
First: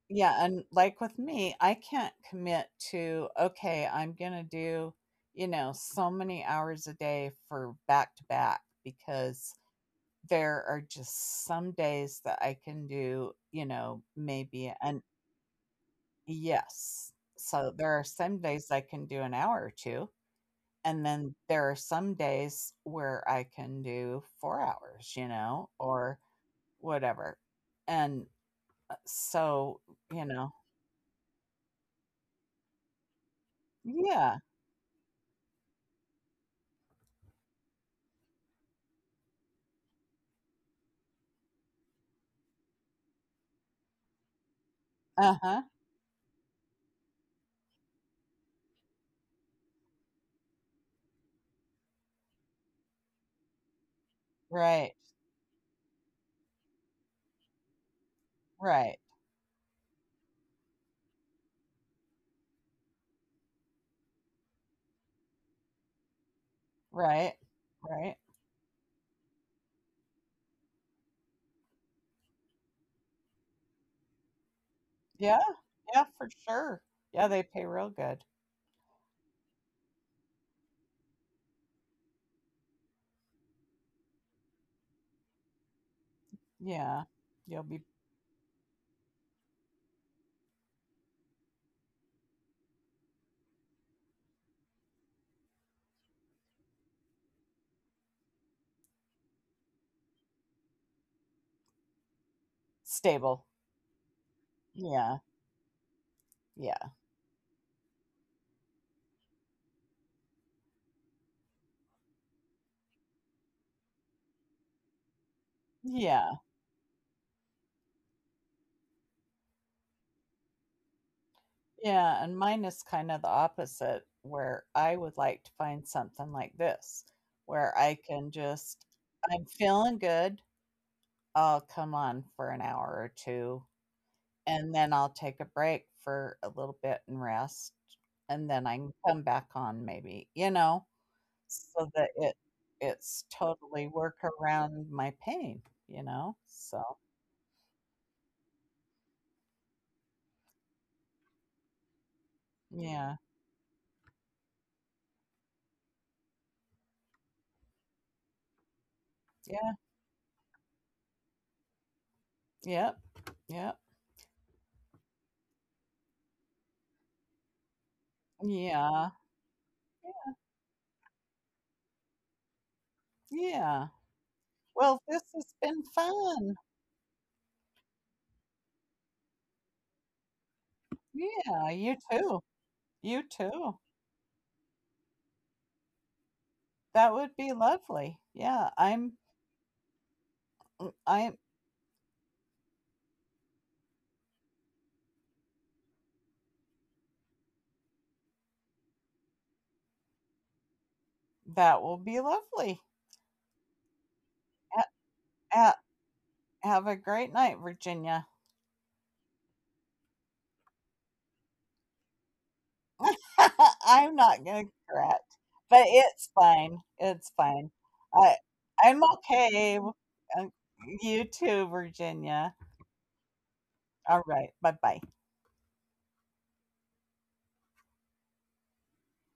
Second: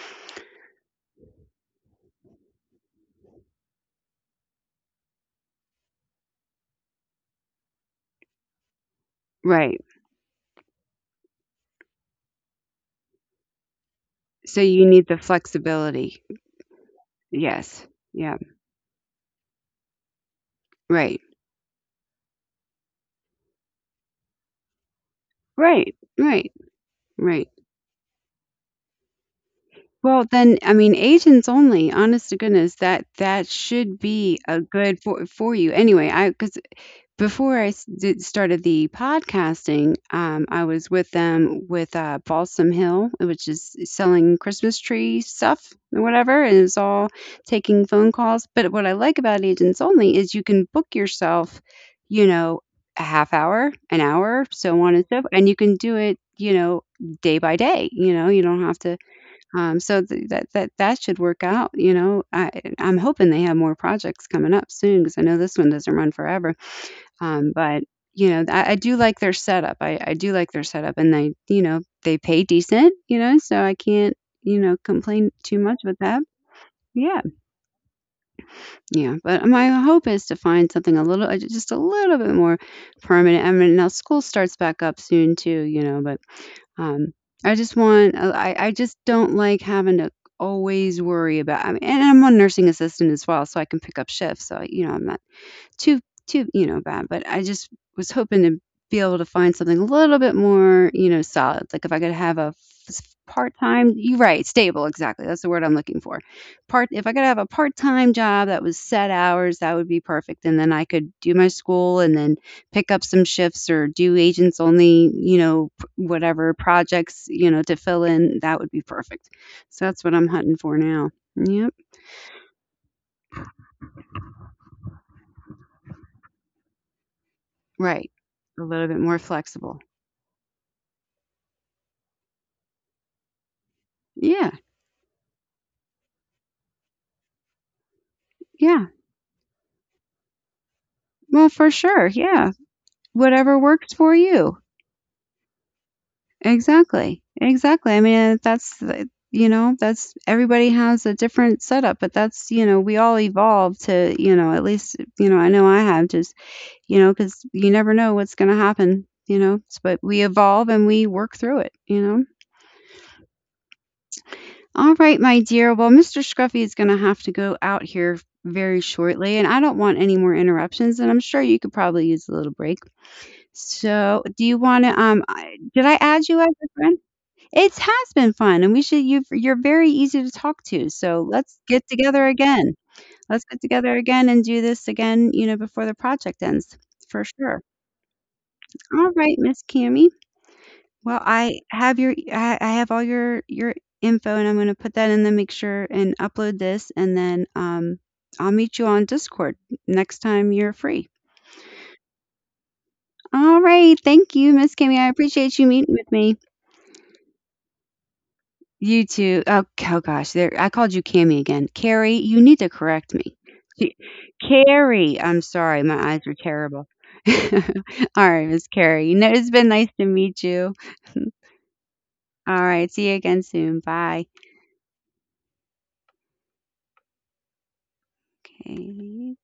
Speaker 2: yeah, and like with me, I can't commit to, "Okay, I'm gonna do, you know, so many hours a day for back to back," because
Speaker 1: Right.
Speaker 2: there are just some days that I can do, you know,
Speaker 1: So
Speaker 2: maybe
Speaker 1: you
Speaker 2: an
Speaker 1: need the flexibility.
Speaker 2: yes. So
Speaker 1: Yes.
Speaker 2: there are
Speaker 1: Yeah.
Speaker 2: some days I can do an hour or 2, and
Speaker 1: Right.
Speaker 2: then there are some days where I can do 4 hours, you know,
Speaker 1: Right.
Speaker 2: or
Speaker 1: Right.
Speaker 2: whatever.
Speaker 1: Right.
Speaker 2: And, so, you
Speaker 1: Well,
Speaker 2: know
Speaker 1: then, I mean, agents only, honest to goodness, that that should be
Speaker 2: yeah.
Speaker 1: a good for you. Anyway, I because before I s- did started the podcasting, I was with them with Balsam Hill, which is selling Christmas tree
Speaker 2: Uh-huh.
Speaker 1: stuff and whatever, and it's all taking phone calls. But what I like about agents only is you can book yourself, you know, a half hour, an hour, so on
Speaker 2: Right,
Speaker 1: and so, and you can do it, you know, day by day. You know, you don't have to
Speaker 2: right,
Speaker 1: so th that should work out, you know? I'm hoping they have more projects coming up soon because I know this one doesn't run forever.
Speaker 2: right,
Speaker 1: But,
Speaker 2: right.
Speaker 1: you know, I do like their setup. I do like their setup, and they, you know, they pay decent, you know, so I can't, you know, complain
Speaker 2: Yeah,
Speaker 1: too much with
Speaker 2: yeah,
Speaker 1: that.
Speaker 2: for sure.
Speaker 1: Yeah.
Speaker 2: Yeah, they pay real good.
Speaker 1: Yeah, but my hope is to find something a little just a little bit more permanent. I mean, now school starts back up soon too, you know, but um,
Speaker 2: Yeah.
Speaker 1: I
Speaker 2: You'll
Speaker 1: just
Speaker 2: be
Speaker 1: want uh, I I just don't like having to always worry about I mean, and I'm a nursing assistant as well, so I can pick up shifts. So, you know, I'm not too too, you know, bad, but I just was hoping to be able to find something a little bit more, you know, solid. Like if I could have a
Speaker 2: stable.
Speaker 1: part time, you're right, stable,
Speaker 2: Yeah,
Speaker 1: exactly. That's the word I'm looking for. Part,
Speaker 2: yeah,
Speaker 1: if I could have a part time job that was set hours, that would be perfect. And then I could do my school and then pick up some shifts or do agents only, you know,
Speaker 2: yeah,
Speaker 1: whatever projects, you know, to fill in. That would be perfect. So that's what I'm hunting for now. Yep.
Speaker 2: yeah, and mine is kinda the opposite, where I would like to find something like this, where I
Speaker 1: Right.
Speaker 2: can
Speaker 1: A little
Speaker 2: just,
Speaker 1: bit more
Speaker 2: I'm
Speaker 1: flexible.
Speaker 2: feeling good, I'll come on for an hour or 2,
Speaker 1: Yeah.
Speaker 2: and then I'll take a break for a little bit and rest, and then I
Speaker 1: Yeah.
Speaker 2: can come back on maybe, you know,
Speaker 1: Well, for
Speaker 2: so
Speaker 1: sure.
Speaker 2: that it
Speaker 1: Yeah.
Speaker 2: it's
Speaker 1: Whatever works
Speaker 2: totally
Speaker 1: for
Speaker 2: work
Speaker 1: you.
Speaker 2: around my pain, you know? So,
Speaker 1: Exactly. Exactly. I mean, that's, you know, that's everybody has a different setup, but that's, you know, we all
Speaker 2: yeah.
Speaker 1: evolve to, you know, at least, you know I have just, you know, because you never know what's going to happen, you know,
Speaker 2: Yeah.
Speaker 1: but we evolve and we work through it, you know.
Speaker 2: Yep. Yep.
Speaker 1: All right, my dear. Well, Mr. Scruffy is going to have to go out here very
Speaker 2: Yeah.
Speaker 1: shortly, and I don't want any more interruptions, and I'm sure you could probably use a little break.
Speaker 2: Yeah.
Speaker 1: So, do you wanna,
Speaker 2: Well, this has
Speaker 1: I did
Speaker 2: been
Speaker 1: I add you as
Speaker 2: fun.
Speaker 1: a friend? It has been fun, and we should you've you're very easy to talk to, so let's
Speaker 2: Yeah,
Speaker 1: get
Speaker 2: you
Speaker 1: together
Speaker 2: too.
Speaker 1: again.
Speaker 2: You
Speaker 1: Let's get
Speaker 2: too.
Speaker 1: together again and do this again, you know, before the project ends,
Speaker 2: That
Speaker 1: for
Speaker 2: would be
Speaker 1: sure.
Speaker 2: lovely. Yeah,
Speaker 1: All
Speaker 2: I'm
Speaker 1: right, Miss Cammie.
Speaker 2: mm,
Speaker 1: Well,
Speaker 2: I'm
Speaker 1: I have all your info, and I'm gonna put that in the make sure and upload this, and then, I'll meet you on Discord next time you're free.
Speaker 2: that will be lovely.
Speaker 1: All right, thank you, Miss Cammie,
Speaker 2: Ha-
Speaker 1: I appreciate you
Speaker 2: ha-
Speaker 1: meeting with me.
Speaker 2: Have a great night, Virginia.
Speaker 1: You too. Oh, oh gosh, there. I called you Cammy again. Carrie, you need to correct me. She-
Speaker 2: I'm not gonna
Speaker 1: Carrie, I'm
Speaker 2: correct,
Speaker 1: sorry,
Speaker 2: but
Speaker 1: my eyes are
Speaker 2: it's fine,
Speaker 1: terrible.
Speaker 2: it's
Speaker 1: All
Speaker 2: fine. I
Speaker 1: right, Miss Carrie.
Speaker 2: I'm
Speaker 1: You know, it's been
Speaker 2: okay
Speaker 1: nice
Speaker 2: w
Speaker 1: to meet
Speaker 2: um,
Speaker 1: you.
Speaker 2: you too,
Speaker 1: All
Speaker 2: Virginia.
Speaker 1: right, see you again soon. Bye.
Speaker 2: Alright, bye-bye.
Speaker 1: Okay.